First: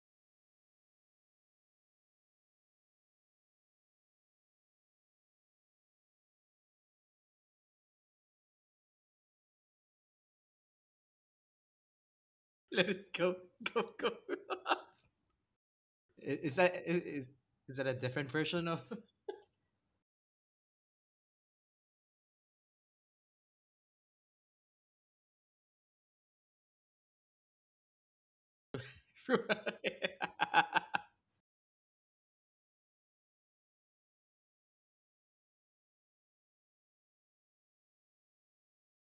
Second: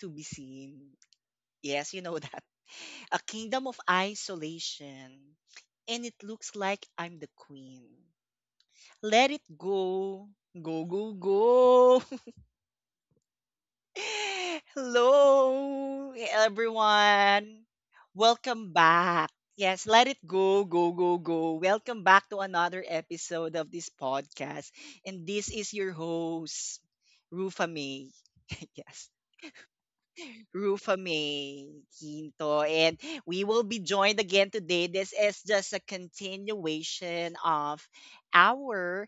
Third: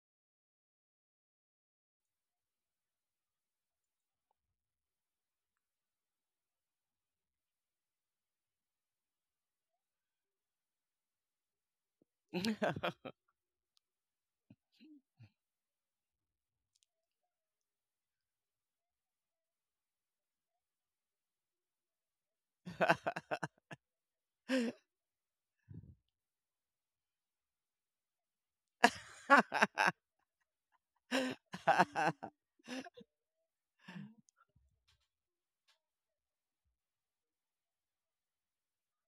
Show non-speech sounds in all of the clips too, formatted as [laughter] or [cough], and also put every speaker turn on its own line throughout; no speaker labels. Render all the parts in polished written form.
to be seen. Yes, you know that. [laughs] A kingdom of isolation, and it looks like I'm the queen. Let it go. Go, go, go.
[laughs]
[laughs] Let
right.
it go, go, go.
Hello,
[laughs]
hey,
Is that is
everyone.
is that a different version
Welcome
of?
back. Yes, let it go, go, go, go. Welcome back to another episode of this podcast. And this is your host, Rufa May. [laughs] Yes,
[laughs] Wow.
Rufa May Quinto. And we will be joined again today. This is just a continuation of our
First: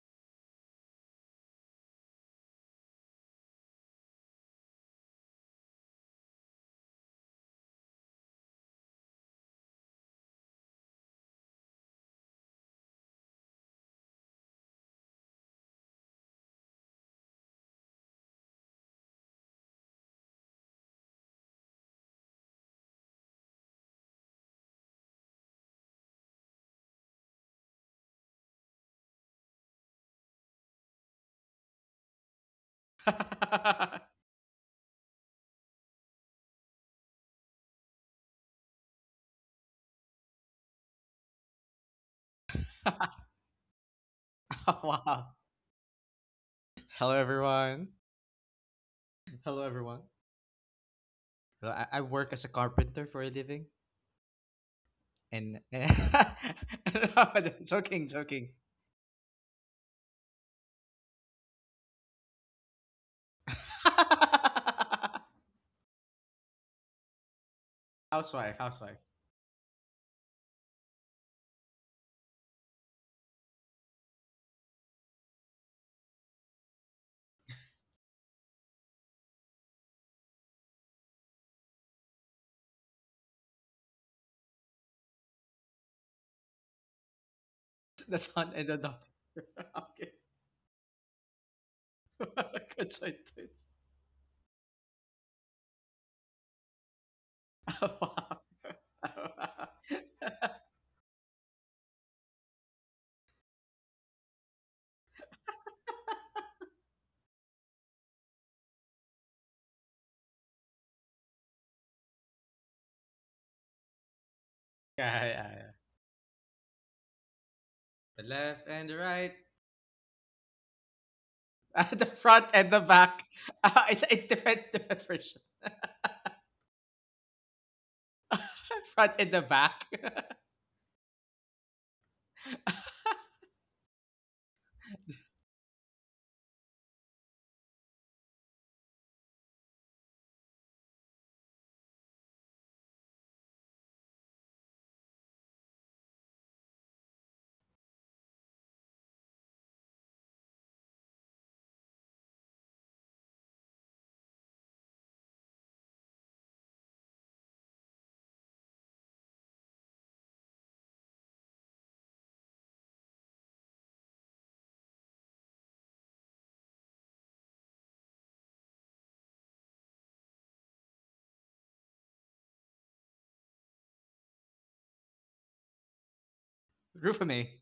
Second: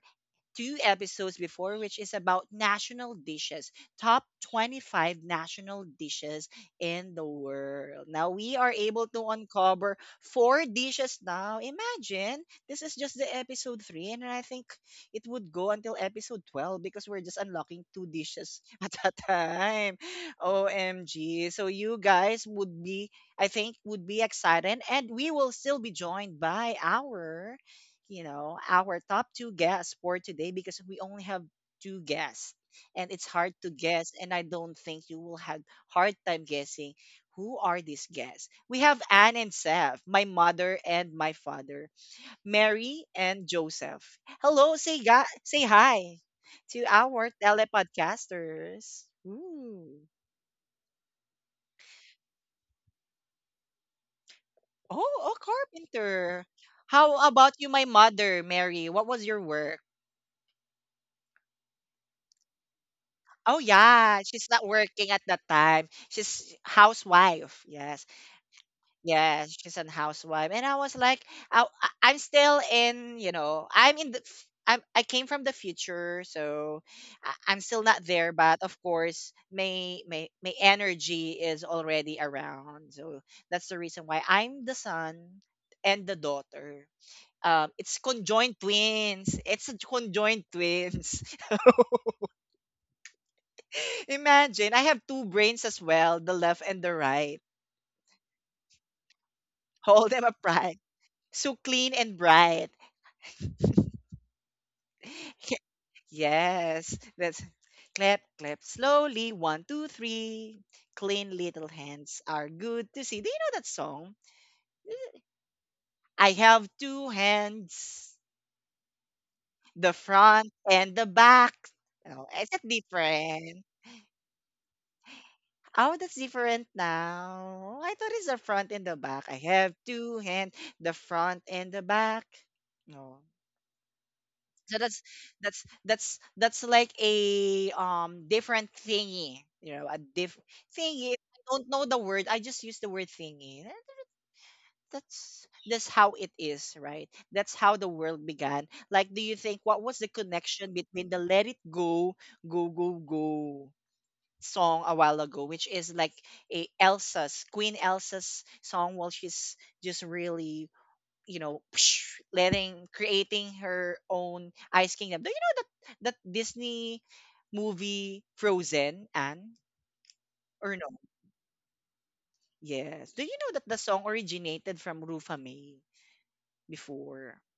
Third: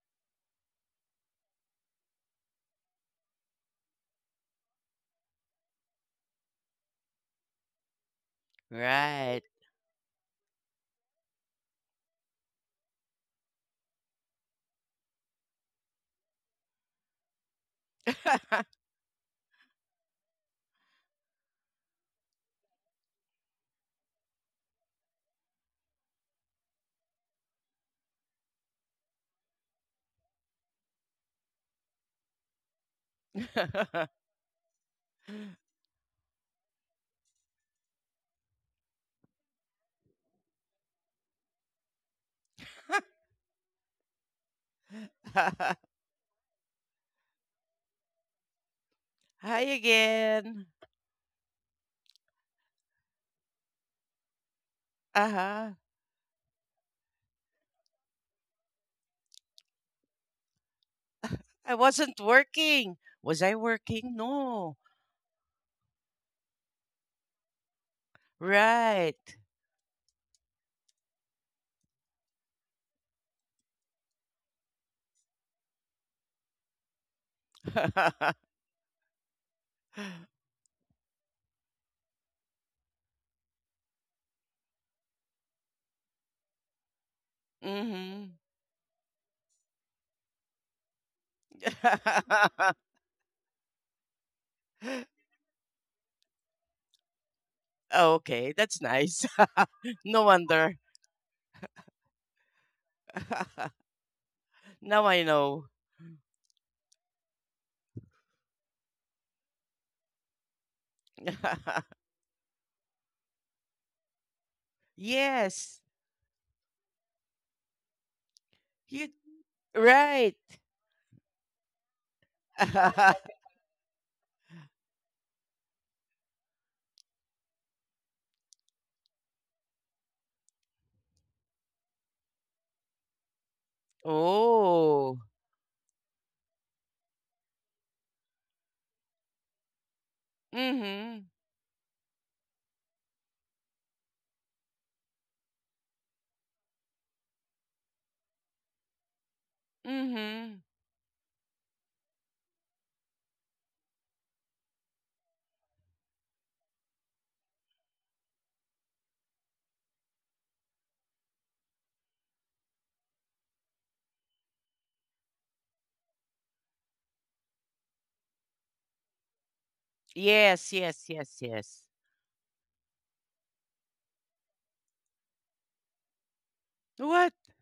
two episodes before, which is about national dishes, top 25 national dishes in the world. Now we are able to
[laughs]
uncover four dishes now. Imagine, this is just the episode three, and I think it would go until episode 12 because we're just unlocking two dishes [laughs] at a time. OMG. So you guys would be, I think, would be excited, and we will still be joined by our our top two guests for today because we only have two guests and it's hard to guess. And I don't think you will have hard time guessing who are these guests. We have Anne and Seth, my mother and my father, Mary and Joseph. Hello, say, say hi to
Hello,
our
everyone.
telepodcasters.
Hi
Hello, everyone.
Ooh.
again.
Well, I work as a carpenter for a living,
Uh
Oh, a
and,
huh.
and
carpenter.
[laughs]
How
no,
about you, my
joking,
mother,
joking.
Mary? What was your work?
I wasn't working. Was I
Oh
working?
yeah, she's not
No.
working at
[laughs]
that time. She's housewife. Yes,
Housewife, housewife.
Right.
yes, she's an housewife. And I was like, I'm still in, you know, I'm in I'm, I came from the future, so I'm still not
[laughs]
there. But of course, my my energy is already around. So that's the reason why I'm the son and the daughter. It's
The
mm-hmm.
son
conjoined
and the daughter.
twins. It's
[laughs]
a
Okay.
conjoined [laughs] twins.
[laughs] Good
[laughs]
concentrate.
[laughs] Imagine, I have two brains as well, the left and the right.
[laughs] Wow.
okay, that's
[laughs] Yeah,
nice.
[laughs]
[laughs]
Hold
no
them
wonder.
upright. So clean and bright.
[laughs] now I know.
[laughs] Yes, that's clap, clap slowly. One, two, three. Clean little
[laughs]
hands are good to see. Do you know that song?
yeah, yeah.
yes.
I have two hands,
The left and the
You
right.
the
right.
front and the back.
[laughs] At the
Oh,
front
is it
and the back.
[laughs]
[laughs]
different?
It's a different, different version.
Oh, that's different now. I thought it's the front and
[laughs]
the
Front
back.
and
I
the
have
back.
two hands, the front and the back.
[laughs]
No. So that's
oh.
that's that's that's like a different thingy. You know, a diff thingy.
Mhm,
I don't know the word. I just use the word thingy. Eh, that's how it is, right? That's how the world began. Like, do you think what was the
mhm.
connection between the let it go, go, go, go song a while ago, which is like a Elsa's Queen Elsa's song while she's just really, you know, [sniffs] [tsk] letting creating her own Ice Kingdom. Do you know that Disney movie Frozen and
Yes,
or no?
yes, yes, yes.
Yes. Do you know that the song originated from Rufa May
What?
before?
Rufame.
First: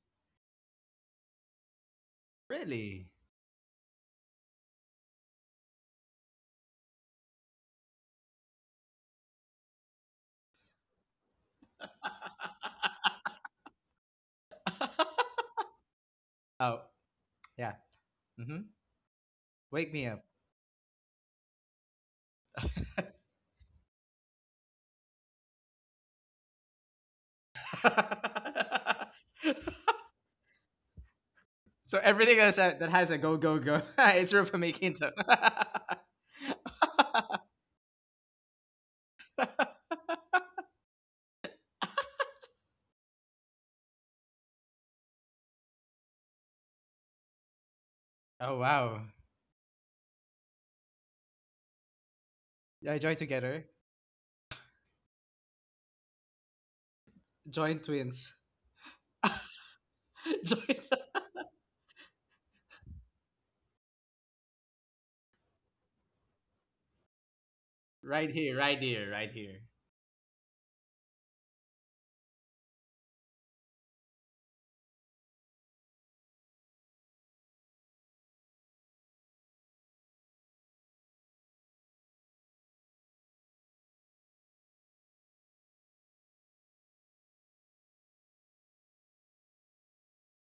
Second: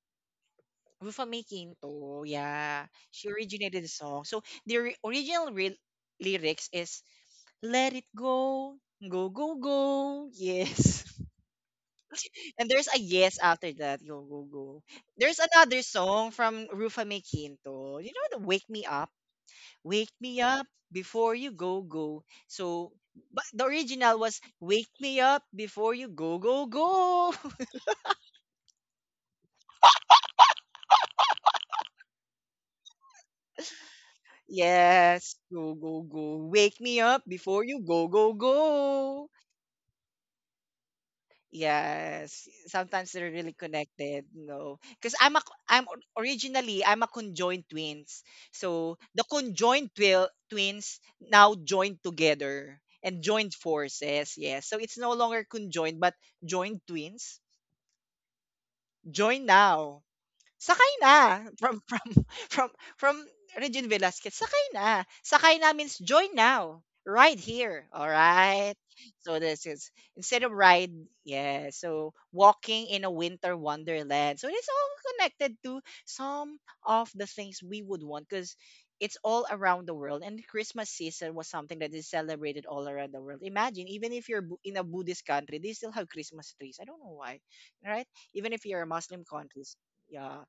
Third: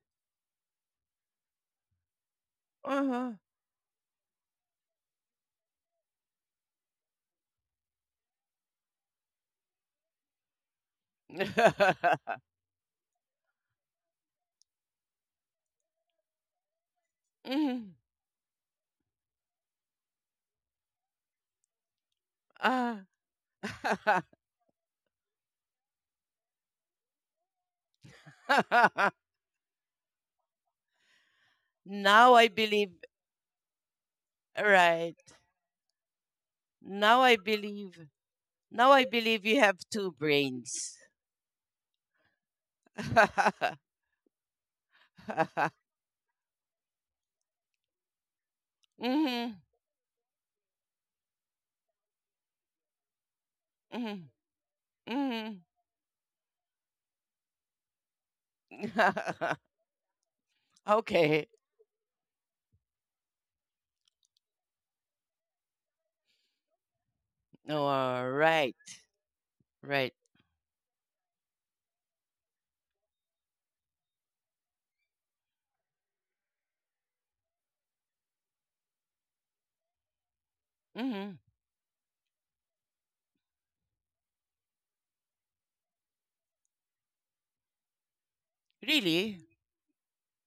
Rufa Mae Quinto, yeah.
Really?
She
Uh-huh.
originated the song. So the original lyrics is "Let it go, go go go." Yes. [laughs]
[laughs]
And there's a yes after that. Go go go. There's
[laughs]
another song from
Oh,
Rufa Mae
yeah.
Mhm.
Quinto. You know the
hmm
"Wake Me Up,"
Wake me
"Wake
up.
Me Up Before You Go Go." So,
Ah.
but the original was "Wake Me Up Before You Go Go Go." [laughs]
[laughs]
[laughs] So
Now
everything
I
that
believe
has a go, go, go, [laughs] it's Rufame Quinto.
right.
Yes, go, go, go. Wake
[laughs]
me up
Now I
before you go,
believe.
go,
Now I
go.
believe you have two brains.
Yes, sometimes they're really
[laughs]
connected, no. Because I'm a, I'm originally I'm a conjoined twins.
Oh,
So
wow.
the
Mhm,
conjoined twins now joined together
Yeah, join
and joined
together.
mhm,
forces. Yes, so it's no longer
mhm.
conjoined but joined twins.
Join twins.
Join
[laughs]
now.
[laughs] Join
Sakay
Okay.
na from [laughs] from from Regine Velasquez, "Sakay na." Sakay na means join now, ride here,
All
right here,
right.
alright?
right here, right
So
here.
this is
Right.
instead of ride, yeah, so walking in a winter wonderland. So it's all connected to some of the things we would want because it's all around the world and Christmas season
Mhm.
was something that is celebrated all around the world. Imagine even if you're in a Buddhist country, they still have Christmas trees. I don't know why, right? Even if you're a Muslim
Really?
countries, yeah.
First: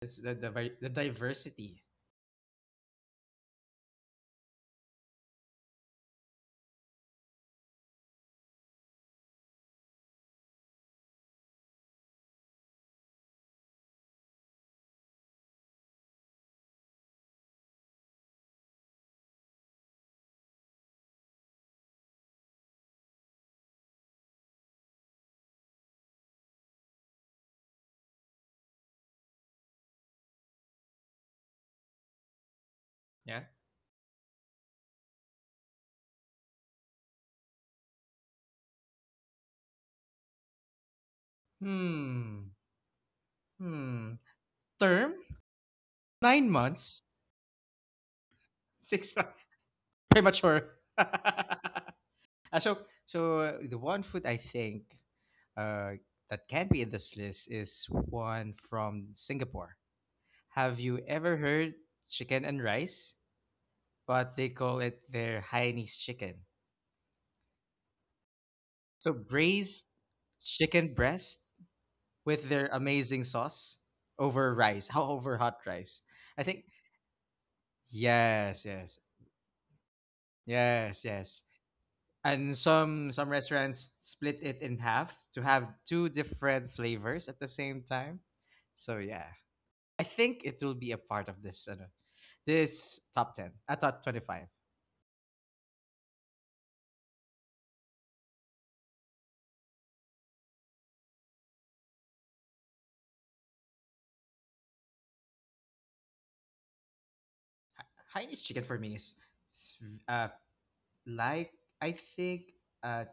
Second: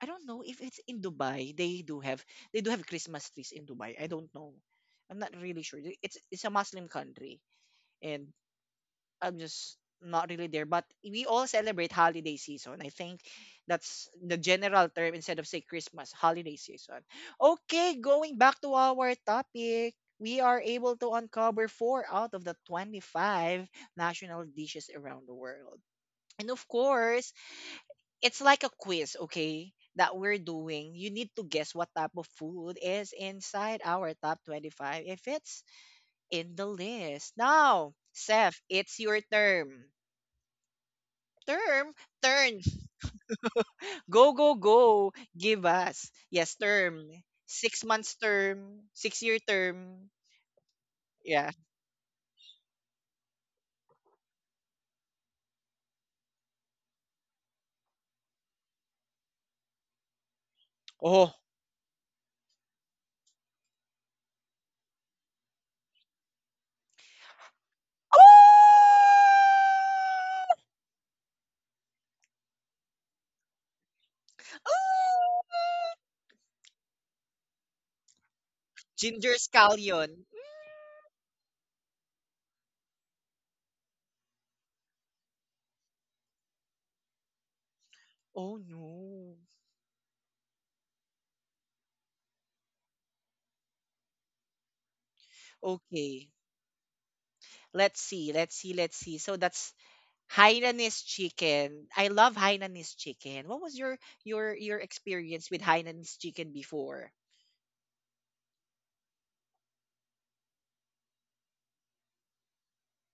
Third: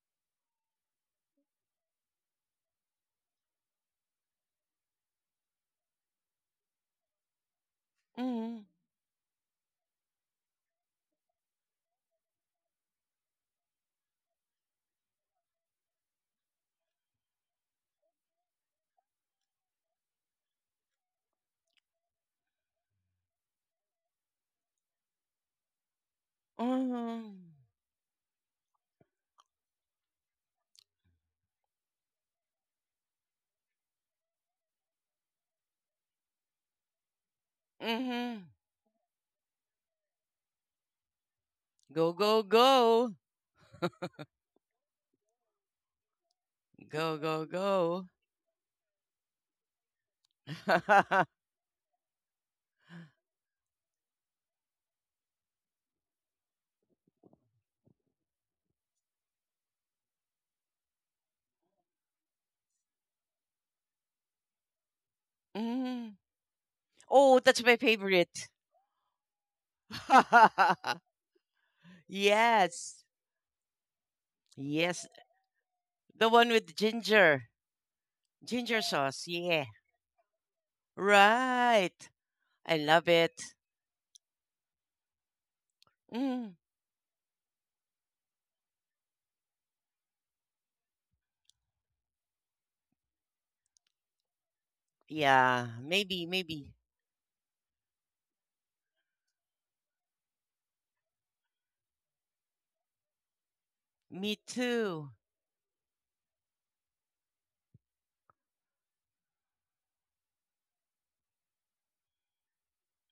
I
It's
don't
the,
know if
the,
it's
the
in Dubai.
diversity.
They do have Christmas trees in Dubai. I don't know. I'm not really sure. It's a Muslim country, and
Mhm.
I'm just not really there. But we all celebrate holiday season. I think that's the general term instead of say Christmas holiday season. Okay, going back to our topic. We are able to uncover four out of the 25 national dishes around the world. And of course,
Mhm.
it's like a quiz, okay, that we're doing. You need to guess what type of food is
Yeah.
inside our top 25 if it's in the list. Now,
Mhm.
Seth, it's your term. Term?
Go, go,
Hmm.
Turn.
go.
Hmm.
Go, go, go.
Term,
Give us.
nine
Yes,
months,
term.
Go, go,
Six
go.
months term.
six
Six
months.
year
[laughs]
term.
Premature.
[laughs]
Yeah.
[laughs] Ah, the one food I think uh, that can be in this list is one from Singapore. Have you
Oh.
ever heard chicken and rice? But they call it their Hainanese
Mm.
chicken.
Oh, that's my favorite.
[laughs]
So braised chicken
[laughs]
breast with their
Yes.
amazing sauce
Yes.
over hot rice.
The
I
one
think
with ginger.
yes,
Ginger
yes,
sauce.
Ginger
Yeah.
scallion.
yes, yes.
Right.
And
I love
some
it.
restaurants split it in half to have two
Mm.
different flavors at the same time.
Oh
So yeah,
no.
I think it will be a part of this top 10. I thought 25.
Yeah. Maybe,
Okay.
maybe.
Let's see, let's see, let's see. So that's Hainanese chicken. I love Hainanese chicken. What was your
Me
your
too.
experience with Hainanese chicken before?
Chinese chicken for me is, uh like I think uh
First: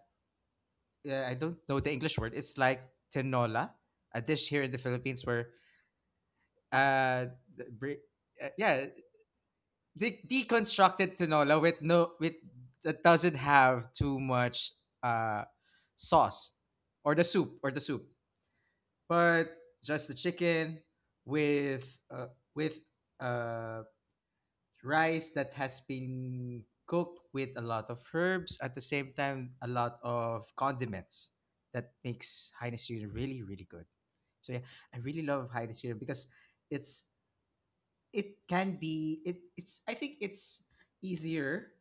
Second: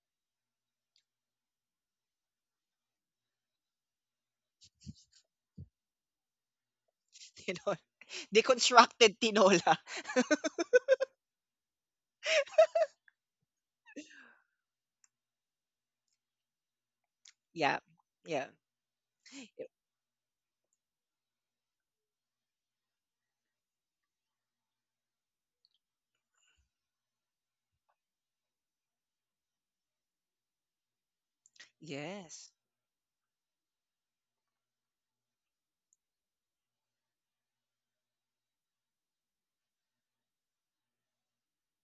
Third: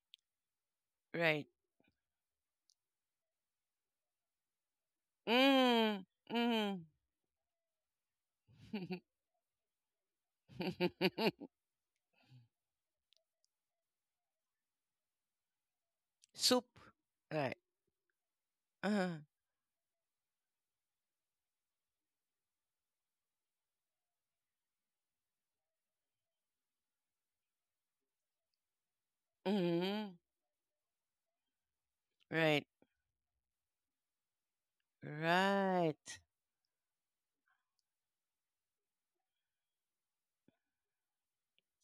yeah, I
Right.
don't know the English word. It's like tinola, a dish here in the Philippines where
Mm. Mm.
uh,
[laughs] You
the,
Tinola.
bri- yeah
Deconstructed tinola. [laughs]
de- deconstructed
[laughs]
tinola with that doesn't have too much uh sauce
Soup.
or the
Right.
soup or
Yeah.
the soup
Yeah.
Uh,
but just the chicken with uh, with uh rice that has been cooked with a lot of herbs at the same time, a lot
mm.
of condiments that
Yes.
makes
Right.
Heinz Yuna really really good. So yeah, I really love Heinz Yuna
Right.
because it's it can be it, it's I think it's easier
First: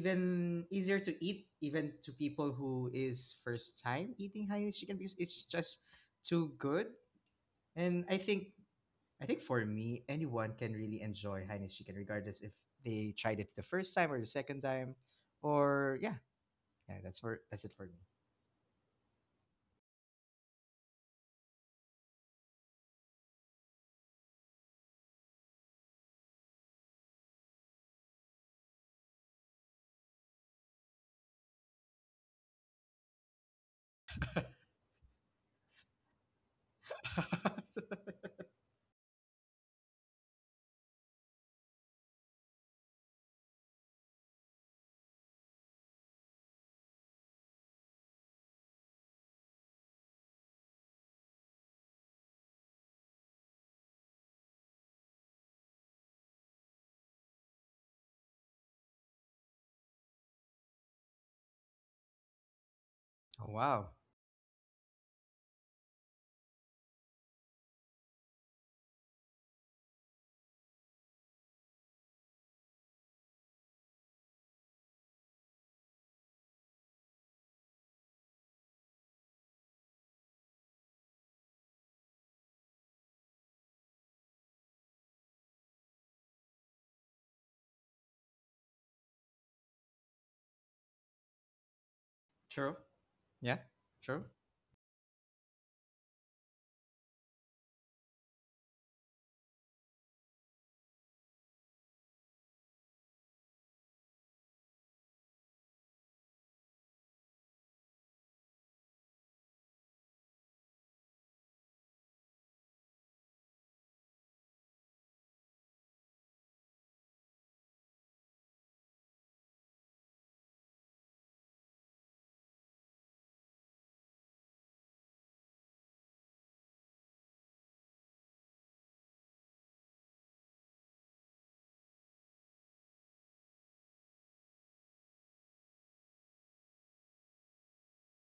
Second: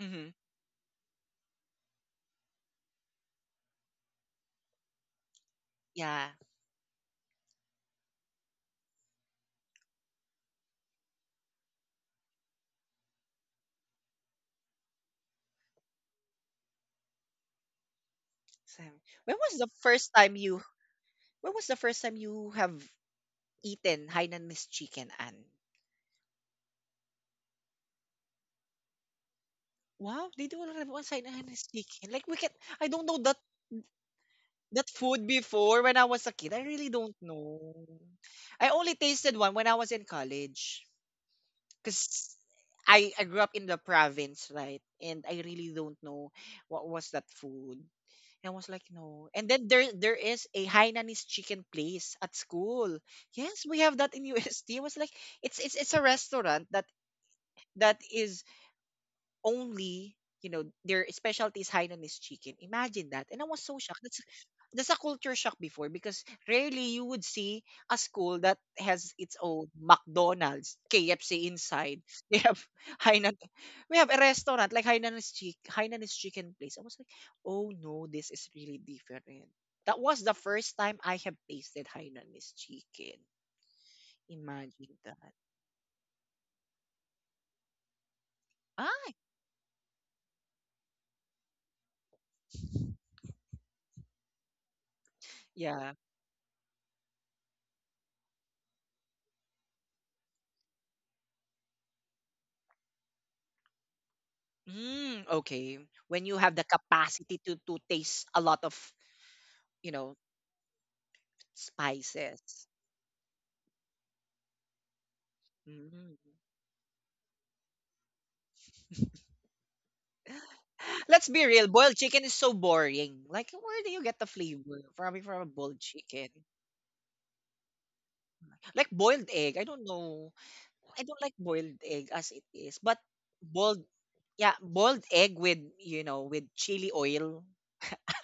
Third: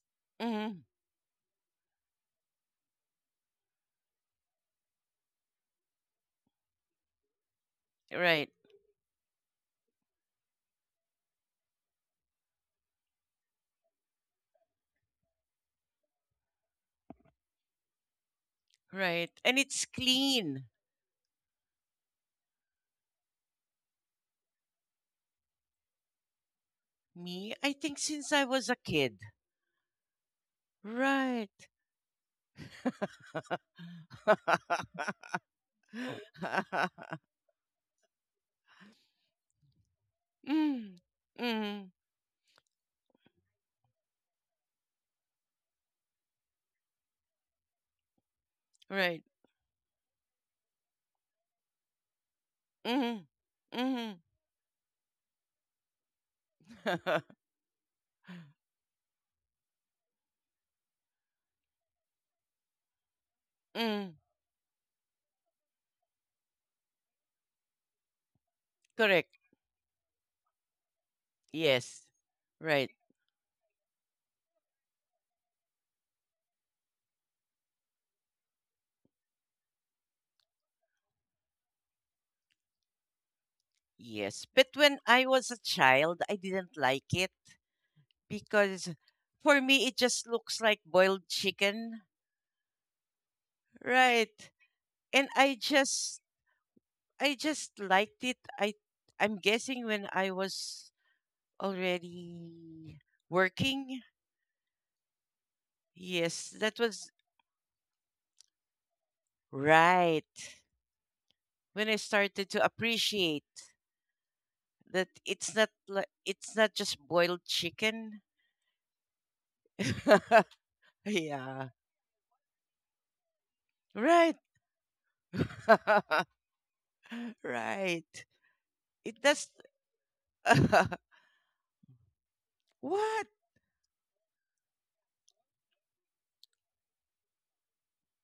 Mm-hmm.
Mm.
easier to eat, even to people who is first time eating hainanese chicken because it's just
Yeah.
too good. And i
Right.
think i think for me anyone can really enjoy hainanese chicken regardless if they tried it the first time or the second time, or yeah, yeah, that's it for me.
Same.
Right.
When
And
was the
it's
first time you
clean.
when was the first time you have eaten Hainanese chicken? And
Me, I think since I was a kid.
wow, they don't have one Hainanese
Right.
chicken. Like we can, I don't know that
[laughs]
that
[laughs]
food before. When I was a kid, I really don't know. I only tasted one when I was in college.
mm, mm,
Because I grew up in the province, right? And I really don't know what was that food. And I was like,
right.
no. And then there is a Hainanese chicken place at school.
Mm,
Yes, we have that
mm.
in [laughs] UST. Was like, it's it's a restaurant that
[laughs]
that is only, you know, their specialty is Hainanese chicken. Imagine that. And I
Oh,
was so
wow.
shocked.
mm,
That's a culture shock before because rarely you would see a school that has
correct.
its own McDonald's, KFC inside.
Yes.
[laughs] They have
Right.
Hainan. We have a restaurant like Hainanese chick Hainanese chicken place. I was like, oh no, this is really different. That was the first time I have tasted Hainanese chicken.
Yes. But when
Imagine
I
that.
was a child, I didn't like it because
Ah,
for me, it just looks like boiled chicken.
True. Yeah, true.
Right. And I
yeah.
just I just liked it. I'm guessing when I was already working.
Mm, okay. When you
Yes,
have the
that was
capacity to taste a lot of, you know,
right. When I started to
spices.
appreciate that it's not like
Mm.
it's not just boiled chicken. [laughs]
Let's be real,
yeah.
boiled chicken is so boring. Like, where do you get the
Right.
flavor? Probably from a boiled
[laughs]
chicken.
right.
Like
It
boiled
does.
egg. I don't know.
[laughs]
I don't like boiled egg as it is, but
What?
boiled, yeah, boiled egg with, you know, with chili oil.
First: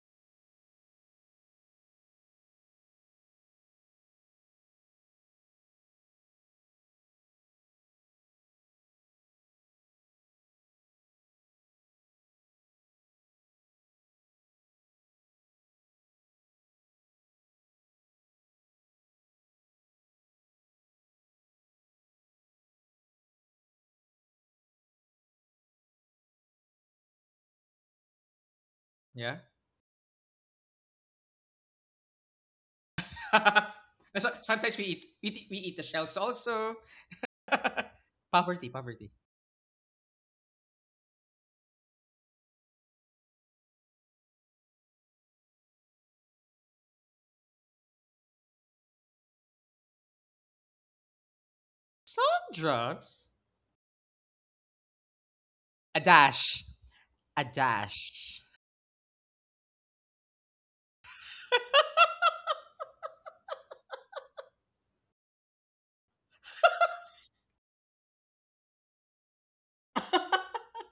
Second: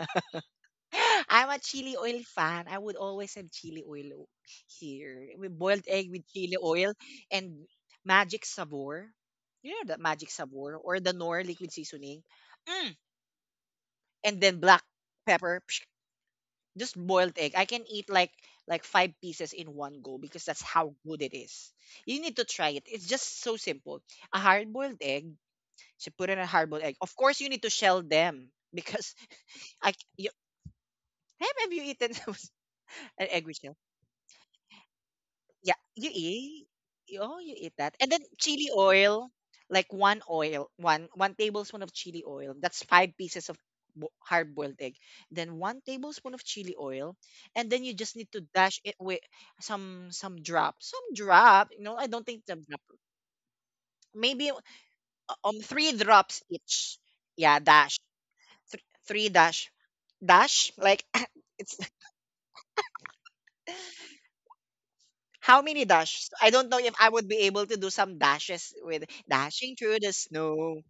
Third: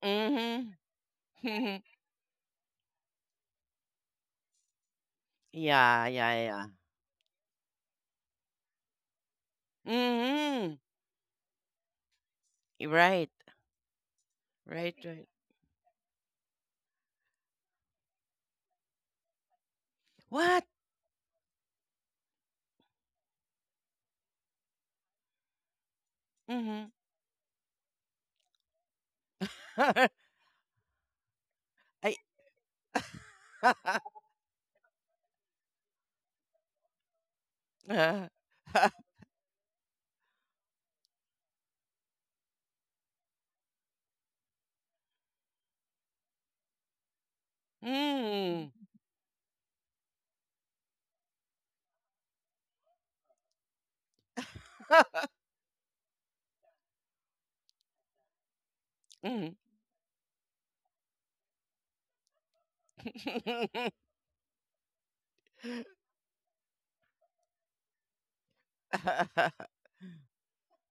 Mhm.
[laughs] I'm a
[laughs]
chili oil fan. I would always have chili oil here. With boiled
yeah,
egg with
yeah,
chili
yeah.
oil and magic sabor. You know that magic sabor
Mhm.
or the Knorr liquid seasoning. Mm.
Right.
And then black
Right, right.
pepper. Psh, just boiled egg. I can eat like five pieces in one go because that's
What?
how good it is. You need to try it. It's just so simple. A hard boiled egg. She put in a hard boiled
Mhm.
egg. Of course, you need to shell them [laughs] because
Yeah.
[laughs]
You, have you eaten
Ay.
[laughs] an egg with,
[laughs]
[laughs] And so, sometimes we eat
yeah,
the
you
shells
eat.
also.
Oh, you eat that. And then
[laughs] Poverty,
chili
poverty.
oil, like one tablespoon of chili oil. That's five pieces of hard-boiled egg. Then one tablespoon of chili oil, and then you just need to
Mm.
dash it with some drop. You know, I don't think
Some
some drop.
drugs.
Maybe three
A
drops
dash.
each.
A
Yeah, dash.
dash.
Three
Mm.
dash. Like [laughs] it's, how many dashes? I don't know if I would be able to do some dashes with
[laughs]
dashing through the
[laughs]
snow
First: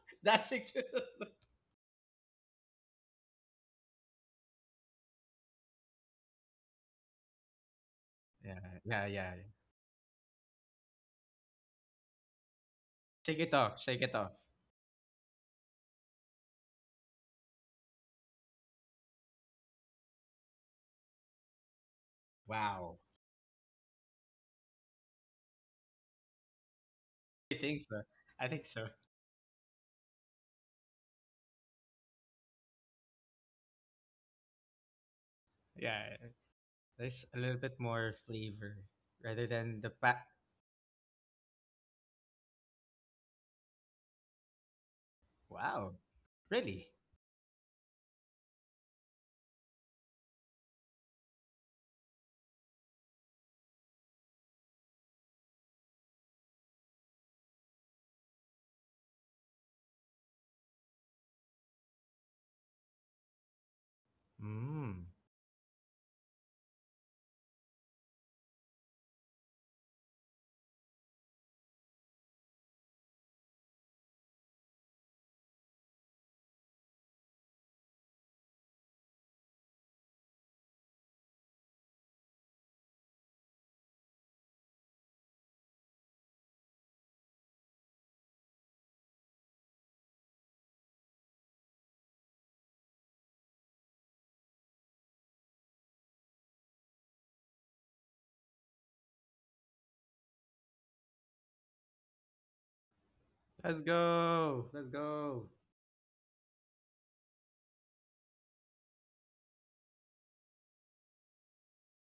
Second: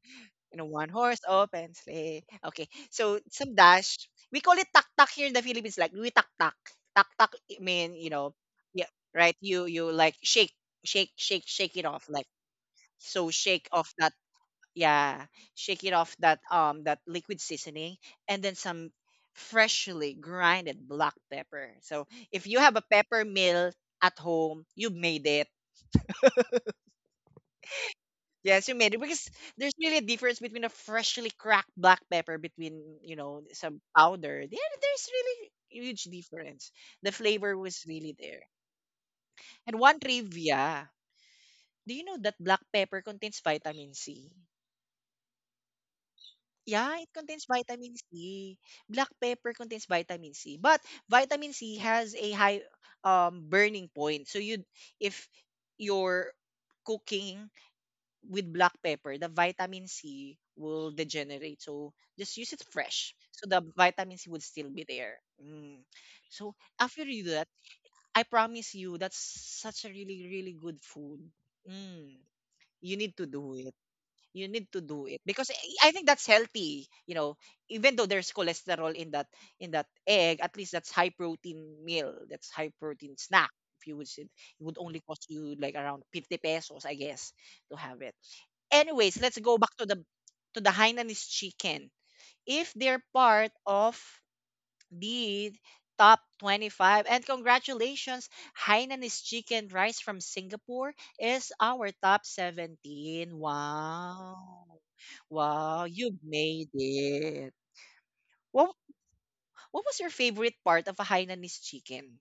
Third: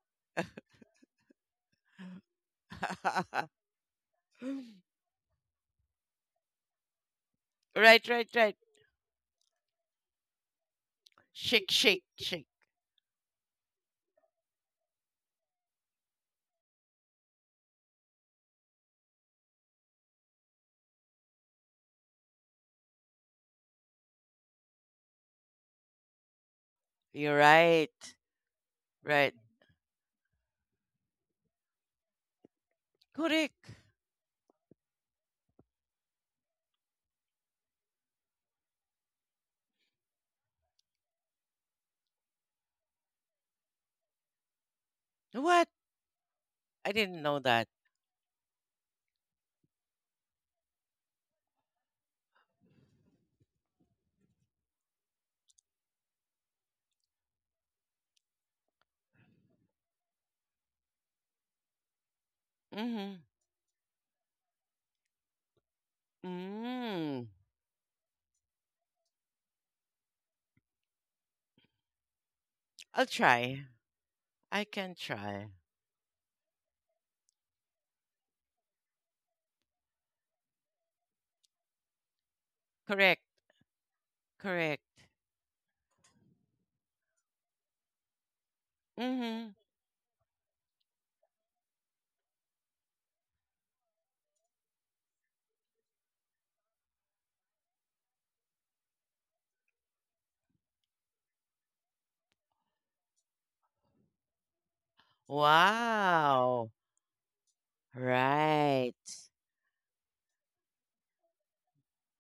in a
Dashing to
one
the
horse
floor. [laughs]
open sleigh. Okay, so some dash. We call it tak tak here in the Philippines. Like we tak tak. I mean,
right,
you
right,
know,
right.
Yeah,
yeah,
yeah, yeah.
right.
Yeah.
You like shake
Shake,
shake it
shake,
off. Like
shake.
so,
Shake it
shake
off.
off
Shake
that,
it off.
yeah, shake it off that that liquid seasoning, and then some freshly grinded black pepper. So if you have a
Wow.
pepper mill at home, you made it.
You're
I think
right.
so. I think
Yes, you
so.
made it because
Right.
there's really a difference between a freshly cracked black pepper between, you know,
Correct.
some powder. There's really huge
Yeah.
difference. The
There's a
flavor
little bit
was
more
really there.
flavor rather
And
than the
one
pack.
trivia, do you know that black pepper contains vitamin C?
What?
Wow. Really?
I
Yeah, it
didn't know
contains
that.
vitamin C. Black pepper contains vitamin C, but vitamin C has a high burning point. So you, if you're cooking with black pepper, the vitamin C will degenerate. So just use it fresh.
Mm-hmm.
So the vitamin C would still be
Mm.
there. Mm. So after you
Mm.
do that, I promise you that's such a really, really good food. Mm. You
I'll
need to do
try.
it. You
I
need to
can
do it because
try.
I think that's healthy. You know, even though there's cholesterol in that egg, at least that's high protein meal. That's high protein
Correct.
snack. If you would say it would
Correct.
only cost you like around 50 pesos, I guess, to have it. Anyways, let's
Mm-hmm.
go back to the Hainanese chicken. If they're part of the top 25 and congratulations, Hainanese chicken rice from Singapore is our top 17.
Let's go.
Wow.
Let's go.
Wow, you made
Wow.
it. What
Right.
what was your favorite part of a Hainanese chicken?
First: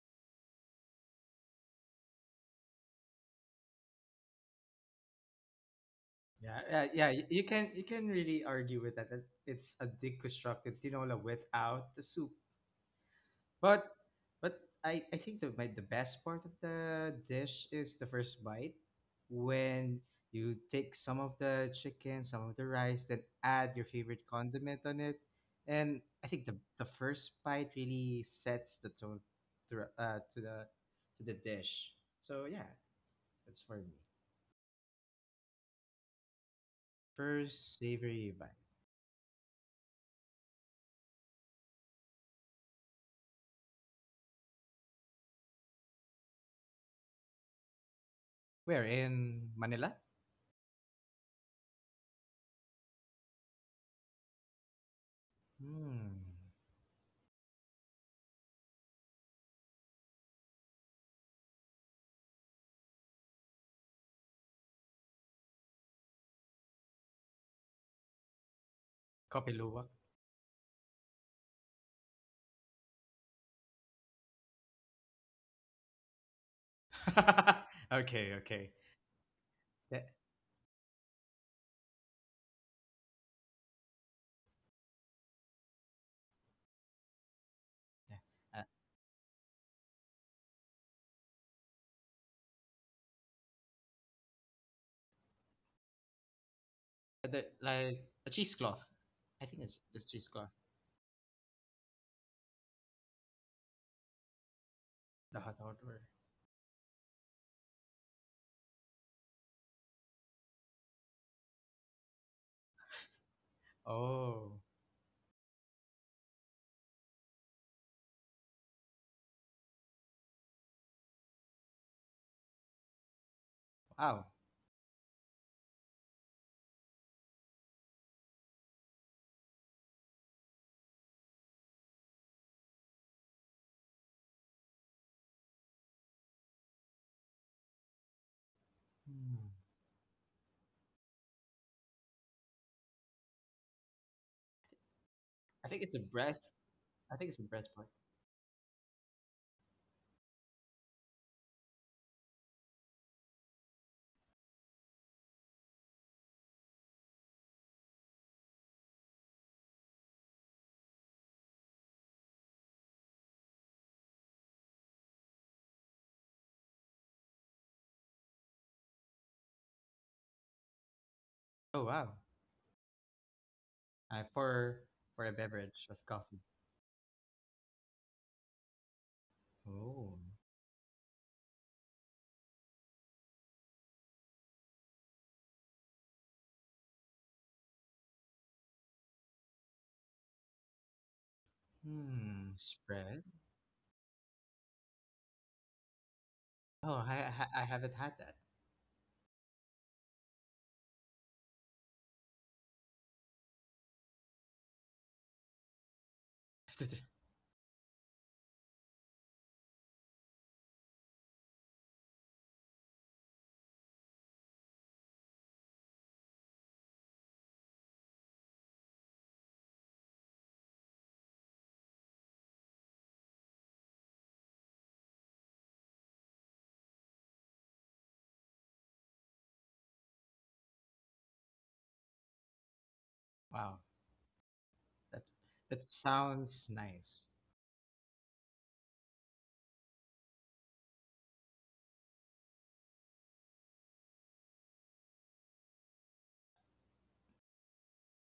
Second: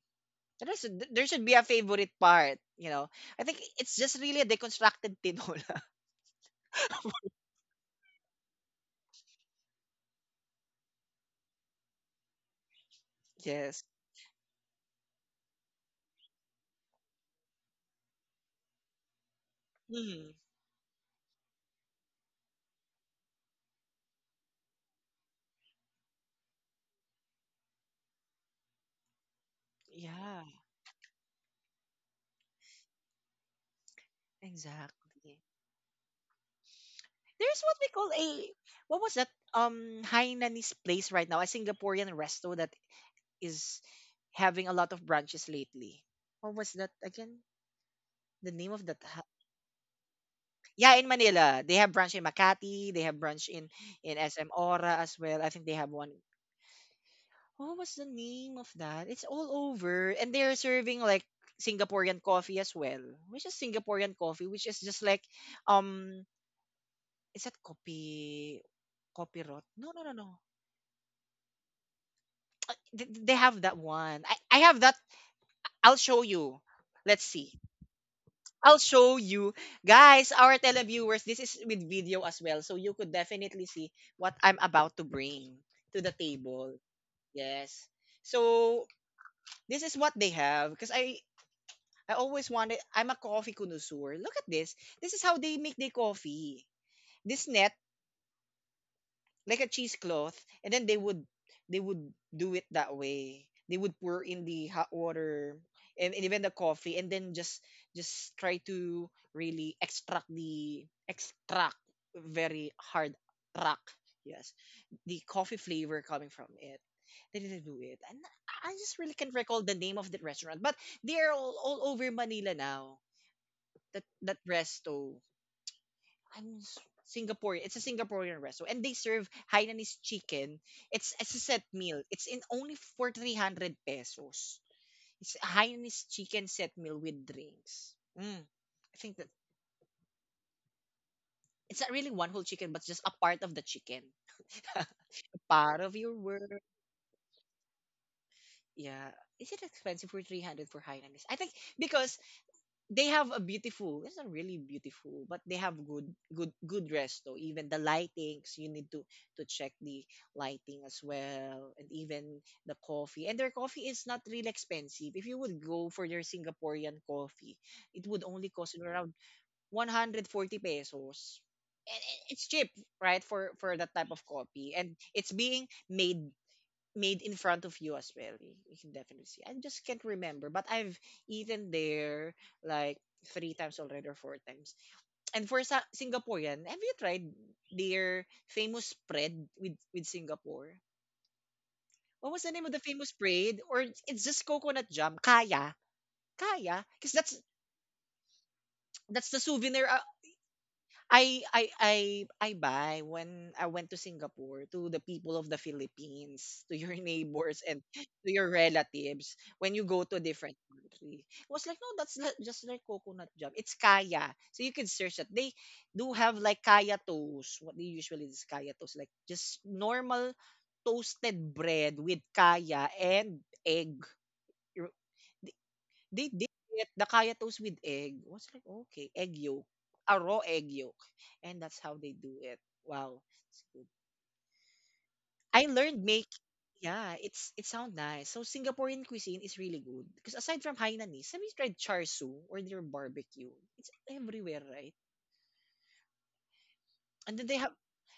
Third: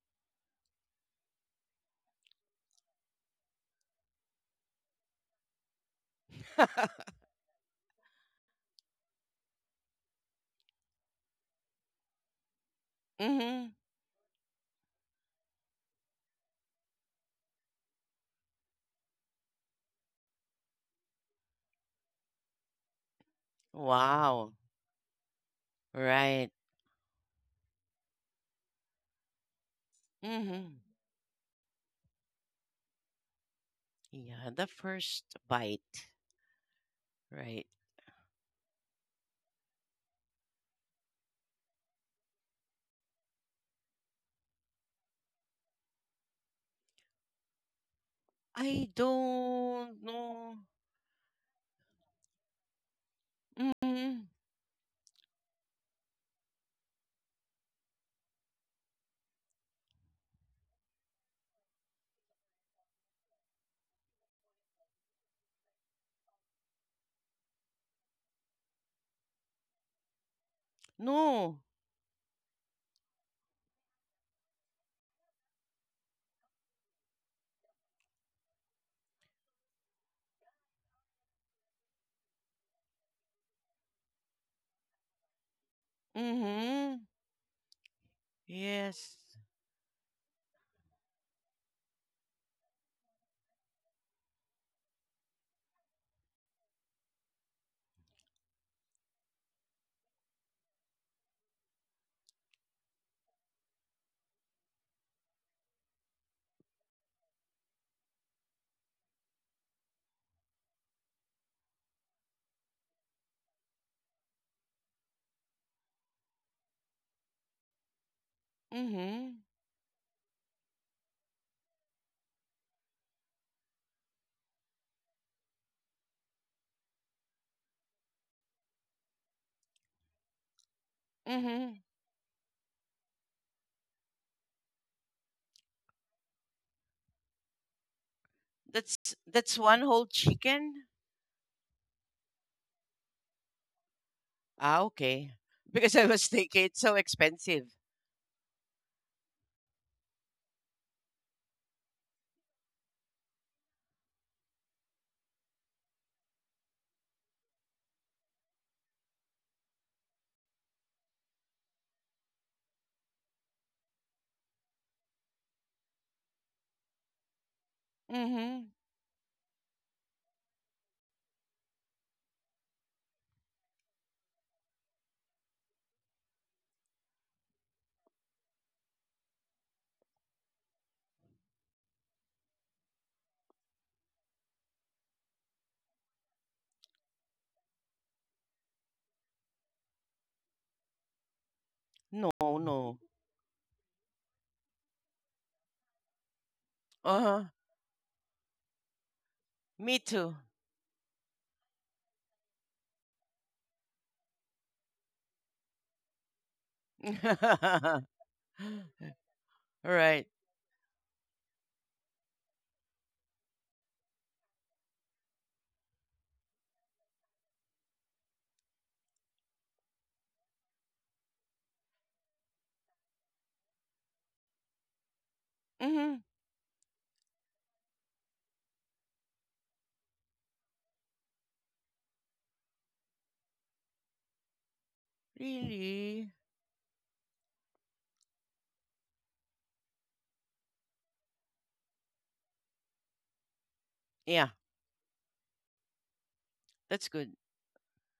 There should be a favorite part, I think it's just really a deconstructed tinola.
Yeah, yeah, yeah.
[laughs]
You can you can really argue with that. It's a deconstructed tinola without the soup.
[laughs]
mm-hmm.
But
Yes.
but I think the best part of the dish is the first bite when
Mhm.
you take some of the chicken, some of the rice, then add your favorite
Wow.
condiment on it. And I think
Right.
the first bite really sets the tone through,
Yeah.
Mm-hmm.
to the dish. So yeah, that's for me.
Yeah, the first
Exactly.
bite, right?
There's
First
what we call
savory bite.
a what was that Hainanese place right now, a Singaporean resto that is having a lot of branches lately. What was that again? The
Where
I
name of that ha-
in Manila?
don't know.
Yeah, in Manila. They have branch in Makati, they have branch
Mm-hmm.
in SM Ora as well. I think they have one.
Hmm.
What was the name of that? It's all over and they're serving like Singaporean coffee as well, which is Singaporean coffee, which is just like um is that copy
Kopi
rot?
Luwak.
No.
No.
They have that one. I have that. I'll show you. Let's see.
[laughs] Okay, okay.
I'll show you.
Yeah,
Guys, our televiewers, this is with video as well. So you could definitely see what I'm about to bring to the table.
Mm-hmm.
Yes.
yeah. Uh,
So
Yes.
this is what they have. I always wanted, I'm a coffee connoisseur. Look at this. This is how they make their coffee.
The,
This net
like a cheesecloth. I
like
think
a
it's just
cheesecloth,
cheesecloth.
and then they would do it that way. They would pour in the hot
The hot
water,
outdoor.
and even the coffee, and then just try to really extract the extract very hard rock. Yes,
Oh,
the coffee flavor coming from it. They didn't do it, and I just really can't
Mm-hmm.
recall the name of the restaurant, but they're all over Manila now, that
wow.
that resto. I'm s- Singapore. It's a Singaporean restaurant, and they serve Hainanese chicken. It's a set
Mm-hmm.
meal. It's in only for 300 pesos. It's a Hainanese chicken set meal with drinks. Mm,
That's
I think that
Hmm.
that's one whole chicken.
it's not really one whole chicken, but just a part of the chicken.
Ah, okay.
[laughs]
I
[laughs]
think
Part
it's
Because
of
a
I
your
was
work.
breast.
thinking it's so
I think it's a breast
expensive.
part.
Yeah. Is it expensive for 300 for Hainanese? I think because they have a beautiful, it's not really beautiful, but they have good good good resto. Even the lightings, you need to check the lighting as well. And even the coffee, and their coffee is not really expensive. If you would go for their Singaporean coffee, it would only
Mm-hmm.
cost you around 140 pesos.
Oh,
And
wow.
I- it's cheap, right? For that type
Uh,
of coffee,
for
and
for a
it's being
beverage of
made
coffee.
made in front of you as well. You can definitely see. I just can't
Oh.
remember, but I've eaten there like three times already or four times. Singaporean, have you tried their famous spread with Singapore?
No,
What was
Hmm.
the name of the
no.
famous
Spread.
spread? Or it's just coconut jam, kaya,
Oh,
because that's
Uh-huh.
I haven't had that.
that's the souvenir
Me too.
I I I I buy when I went to Singapore to the people of the Philippines, to your [laughs] neighbors
[laughs]
and to your relatives when you go to a
right.
different country. It was like, no, just like coconut jam. It's kaya. So you can search that. They do have like kaya toast. What they usually is kaya toast, like just normal toasted bread with kaya and egg.
Mm-hmm.
They did it, the kaya toast with egg. I was like, okay, egg yolk, a raw egg yolk. And that's how they do it. Wow. It's
[laughs] Wow.
good.
That
I
that
learned make
Really?
sounds
Yeah,
nice.
it's it sounds nice. So Singaporean cuisine is really good. Because aside from Hainanese, have you tried char siu or their barbecue? It's
Yeah,
everywhere, right?
that's good.
And then they have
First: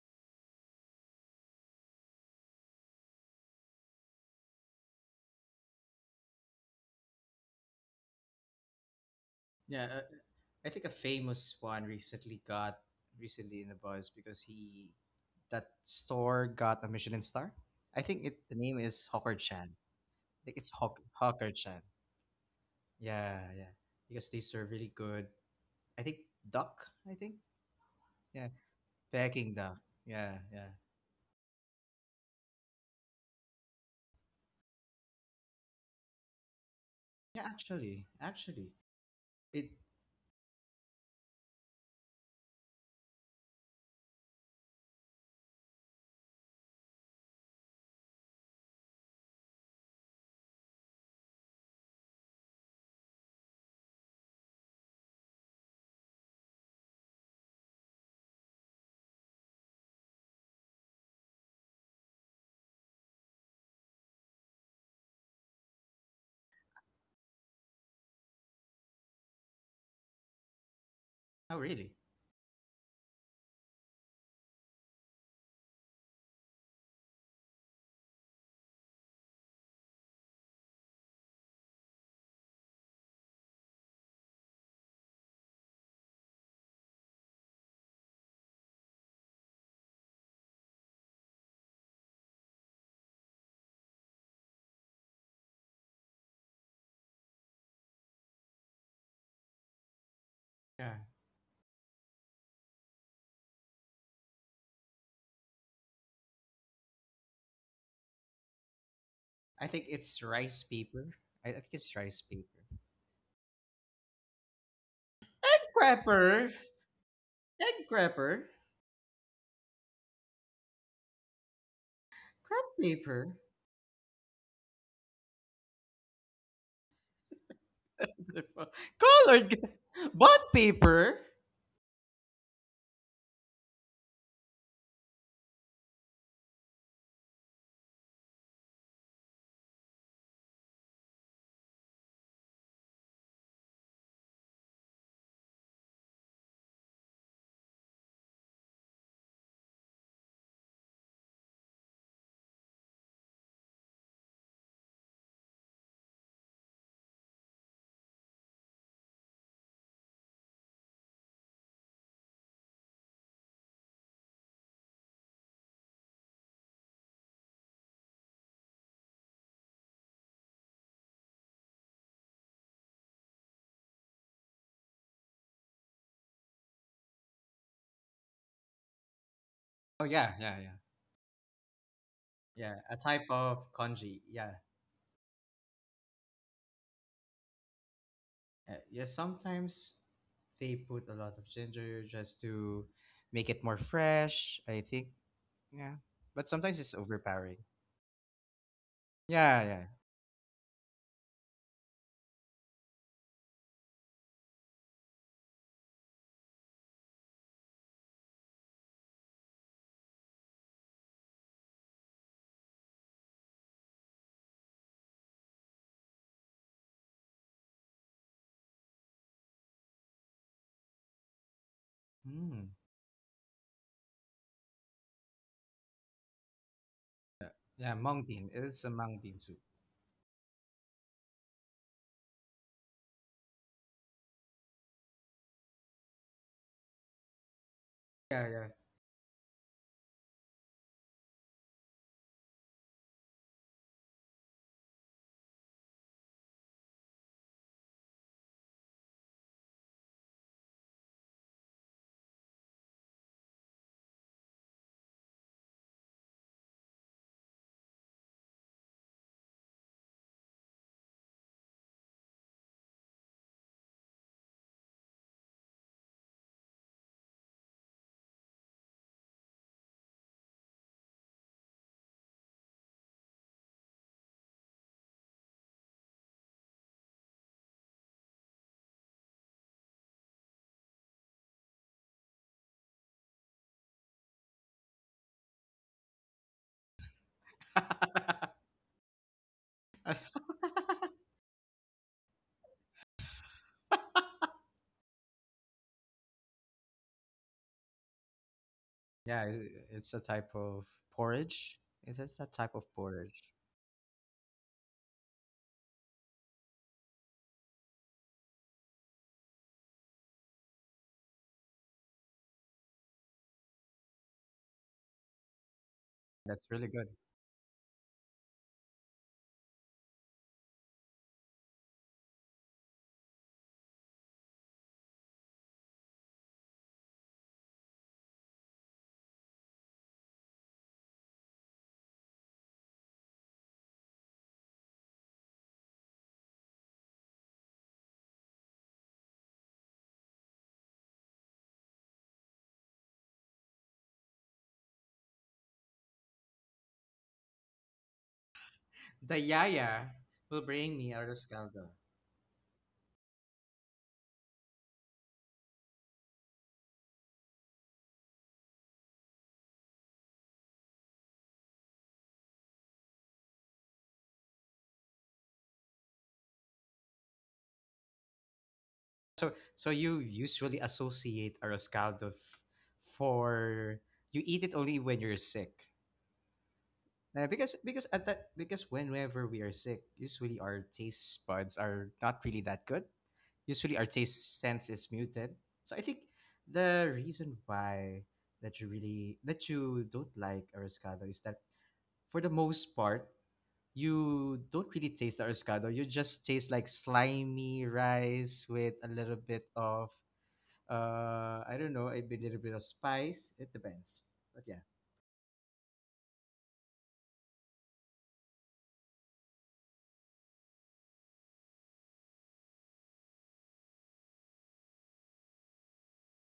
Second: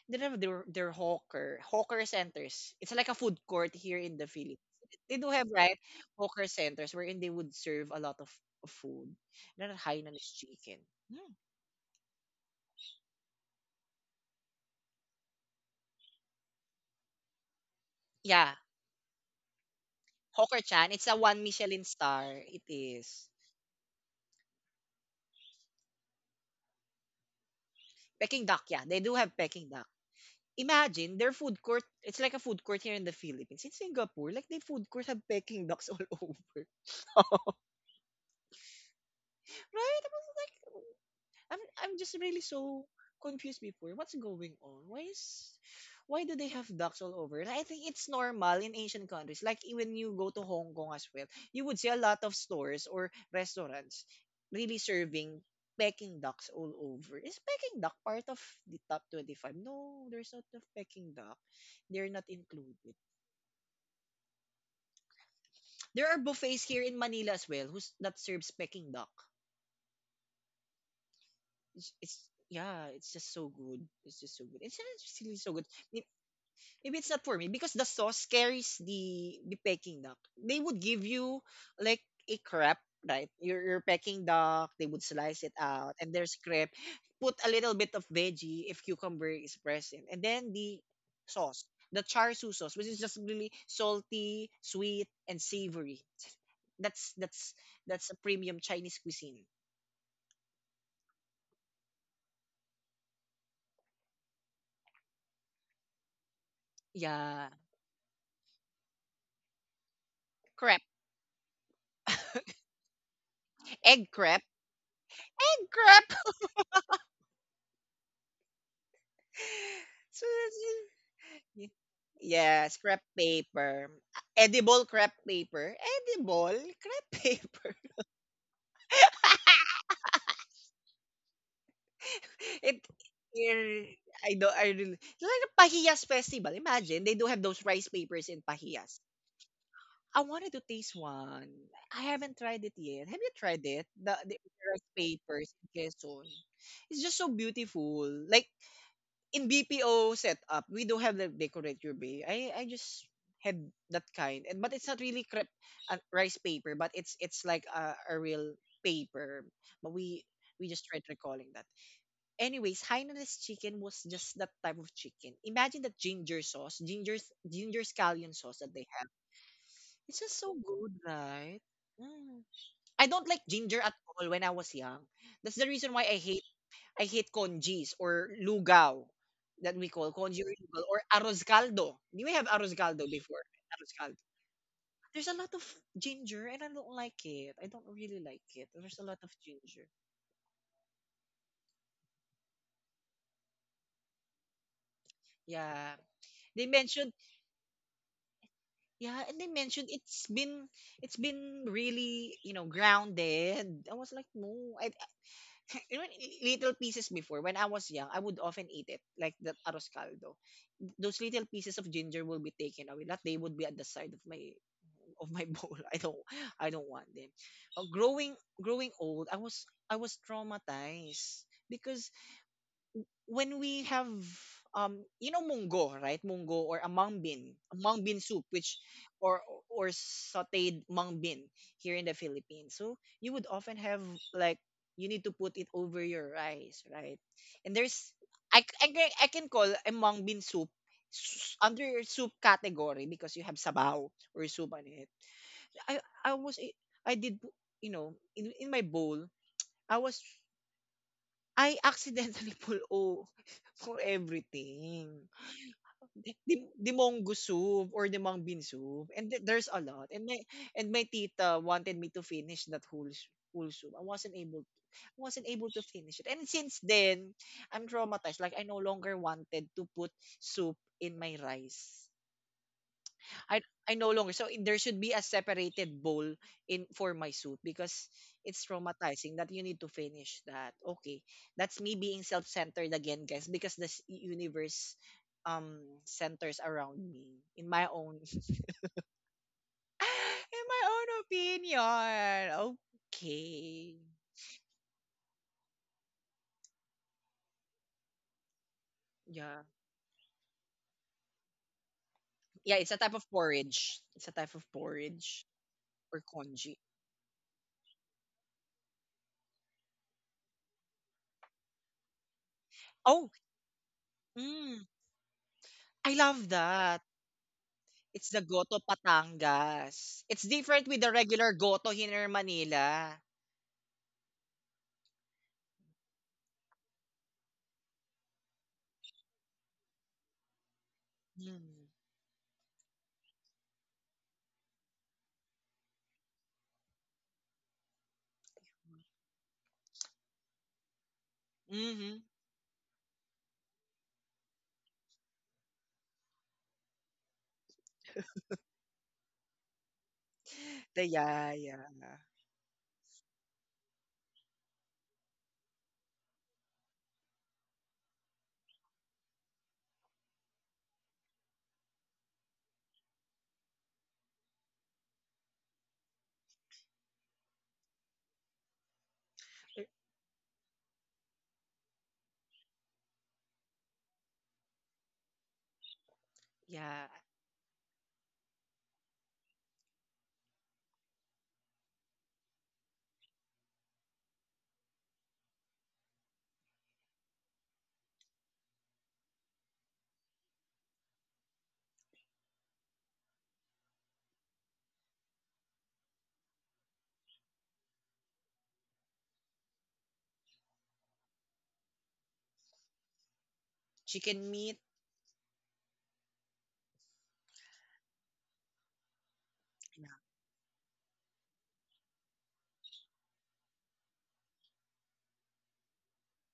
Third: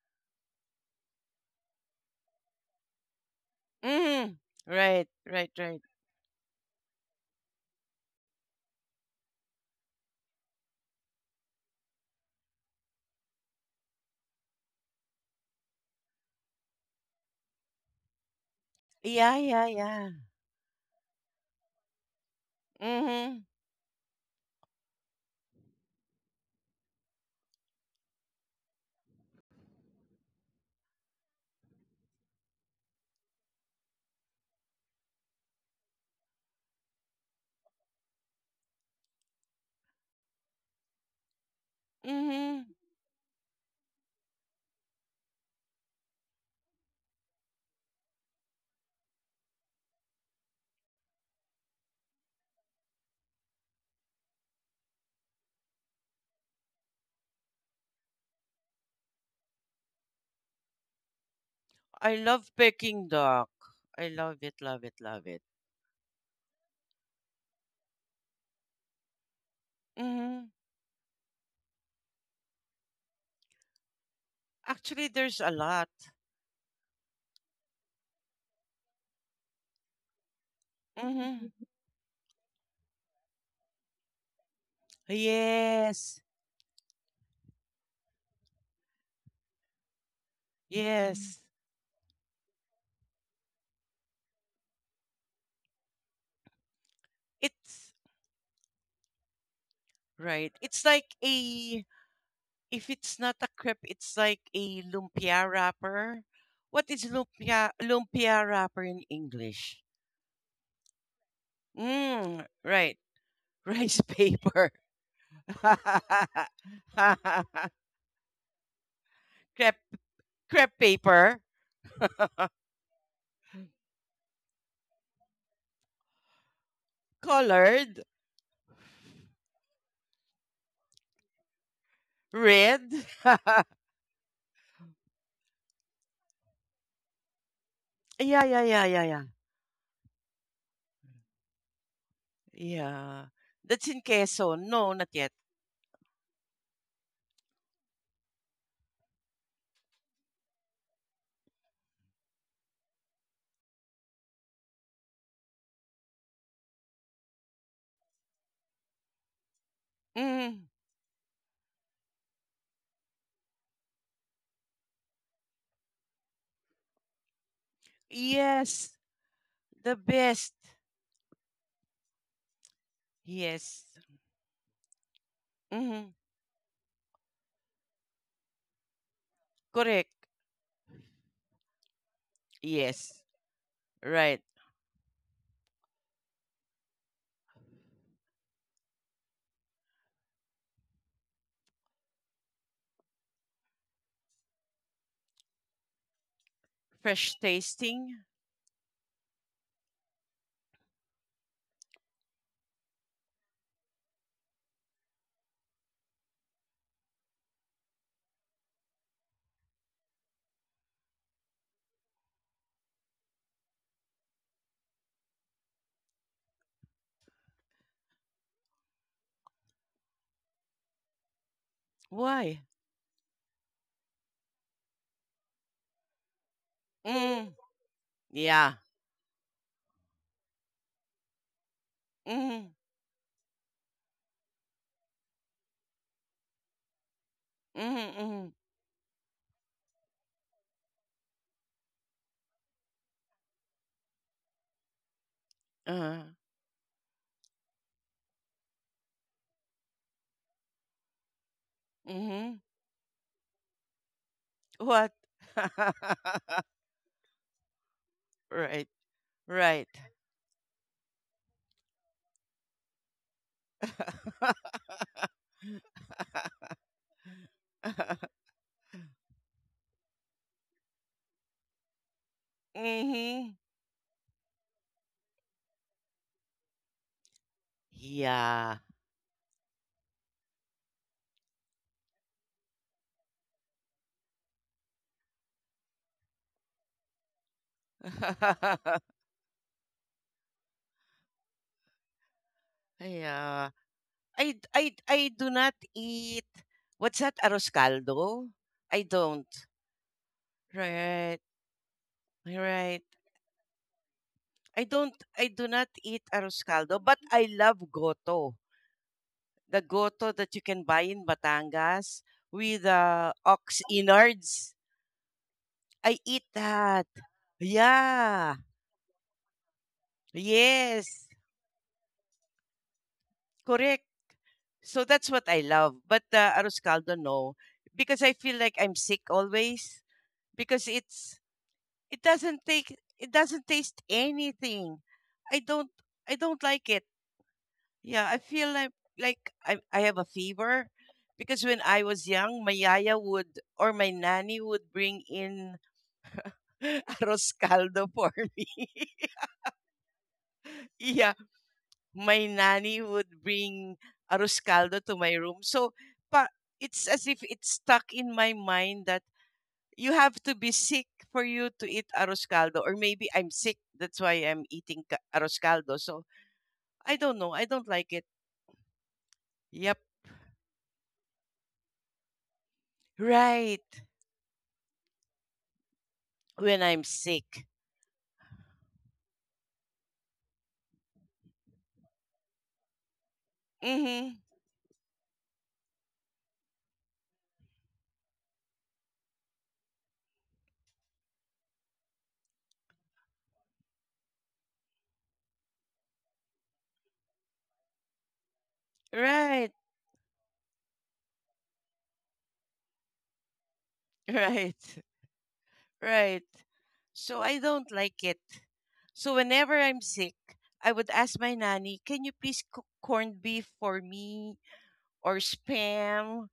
they have their hawker centers. It's like a food court here in the
Mm-hmm.
Philippines.
Right,
They do have
right,
right
right.
hawker centers wherein they would serve a lot of food. Then
Yeah,
Hainanese
I
chicken.
think a
Hmm.
famous one recently got recently in the buzz because he that store got a Michelin star. I think it
Yeah,
the name is Hawker
Yeah, yeah,
Chan.
yeah.
I think it's
Hawker-Chan. It's a one
Hawker Chan.
Michelin star. It is
Yeah,
Mhm.
yeah. Because they serve really good. I think duck. I think
Peking
yeah,
duck. Yeah, they do have
Peking
Peking
duck.
duck.
Yeah, yeah,
Imagine their food court. It's like a food court here in the Philippines. In Singapore, like they food court have Peking ducks all [laughs] over,
yeah.
[laughs]
Actually, it.
right? I was like, I'm just really
Mhm.
so confused before. What's going on? Why do they have ducks all over? And I think it's normal in Asian countries. When you go to Hong Kong as well, you would see a lot of stores or restaurants really serving Peking ducks all over. Is Peking duck part of the top 25? No, there's not a Peking duck. They're
I
not
love
included.
Peking duck. I love it, love it, love it.
There are buffets here in Manila as well who's that serves Peking duck.
Mhm.
Oh,
It's,
really?
it's yeah, it's just so good. It's just so good. It's
Actually,
just really
there's
so
a
good. I
lot.
mean, maybe it's not for me because the sauce carries the Peking duck. They would give you
Mhm.
like a crepe, right? Your Peking duck, they would slice it out, and
Yes.
there's crepe. Put a little bit of veggie if cucumber is present, and then the
Mm-hmm. Yes.
sauce, the char siu sauce, which is just really salty, sweet, and savory. That's that's
It's
that's a premium Chinese cuisine.
right. It's
Yeah.
like a, if it's not a crepe, it's like a lumpia wrapper. What is
Yeah,
lumpia wrapper in
I
English?
think it's rice
crepe,
paper. I think it's rice paper.
Mm,
[laughs]
right. Rice
egg crepe,
paper.
egg
[laughs]
crepe.
Crapper. Egg crapper.
crepe
So that's
crepe
it.
paper.
Ye-
Crap
Yes, crepe
paper.
paper. Edible crepe paper.
Colored?
[laughs] Colored bond paper.
[laughs] it,
Red?
it
[laughs]
I don't, I really like a Pahiyas festival. Imagine they do have those rice papers in
Yeah, yeah, yeah,
Pahiyas.
yeah, yeah.
I wanted to taste one. I haven't tried it yet. Have you
Yeah.
tried it?
That's in
The
Quezon.
Rice
No, not yet.
papers in Quezon. It's just so beautiful. Like in BPO setup, we don't have like decorate your bay. I just had that kind, and but it's not really crep rice paper, but it's a real paper. But we
Mm.
just tried recalling that. Anyways, Hainanese chicken was just that type of chicken. Imagine that ginger sauce, ginger scallion sauce that
Yes.
they have.
The
It's just
best.
so good, right? Mm. I don't like ginger
Yes.
at all when I was young. That's the reason why
Mm.
I hate congis or lugaw, that we
Oh,
Correct.
call
yeah,
congi
yeah,
or
yeah,
lugaw or arroz caldo. Do we have
yeah.
arroz
A
caldo
Yes.
type
before?
of
Arroz
kanji.
caldo.
Right.
Yeah.
There's a lot of ginger, and I don't like it. I don't really like it. There's
Yeah.
a lot of ginger.
Sometimes they put a lot of ginger just to make it more fresh, I think.
Yeah.
Yeah, but
They
sometimes it's
mentioned
Fresh
overpowering.
tasting.
Yeah, and they
Yeah, yeah.
mentioned it's been really, you know, grounded. I was like, no, I [laughs] you know, little pieces before when I was young, I would often eat it like the arroz caldo. Those little pieces of ginger will be taken away. Not. They would be at the side of my [laughs] bowl. I don't want them. Uh, growing Growing old, I was traumatized because
Why?
Mm.
when we have you know, munggo right, munggo or
Mm.
Yeah,
amang bean
mung
soup,
bean.
Yeah.
which
It's a mung bean
or
soup.
or sautéed mung bean here in the Philippines.
Mm.
So you would often have like you need to put it over your rice, right? And there's
Mm.
Yeah,
Mm.
I,
yeah.
c- I, ca- I can call amang bean soup under your soup category because you have sabaw or soup on it.
Uh,
I was I did You know, in my bowl I was I accidentally
mm-hmm.
[laughs] pull O for
What?
everything.
[laughs]
Di dim Demonggo soup or Demang bean
right.
soup, and the there's a
Right.
lot, and my tita wanted me to finish that whole soup.
[laughs]
I wasn't able to finish it, and since then, I'm traumatized, like, I no longer wanted to put soup in my rice.
mm-hmm.
I I no longer. So it- there should be a separated bowl in for my soup because it's
Yeah.
traumatizing that you need to finish that. Okay. That's me being self-centered again, guys, because this universe um centers around me in my own
[laughs]
[laughs]
[laughs] in my own opinion.
Yeah.
Okay.
I do not eat. What's that, arroz caldo? I
Yeah,
don't.
Yeah.
it's a type of
Right.
porridge. It is a type
Yeah,
of
it's a
Right.
type of
porridge
porridge. It's a type of
I don't
porridge
I do not
or
eat arroz
congee.
caldo, but I love goto. The goto that you can buy in Batangas with
Oh,
ox innards.
mm, I
I eat
love
that's really
that.
good.
that.
It's the
Yeah.
Goto patangas. It's different with
Yes.
the regular Goto here in Manila.
Correct. So that's what I love. But arroz caldo, no, because I feel like I'm sick always, because
Mm.
It doesn't taste anything. I don't like it. Yeah, I feel like I have a fever because when I
Hmm.
was young, my yaya would, or my nanny would bring in [laughs] arroz caldo for me. [laughs]
The yaya will bring
The
me
Yeah,
arroz caldo.
yaya.
my nanny would bring arroz caldo to my room. So, but it's as if it's stuck in my mind that you have to be sick for you to eat arroz caldo, or maybe I'm sick, that's why I'm eating ca- arroz caldo. So I don't know. I don't like it.
So
Eh,
so
Yep.
you usually associate arroz caldo for
Right.
you eat it only when you're sick.
When I'm
yeah.
sick.
Because at that because whenever we are sick, usually our taste buds are not really that good. Usually our
Mm-hmm.
taste sense is muted. So I think the reason why that you don't like arroz caldo is that for the most part you don't really taste the arroz. You just taste like slimy rice with a little bit
Right. [laughs]
of I don't know, little bit of spice. It depends.
Chicken
But
Right.
meat.
yeah.
Right. So I don't like it. So whenever I'm
Yeah.
sick, I would ask my nanny, can you please cook corned beef for me or spam?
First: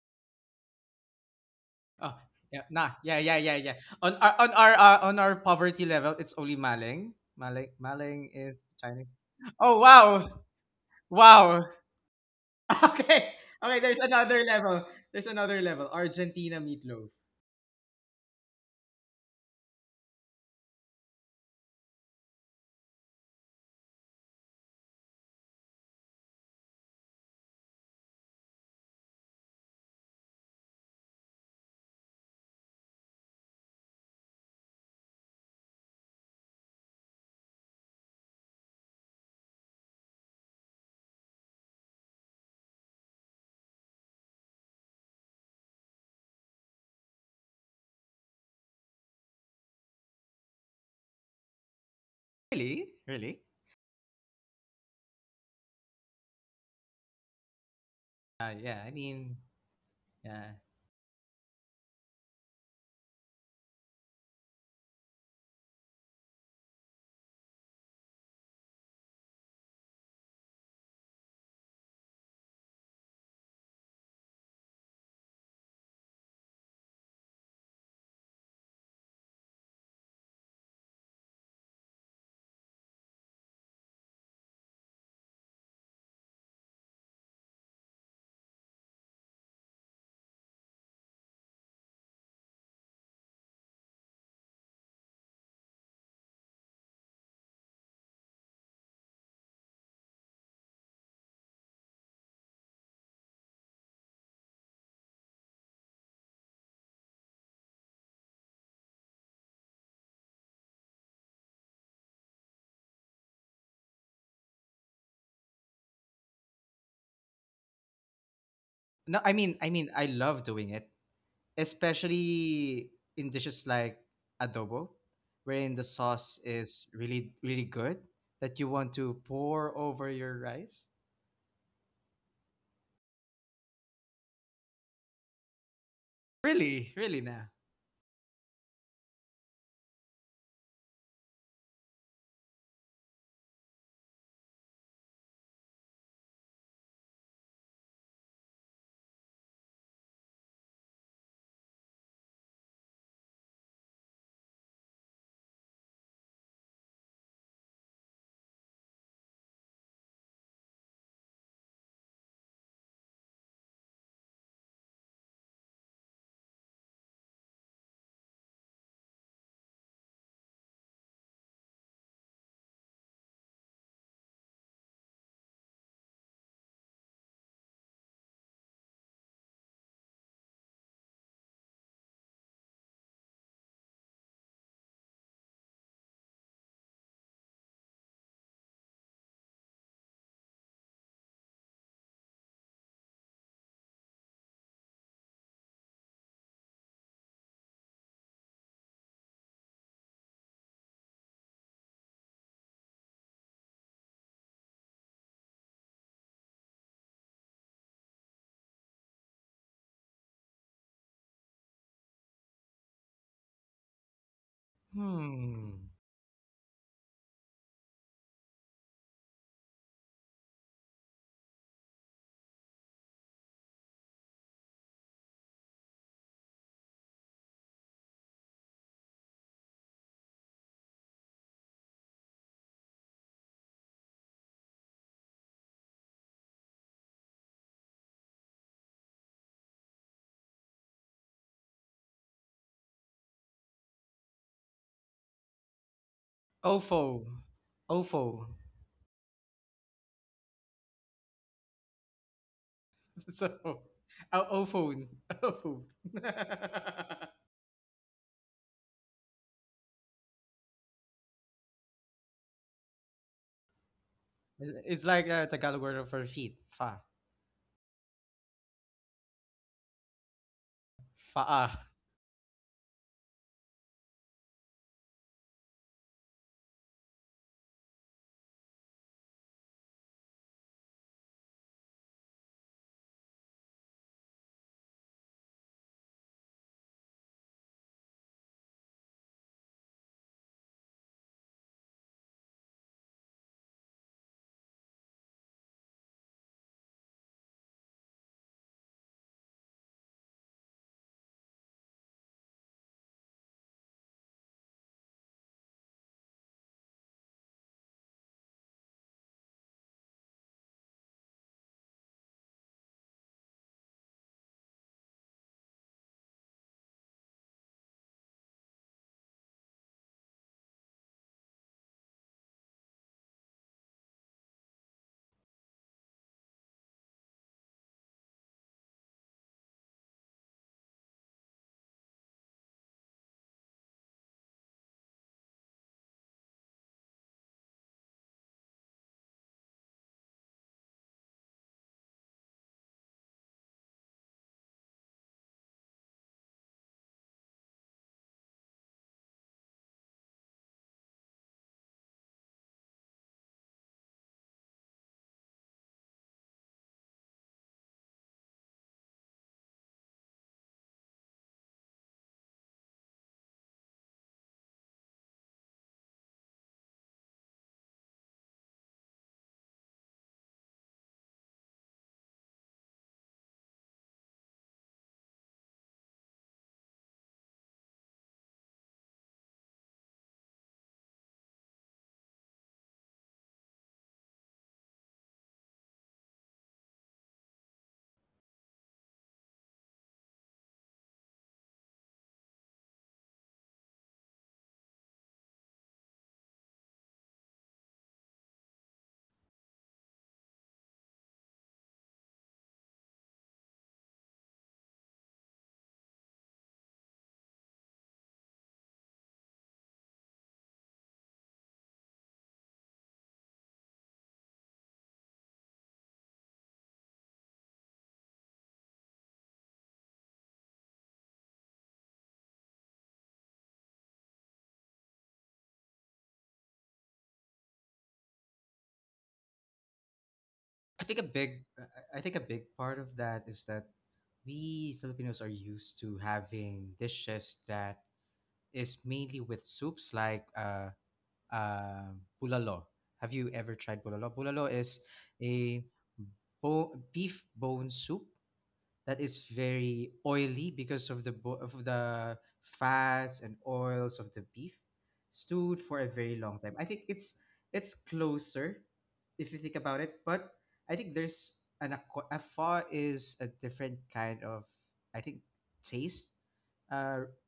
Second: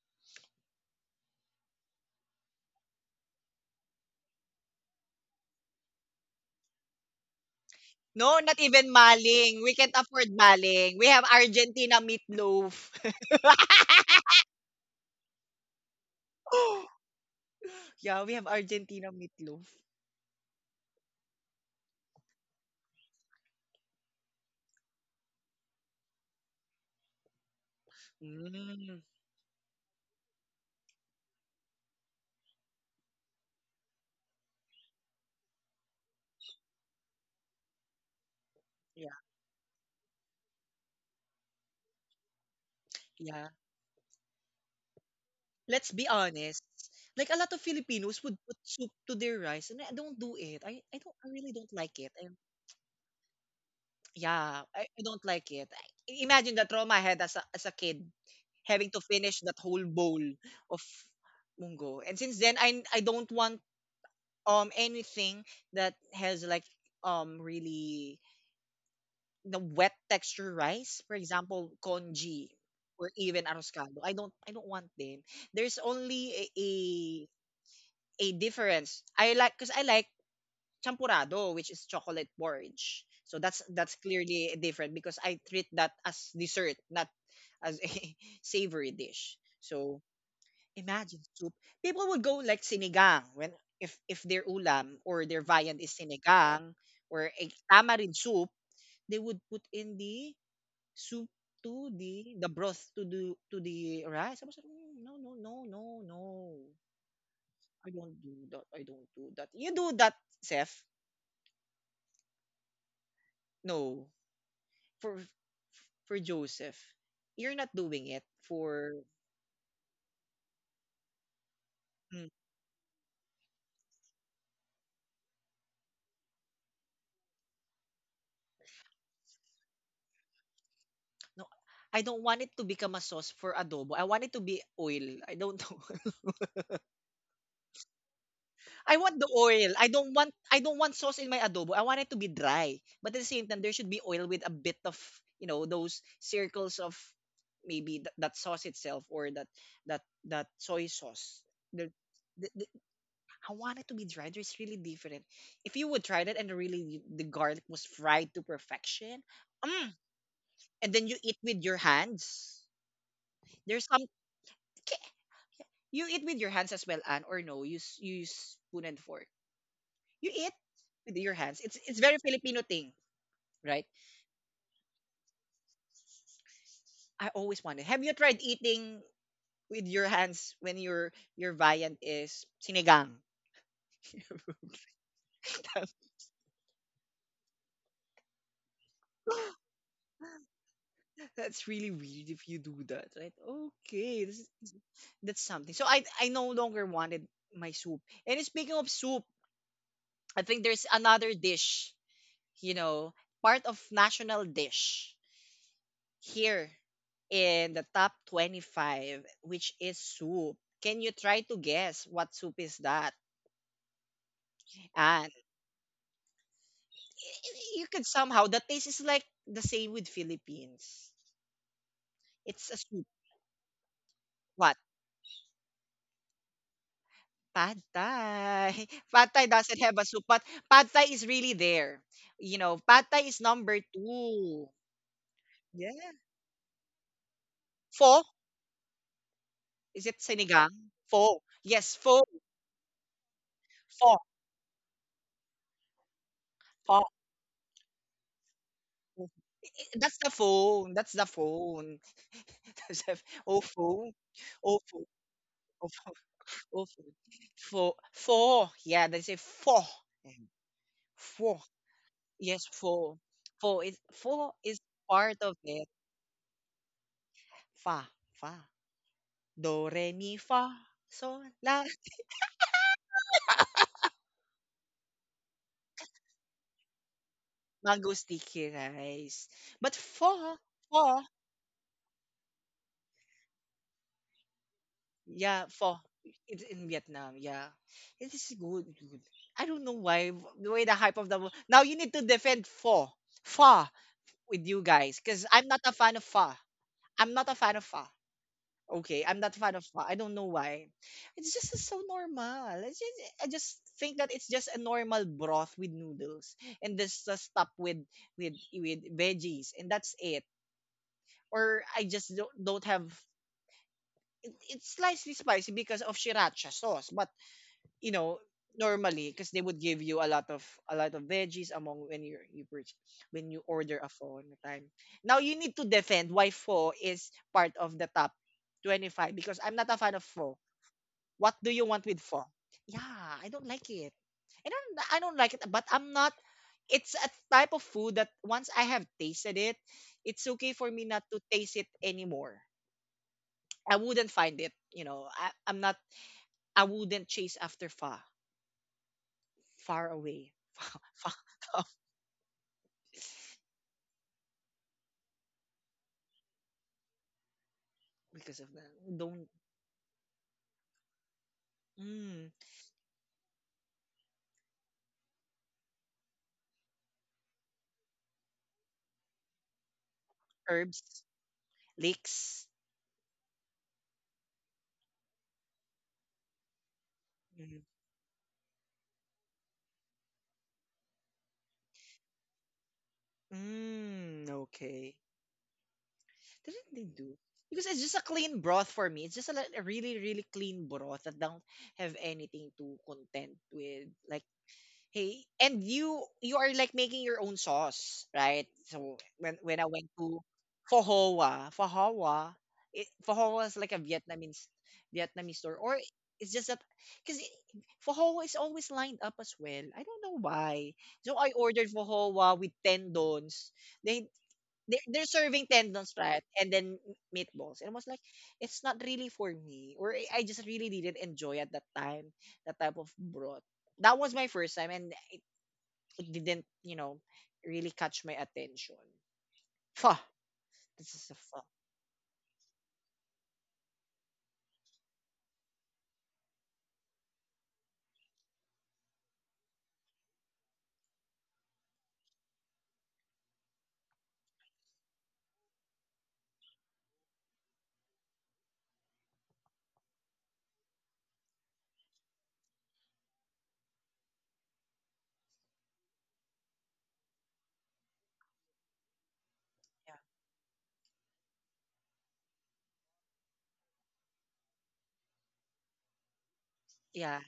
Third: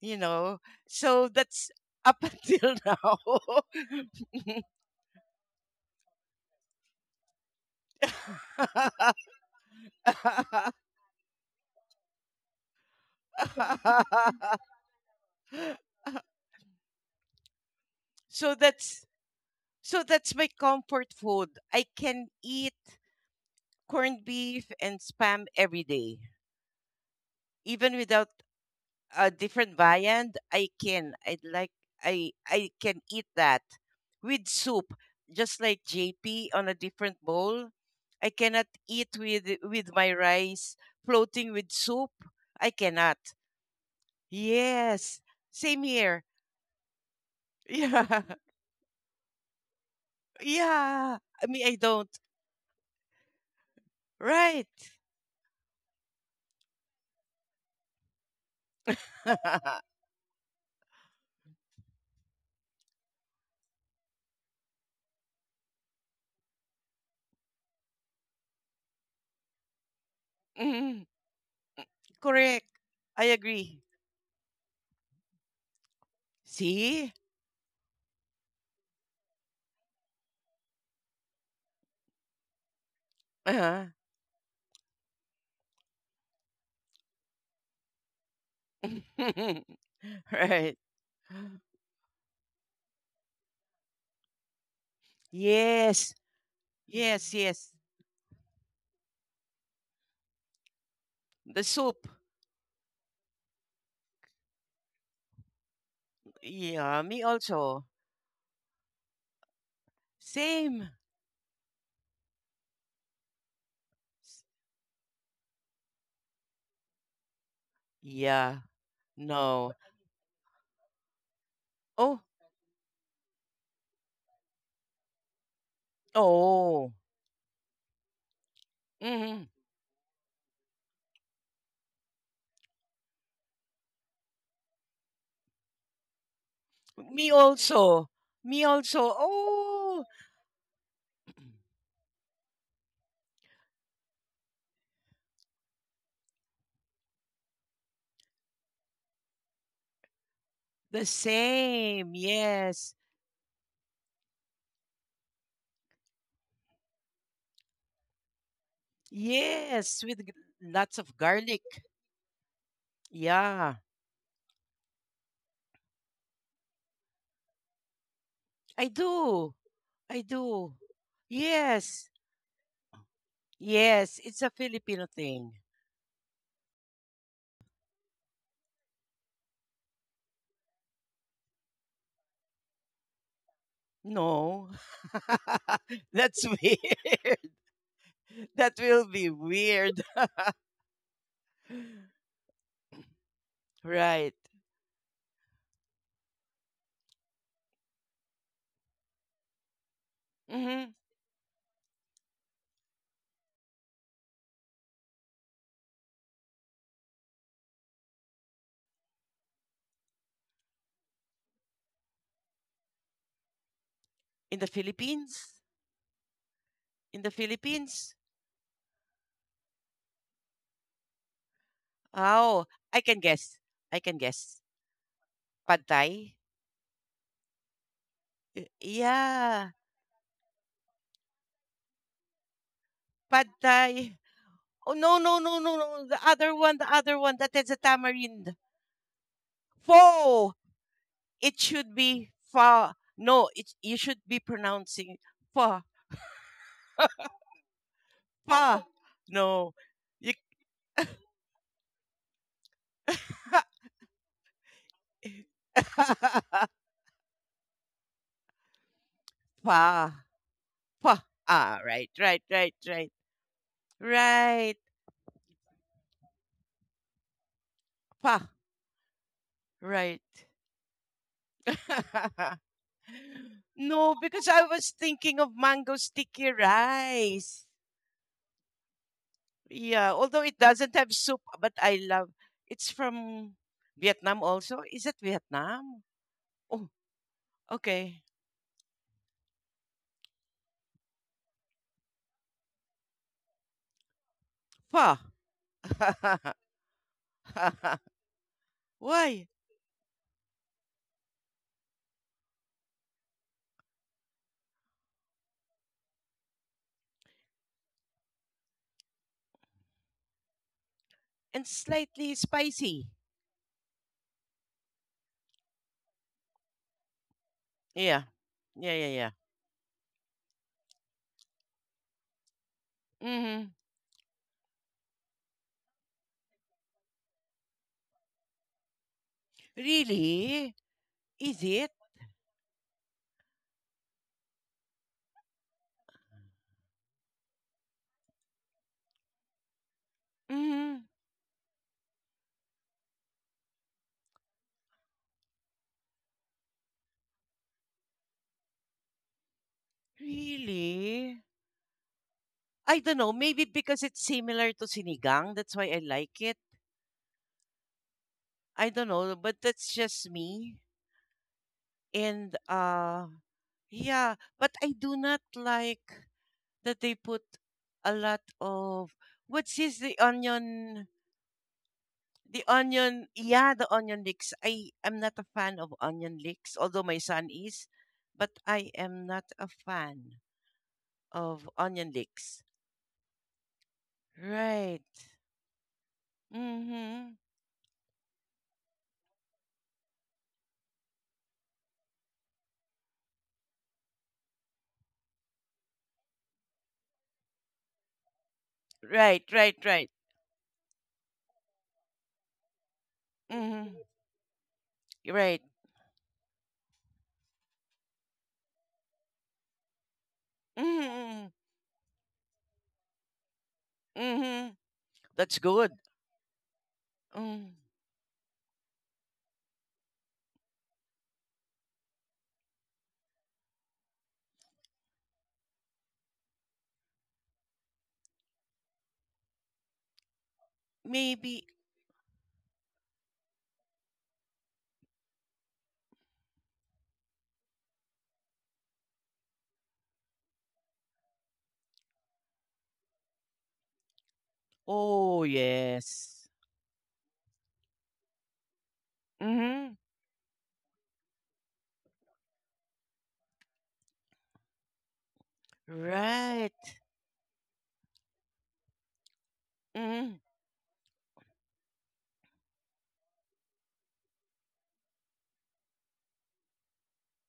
You know, so that's
Oh
up [laughs]
yeah,
until
nah,
now.
yeah, yeah, yeah, yeah. On our poverty level, it's only maling. Maling maling
No, not
is
even
Chinese.
maling. We
Oh,
can't
wow.
afford maling. We have
Wow. [laughs]
Argentina meatloaf.
Okay. Okay, there's another level. There's another level.
[gasps]
Argentina meatloaf.
[laughs] Yeah,
[laughs]
we have
so that's
Argentina meatloaf.
So that's my comfort food. I can eat corned beef and spam every day, even without
Mm.
a different viand. I can. I like. I can eat that with soup, just like JP on a different bowl. I cannot eat
Yeah,
with my rice floating with soup. I cannot.
yeah.
Yes, same
Let's be
here.
honest. Like a lot of
[laughs]
Filipinos
Yeah,
would put soup to their rice, and I don't do it. I don't.
yeah.
I
I
really
mean,
don't
I
like
don't.
it.
Really? Really?
Yeah, I
Right.
I don't like it. I imagine the trauma I had as a kid,
Yeah, I
having to
mean,
finish that whole
[laughs]
bowl
yeah.
of munggo. And since then, I don't want anything that has like really the wet texture rice,
Mhm.
for example, congee
Correct.
or
I
even
agree.
arroscado. I don't want them. There's only
See?
a difference. I like Champurado, which is chocolate porridge. So that's
Uh-huh.
that's clearly different because I treat that as dessert, not as a [laughs] savory dish.
[laughs]
So
right.
imagine soup. People would go like sinigang when if their ulam or their viand is
Yes.
sinigang or
Yes,
a
yes.
tamarind soup, they would put in the soup
The
to
soup.
the broth to the rice. I was like, "Mm, no.
Yeah, me also.
I don't do that. I don't do that. You do that, Seth.
Same.
No.
S-
for for Joseph. You're not doing it
Yeah.
for
No, I mean,
No.
I love doing it,
Oh.
mm,
especially in dishes like adobo, wherein the sauce is
Oh.
really, really good that you want to
Hmm.
pour over your rice.
no. I don't want it to become a sauce for adobo. I want it to be oil. I don't know. [laughs]
Really, really
Me
now.
also. Me
I
also.
want the oil.
Oh,
I don't want sauce in my adobo. I want it to be dry. But at the same time, there should be oil with a bit of, you know, those circles of maybe that sauce itself, or that that soy
the
sauce. There,
same.
th-
Yes.
I want it to be dried. It's really different. If you would try that, and really the garlic was fried to perfection, mm,
Yes, with g-
and
lots
then
of
you eat
garlic.
with your hands.
Yeah.
There's some K- you eat with your hands as well, Anne, or no? You use spoon
I
and fork.
do. I
You eat
do.
with your hands. It's
Yes.
very Filipino thing, right?
Yes, it's a Filipino thing.
I always wanted. Have you tried eating with your hands when your viand is sinigang?
No.
[laughs]
[laughs] That's weird. [laughs] That will be weird.
That's [gasps] really weird
[laughs]
if you do that, right? Okay, this
Right.
is- That's something. So I no longer wanted my soup. And speaking of soup, I think there's
Hmm.
another dish, you know, part of national dish here in the top 25, which is soup. Can you try to guess what soup is that?
In the
And
Philippines?
Hmm.
In the
you could
Philippines?
somehow the taste is like the same with Philippines.
Oh,
It's a
I
soup.
can guess. I can guess.
What?
Pad Thai?
Pad
Y-
Thai. [laughs] Pad Thai
Yeah.
doesn't have a soup, but Pad Thai is really there. You know, Pad Thai is
Pad
number
Thai.
two.
Oh, no, no, no, no,
Yeah.
no. The other one, the other one. That is a
Pho?
tamarind.
Is it
Pho.
sinigang? Pho.
It should
Yes, pho.
be pho. No, it, you
Pho.
should be pronouncing pho.
Pho.
Ofo. Ofo. [laughs]
Pa.
Mhm.
No.
That's the
You,
phone. That's the phone. [laughs] That's the
So,
oh
Pa.
phone.
uh,
Oh
ofo.
phone.
Ofo.
Oh phone.
[laughs]
Oh
[laughs]
phone. Pho. Pho. Yeah, they say pho.
pa.
Yeah.
Pa.
Pho.
Ah, right, right,
Yes,
right, right,
pho. Pho is pho
right,
is
It's like
part
a
of
Tagalog
it.
word for feet. Fa.
Fa.
Pa.
Fa. Do re
Right.
mi fa. So
Faa.
la
[laughs] No, because I was thinking of mango sticky rice.
mango sticky rice. But
Yeah, although
pho.
it doesn't have
Pho.
soup, but I love. It's from Vietnam also. Is it
Yeah, pho.
Vietnam?
It's
Oh,
in Vietnam. Yeah,
okay.
it is good. I don't know why the way the hype of the now you need to defend pho, pho with you
Pa.
guys because I'm not a fan of pho.
[laughs]
I'm not a fan of pho. Okay, I'm
Why?
not a fan of pho. I don't know why. It's just so normal. It's just, I just think that it's just a normal broth with noodles and just stuff with with veggies, and that's it.
And
Or I just
slightly
don't
spicy.
have it, it's slightly spicy because of sriracha sauce, but you
Yeah.
know
Yeah, yeah,
normally
yeah.
because they would give you a lot of veggies among when you purchase when you
Mhm.
order a pho in the time now you need to defend why pho is part of the top 25 because I'm not a fan of pho.
Really?
What
Is
do you
it?
want with pho? Yeah, I don't like it. And I don't like it, but I'm not, it's a type of food that once I have tasted it, it's okay for me
Mhm.
not to taste it anymore. I wouldn't find it, you know, I, I'm not I wouldn't chase after pho far away. [laughs] Far
Really? I don't know. Maybe because it's similar to sinigang, that's why I like it.
because of
I don't
that.
know,
Don't
but that's just me.
mm,
And yeah, but I do not like that they put a lot of, what's this, the onion,
herbs
the
lakes.
onion, yeah, the onion leeks. I am not a fan of onion leeks, although my son
Mm,
is, but I am not a fan of onion leeks. Right.
okay, didn't they
Mm-hmm.
do? Because it's just a clean broth for me. It's just a, a really really clean broth that don't have anything to contend with, like, Hey, and you are like making your own sauce, right? So
Right, right,
when I
right.
went to Pho Hoa, it, Pho Hoa is like
Mm-hmm.
a Vietnamese
Right.
store, or it's just that because Pho Hoa is always lined up as well. I don't know why. So
Mm-hmm.
I ordered Pho Hoa with tendons. They
Mm-hmm.
they're
That's
serving
good.
tendons, right? And then
Mm.
meatballs. And I was like, it's not really for me, or I just really didn't enjoy at that time that type of broth. That was my first time, and it didn't, you know, really catch my attention. Fuck,
I
this
think a
is a
big,
Maybe.
fuck.
I I think a big part of that is that we Filipinos are used to having dishes that is mainly with soups like uh, bulalo. Have you ever tried bulalo? Bulalo is
Oh,
a
yes.
beef bone soup that is
Mm-hmm.
very oily because of the fats and oils of the beef stewed for a very long time. I
Right.
think it's closer if you think about
Yeah,
it,
Mm-hmm.
but I think there's a pho is a different kind of I think taste. Uh,
yeah,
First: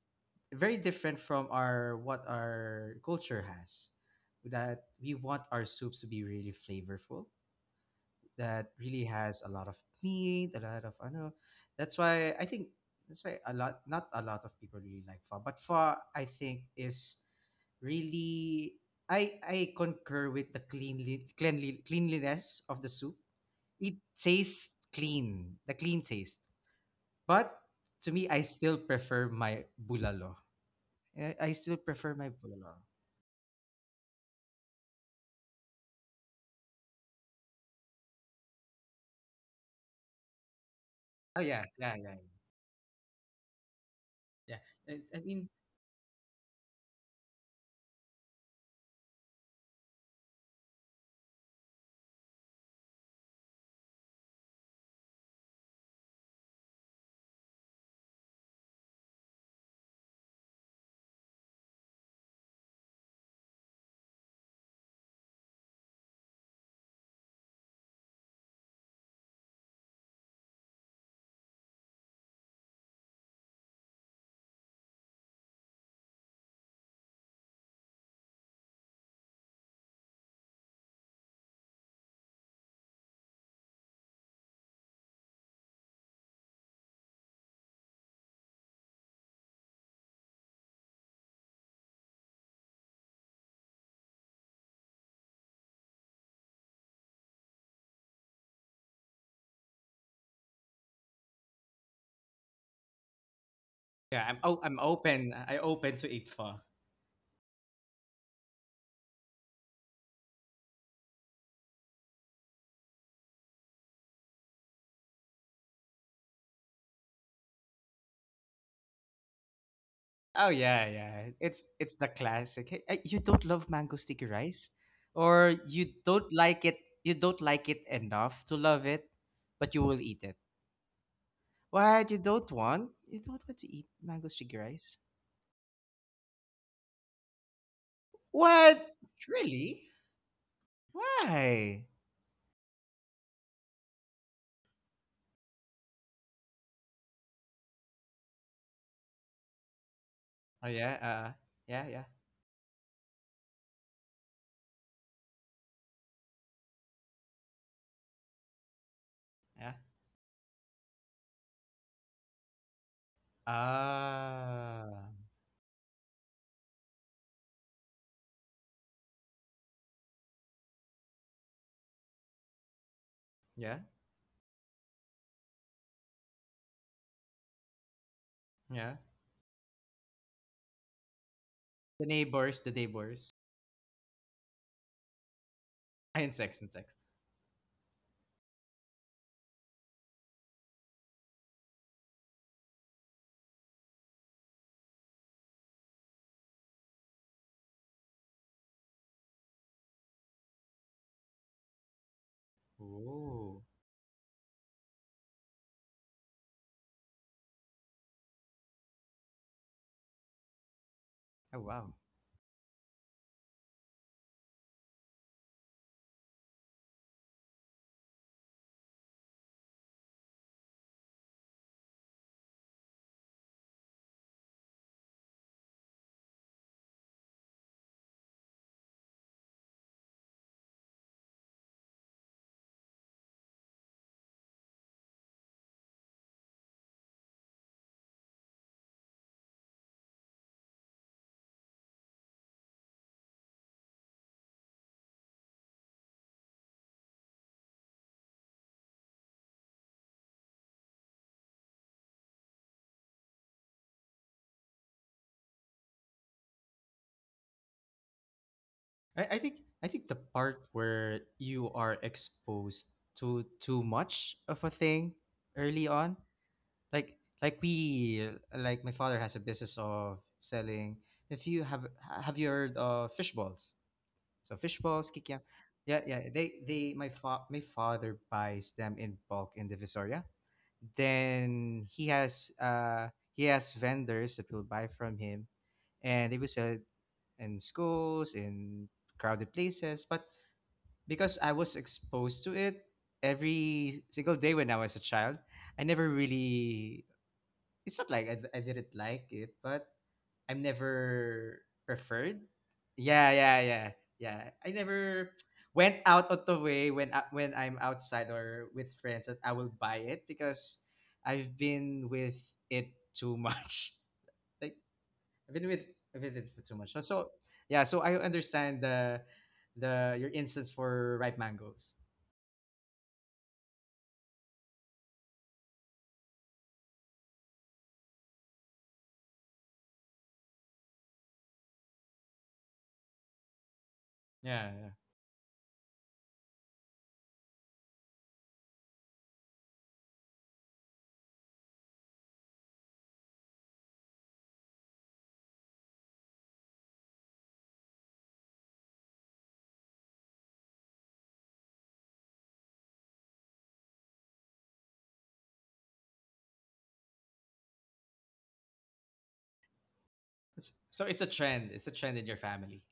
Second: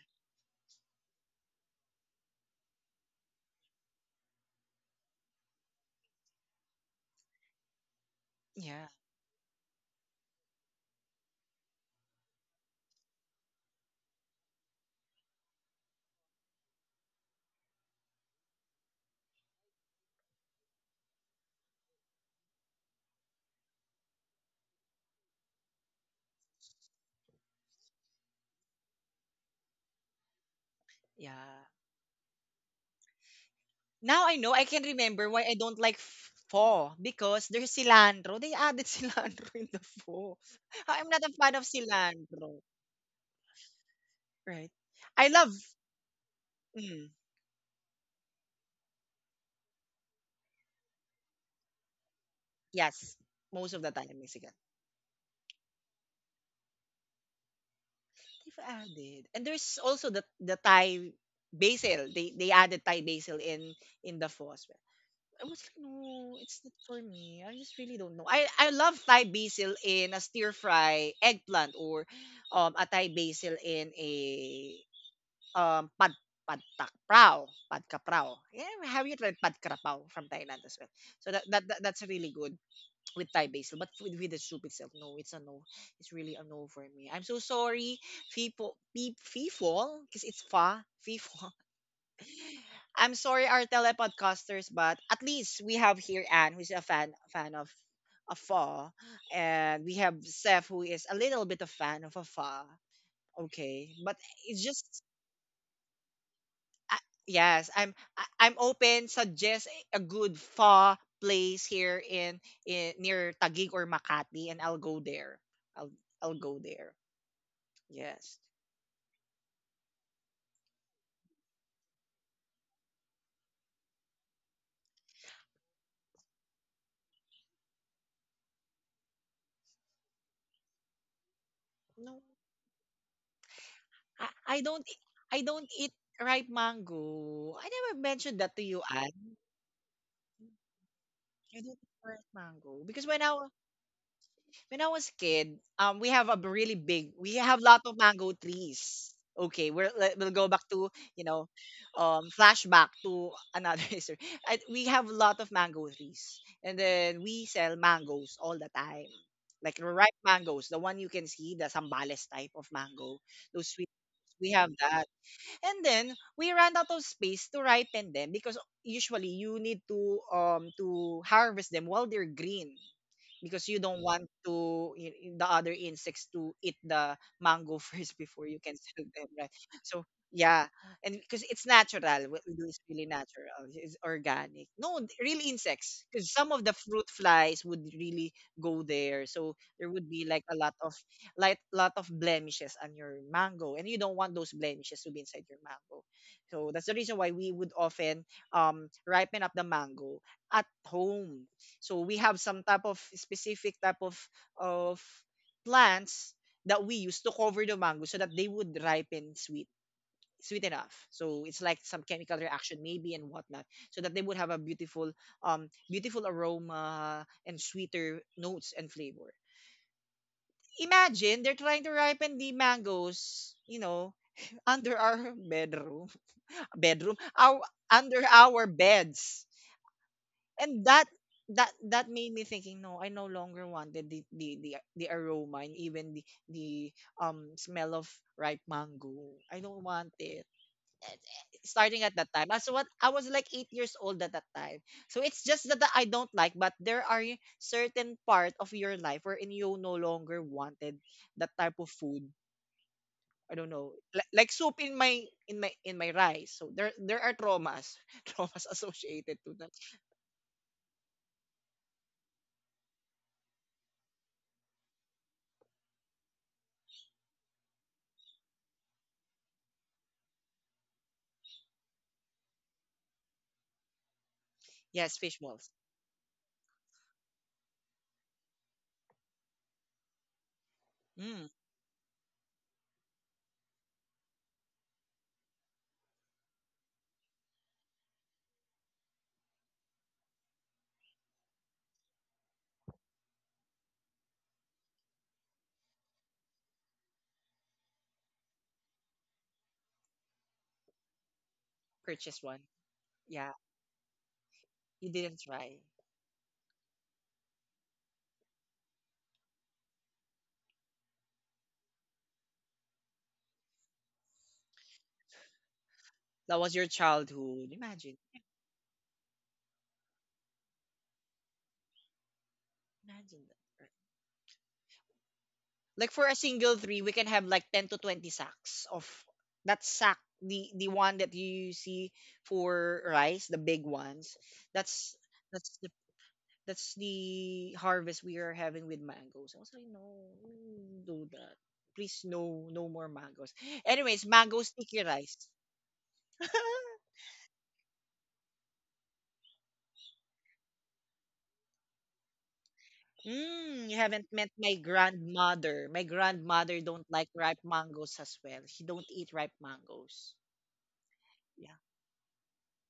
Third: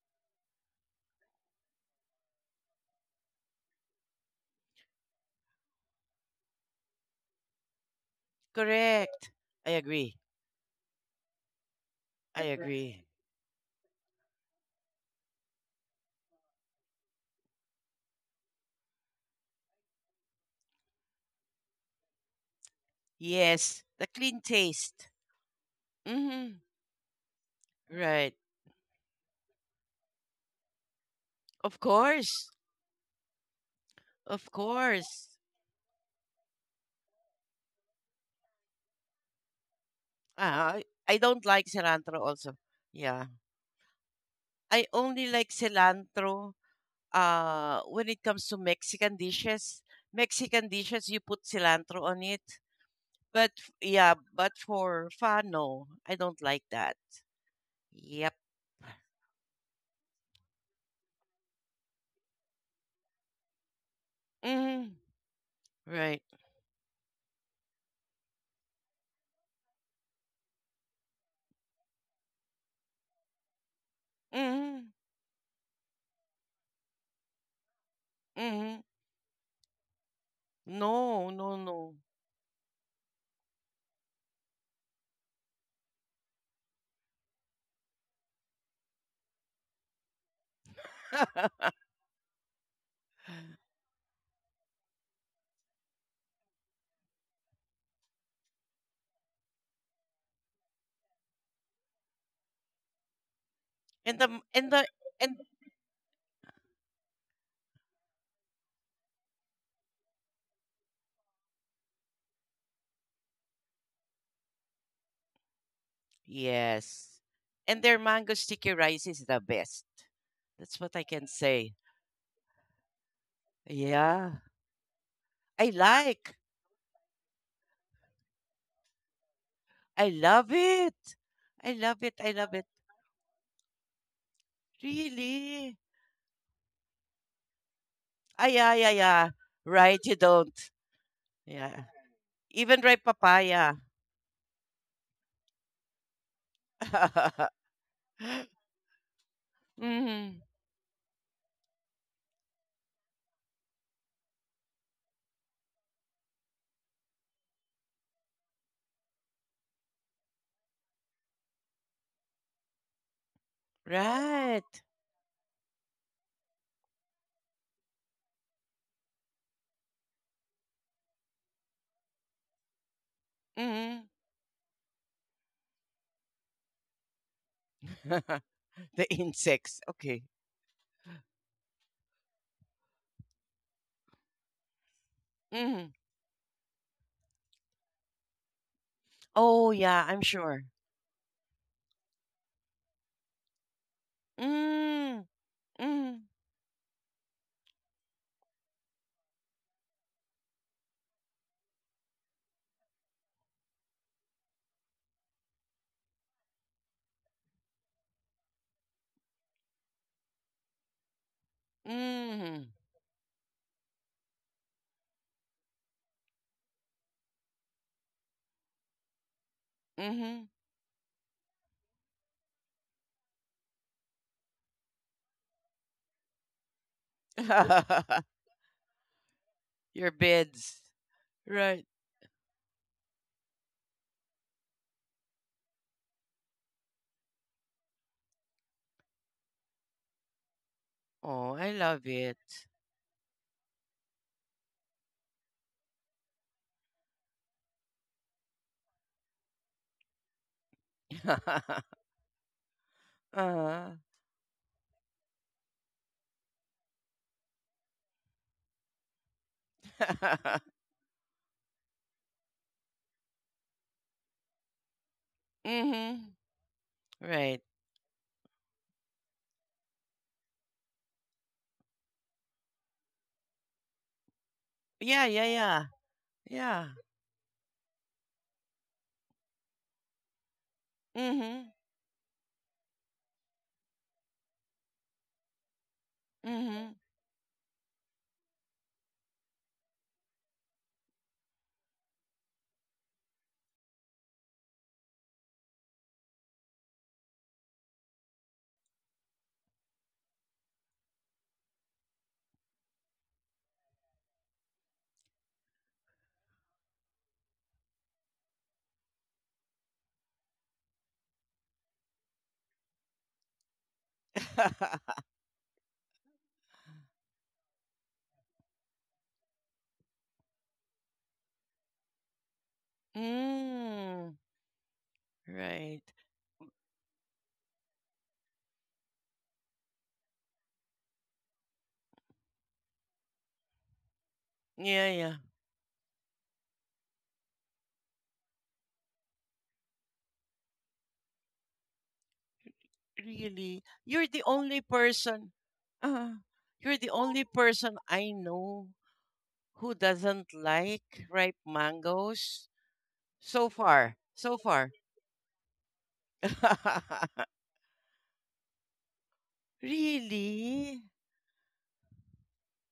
Very different from our what our culture has, that we want our soups to be really flavorful, that
yeah.
really
Correct.
has a lot
I
of
agree.
meat, a lot of, I know, that's why
I
i think
agree.
that's why a lot not a lot of people really like pho, but pho I think is really I concur with the cleanly cleanly cleanliness of the soup.
Yes.
It
The clean
tastes
taste.
clean, the clean taste,
Mm-hmm.
but to me
Right.
I still prefer my bulalo. I
Yeah.
still
Of
prefer my
course.
bulalo.
Now I know
Of
I can remember
course.
why I don't like pho, because there's cilantro. They added [laughs] cilantro in the pho.
Ah,
I'm
I
not a
Oh
don't
fan of
yeah,
like
yeah, yeah, yeah.
cilantro also.
cilantro,
Yeah.
Yeah.
right?
I
I
only
I
mean,
like
love
cilantro
mm,
when it comes to Mexican dishes, you put cilantro on it.
yes,
But f-
most of the time
yeah,
Mexican.
but for pho, no, I don't like that. Yep.
They've added, and there's also the Thai basil. They added Thai basil in the pho.
Hmm.
I was like,
Right.
no, it's not for me. I just really don't know. I love Thai basil in a stir fry eggplant or a Thai basil in a
Hmm.
um pad pad tak prao pad kaprao.
Hmm.
Yeah, have you tried pad kaprao from Thailand as well? So
No, no, no.
that's really good with Thai basil, but with the soup itself, no, it's a no. It's really a no for me. I'm so sorry, people, because it's fa, people. I'm sorry, our telepodcasters, but at least we have here Anne, who's a fan of a fa, and we have Seth, who is a little bit a fan of a fa. Okay, but
And
yeah, I'm
the
o
it's
and
am
the
just
open.
and
I open to eat pho.
I yes, I'm open. Suggest a good fa place in near Taguig or Makati, and I'll go there. I'll I'll go there.
yes, and their mango
Yes.
sticky rice is the best.
Oh
That's
yeah,
what I
yeah.
can
It's
say.
it's the classic. Hey, you don't love mango sticky
Yeah,
rice, or
I
you don't
like.
like it. You don't like it enough to love it, but you will
I
eat it.
love it. I love
What
it.
No,
you
I
don't
love it.
want? You don't want to eat
I,
mango sticky
I don't
rice?
I don't
Really.
eat ripe mango. I never mentioned
Ah,
that to
yeah,
you,
yeah,
What?
yeah.
Really?
Right, you don't.
I don't
Why?
Yeah.
prefer
Even
mango
ripe
because when
papaya.
when I was kid, we have a really big, we have
[laughs]
lot of mango trees. Okay, we're, we'll
Hmm.
go back
Oh,
to
yeah.
you know,
Yeah. Yeah.
flashback to another [laughs] history. We have a lot of mango trees, and then we sell mangoes all the time,
Yeah.
like ripe mangoes, the one you can see, the sambales type of mango, those sweet. We have
Right.
Ah.
that, and then we ran out of space to ripen them because usually you need to harvest them while they're green because
Yeah.
you don't
Hmm.
want to the other insects to eat the mango [laughs] first before you can
[laughs]
Yeah.
sell
The
them, right?
insects.
So
Okay.
yeah, and because it's natural,
The
what we
neighbors,
do
the
is really
neighbors.
natural, it's organic, no real
Hmm.
insects, because
And
some
sex
of
and
the
sex.
fruit flies would really go there, so
Oh,
there
yeah,
would
I'm
be like a
sure.
lot of like lot of blemishes on your mango, and you don't want those blemishes to be
Mm,
inside your mango.
mm,
So that's the reason why we would often ripen up the mango at home. So we have some type of
Oh.
specific type of of plants that we use to cover the mango so that they would ripen sweet enough. So
Oh,
it's like
wow.
some chemical
mm,
reaction maybe and whatnot. So that they would have a beautiful aroma and sweeter notes and flavor.
mm.
Imagine they're trying to ripen the mangoes, you know, under our bedroom. [laughs] Bedroom. Our
[laughs]
under our beds.
Your beds.
And that that
Right.
that made me thinking, no, I no longer wanted the aroma and even the smell of ripe mango. I don't want it,
Oh, I
starting
love
at that
it.
time, as what I was like 8 years old at that time. So it's just that I don't like, but there are certain part of your life wherein you no longer wanted
[laughs]
that
uh,
type of food. I don't know,
huh.
like soup in my in my rice. So there are traumas [laughs] traumas associated
I, I
to
think
that.
I think the part
[laughs]
where you are exposed to too much of a thing early on.
mm-hmm.
Like like
Right.
we like my father has a business of selling. If you have you heard of fish balls? So fish balls,
Yes,
Yeah,
fish
kikiam.
yeah,
balls.
yeah.
Yeah, yeah. They they
Yeah.
my fa- my father buys them in bulk in the Divisoria.
Hmm.
Mm-hmm.
Then he has vendors that will buy from him, and they will sell
Mm-hmm.
in schools, in crowded places. But because I was exposed to it every single day when I was a child, I never really, it's not like I didn't like it, but I'm never preferred.
Purchase one.
Yeah,
Yeah,
yeah, yeah, yeah. I
you
never
didn't try.
went out of the way when when I'm outside or with friends that I will buy it because I've been with it too much. [laughs] Like
[laughs]
I've been with it
That
for
was
too
your
much. So,
childhood.
yeah, so I understand the your instance for ripe mangoes.
Imagine that, right?
Mm, right.
Like for a single three, we can have like 10 to 20 sacks of that sack. The one that you see for rice, the big ones.
Yeah, yeah.
Yeah,
That's
yeah.
that's the that's the harvest we are having with mangoes. I was like, no, don't do that. Please, no, no more mangoes.
Really.
Anyways,
You're the
mango
only
sticky rice.
person. Uh,
[laughs]
you're the only person I know who doesn't like ripe mangoes so
Mm, you
far.
haven't met
So
my
far.
grandmother. My grandmother don't
[laughs]
like ripe mangoes as well. She don't eat ripe mangoes.
S-
Really?
So it's a trend.
Yeah.
It's a trend in your family.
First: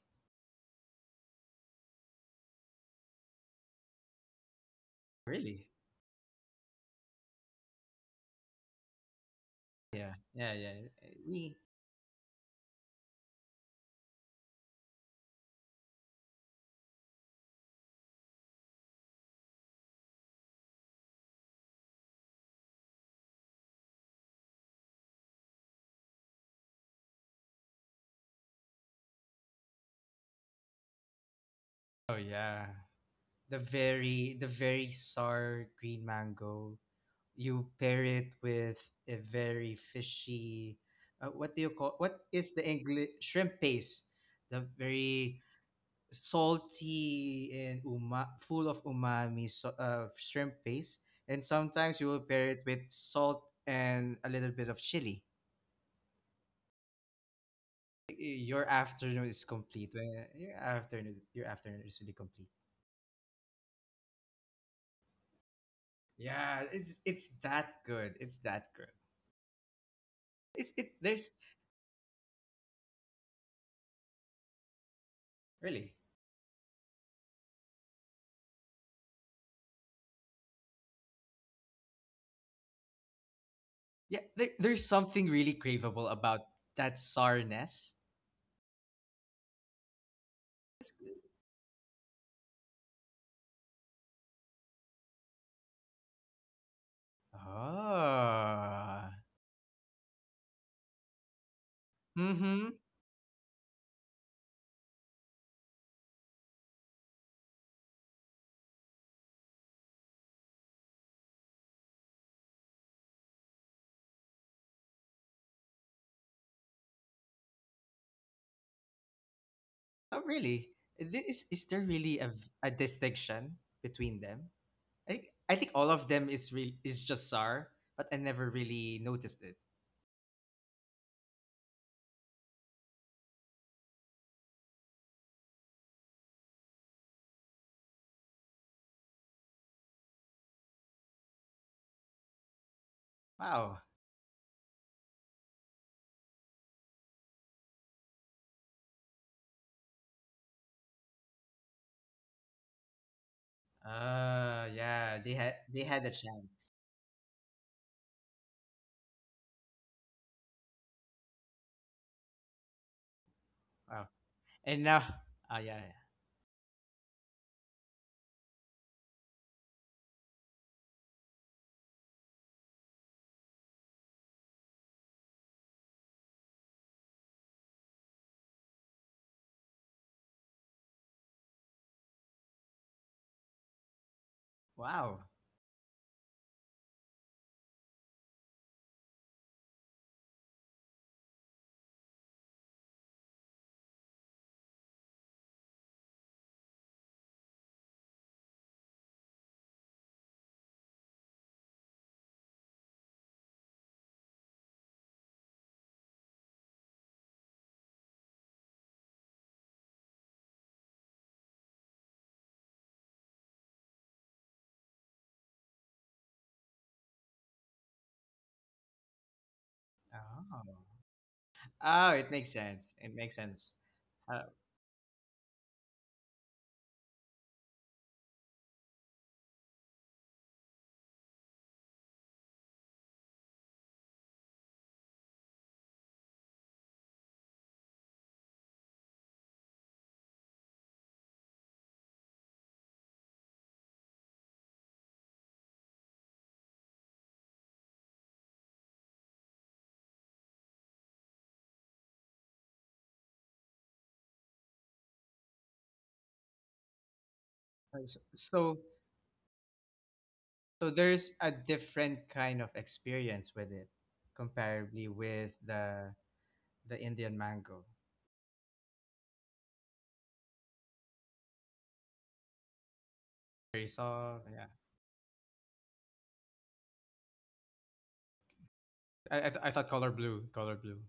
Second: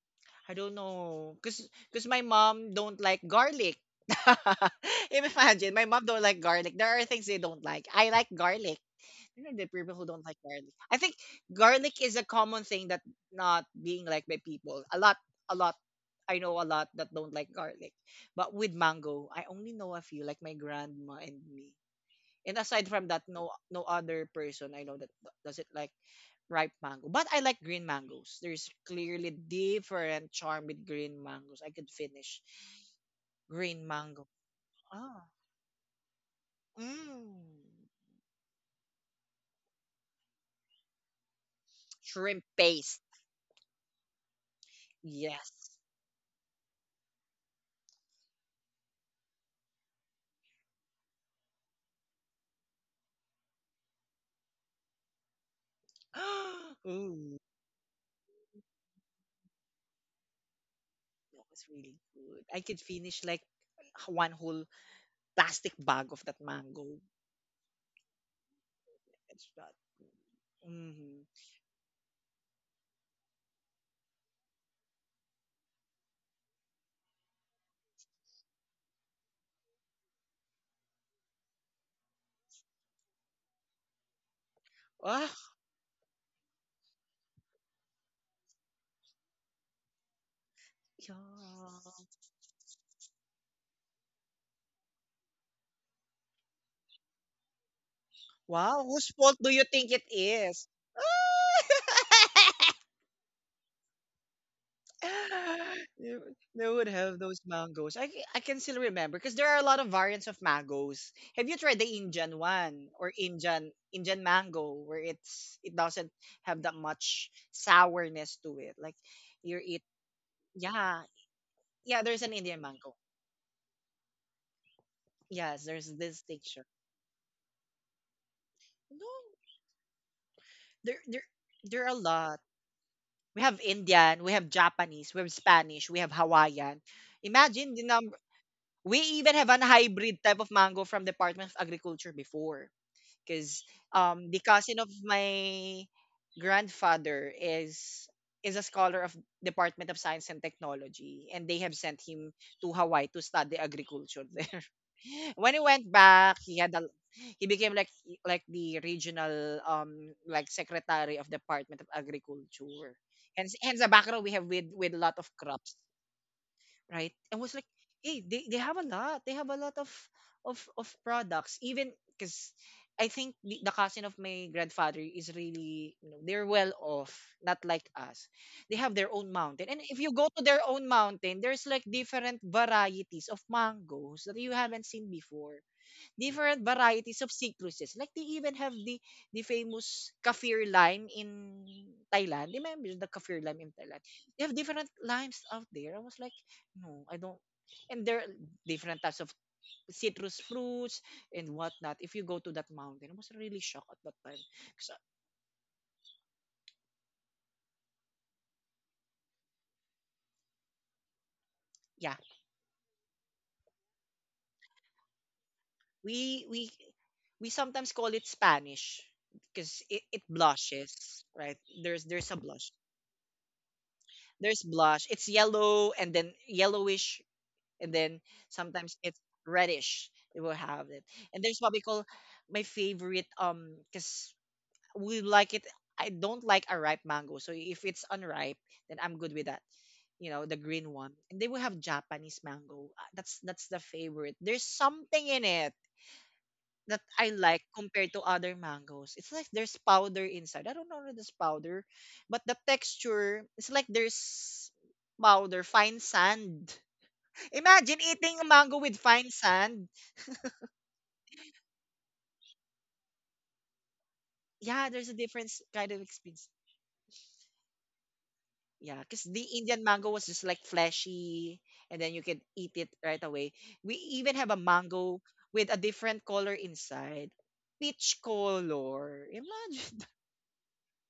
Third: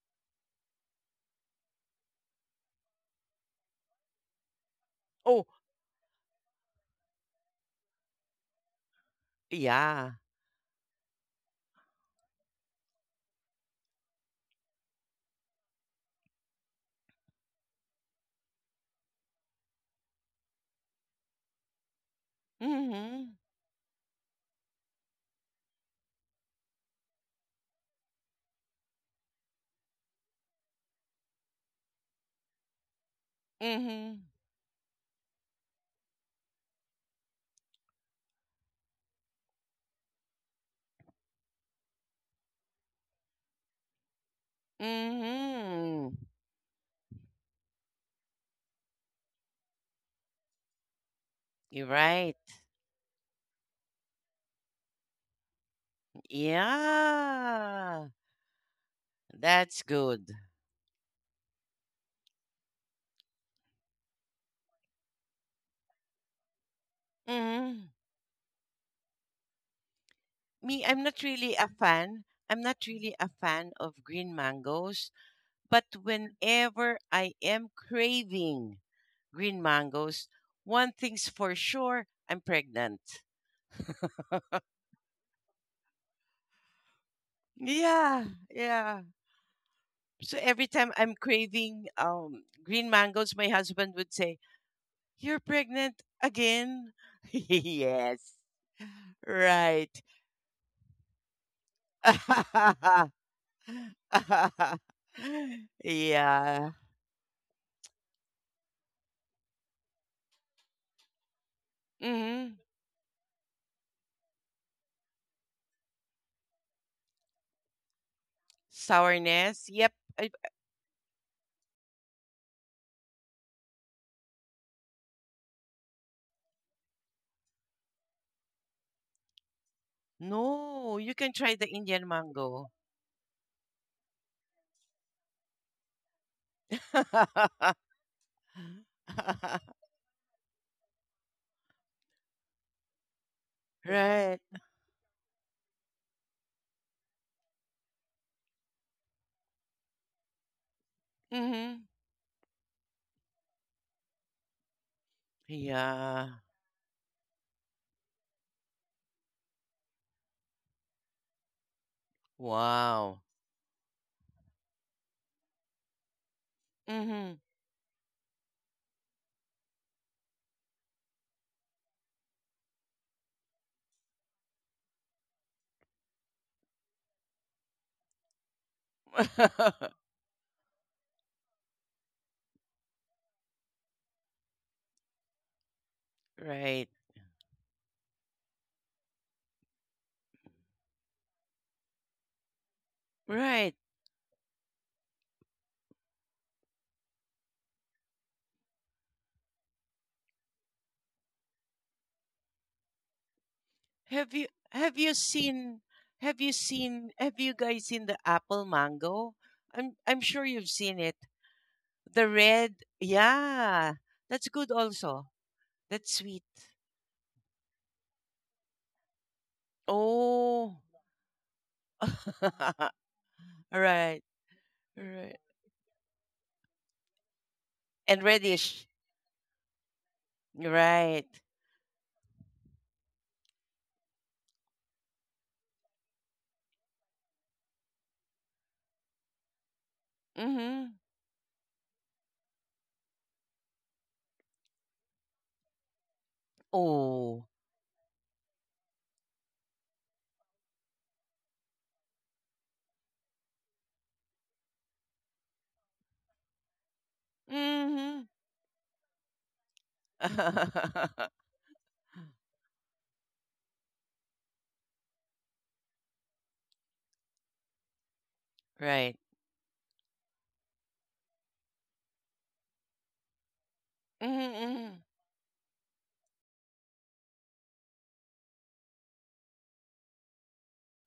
I don't know. Cause my mom don't like garlic. [laughs]
Oh,
Really?
Imagine, my mom don't like garlic. There are things they don't like. I like garlic. You know the people who
Yeah,
yeah.
don't like
yeah, yeah.
garlic. I think
We.
garlic is a common thing that not being liked by people. A lot. I know a lot that don't like garlic. But with mango, I only know a few, like my grandma and me. And aside from
Mm-hmm.
that, no other person I know that does it like ripe mango. But I like green mangoes. There's clearly different charm with green mangoes. I could
Oh, yeah.
finish
The
green
Mm-hmm.
very the
mango.
very
Ah.
sour green mango.
Mm.
You pair it with a very fishy what do you call, what is the
Shrimp
English
paste.
shrimp paste? The very
Yes.
Mm-hmm.
salty and uma full of umami, so, shrimp paste, and
You're
sometimes you will
right.
pair it with salt and a little bit of chili.
[gasps] Ooh,
Yeah.
Your afternoon is
That's
complete. When-
good.
Your afternoon your afternoon is
that
really
was
complete.
really good. I could finish like one whole plastic
Yeah,
bag
it's
of that
it's
mango.
that
Mm-hmm.
good. It's that good.
It's not.
It's
Me,
it.
I'm not
There's.
really a
Mm-hmm.
fan. I'm not really a fan of green mangoes, but
Really?
whenever I am craving green mangoes, one thing's for sure, I'm pregnant.
Yeah. There's something really craveable
Ah,
about that sourness.
Yeah, yeah. So every
It's
time
good.
I'm craving
yeah.
green mangoes, my husband would say, "You're pregnant again?" [laughs] Yes.
Ah.
Right.
Wow,
[laughs]
whose fault do you think it is?
Mm-hmm.
[laughs]
Yeah.
They would have those mangoes. I can still remember because there are a lot of variants of mangoes. Have you tried the
Mhm.
Indian one or Indian mango where it doesn't have that much sourness to it? Like
Sourness?
you
Yep.
eat
Oh,
I,
really?
yeah
Is there
yeah.
really
There's an
a
Indian mango.
distinction between them? I think
Yes,
all
there's
of
this
them is
tincture.
re- is just sour, but I never really
No,
noticed it.
no,
there
you
there
can try the
there are a
Indian
lot.
mango.
We have Indian, we have Japanese, we have Spanish, we have Hawaiian.
[laughs]
Imagine the number. We even have an hybrid type of mango from Department of Agriculture before because
Wow.
Right.
the cousin of my grandfather is a scholar of Department of Science and Technology, and they have
Mhm.
sent him to Hawaii to study agriculture [laughs] there.
Yeah, they
When
had
he
they
went
had a
Yeah.
back, he
chance.
had a he became like the regional like secretary of Department of Agriculture.
Wow.
Hence the
Wow.
background we have with
And
a
now
lot of
oh
crops,
yeah, yeah.
right? And
Mhm.
was like, hey, they have a lot. They have a lot of products. Even because I think the cousin of my grandfather is really, you know, they're well off, not like us. They have their own mountain, and
[laughs]
if you go to their own mountain, there's like different varieties of mangoes that you haven't seen
Wow.
before different
Right.
varieties of cichluses. Like they even have the famous kaffir lime in Thailand. Remember the kaffir lime in
Right.
Thailand? They have different limes out there. I was like, no, I don't. And there are different types of citrus fruits and whatnot. If you go to that mountain, I was really shocked at that time. So
Have you seen have you seen have you guys seen the apple mango? I'm sure you've seen it.
yeah,
The red. Yeah. That's good also. That's
we
sweet.
we we sometimes call it Spanish because it
Oh.
Oh.
blushes, right? There's
Oh,
there's
it
a
makes
blush.
sense.
[laughs]
It makes sense.
Right.
Uh,
There's blush. It's
Right.
yellow and then yellowish and then
And reddish.
sometimes it's reddish. It will have it,
Right.
and there's what we call my favorite because we like it. I don't like a ripe mango, so if it's unripe, then I'm good with that. You know the
Mm-hmm.
green one, and they will have Japanese mango. Ah, that's the favorite. There's something in it that I
Oh.
like compared to other mangoes. It's like there's powder inside. I don't know if there's powder, but the texture it's like there's powder, fine sand. Imagine
Uh, s-
Mm-hmm.
eating a mango
So,
with fine sand.
so
[laughs]
there's a different kind of experience with it,
Yeah, there's
comparably
a
with
difference kind of
the
experience.
the Indian mango.
Yeah,
right.
because the Indian mango was just like fleshy, and then you can eat it right away.
Very
We even
soft.
have
Mm-hmm,
a
Yeah,
mm-hmm.
mango with a different color inside, peach color.
I thought
Imagine.
color blue,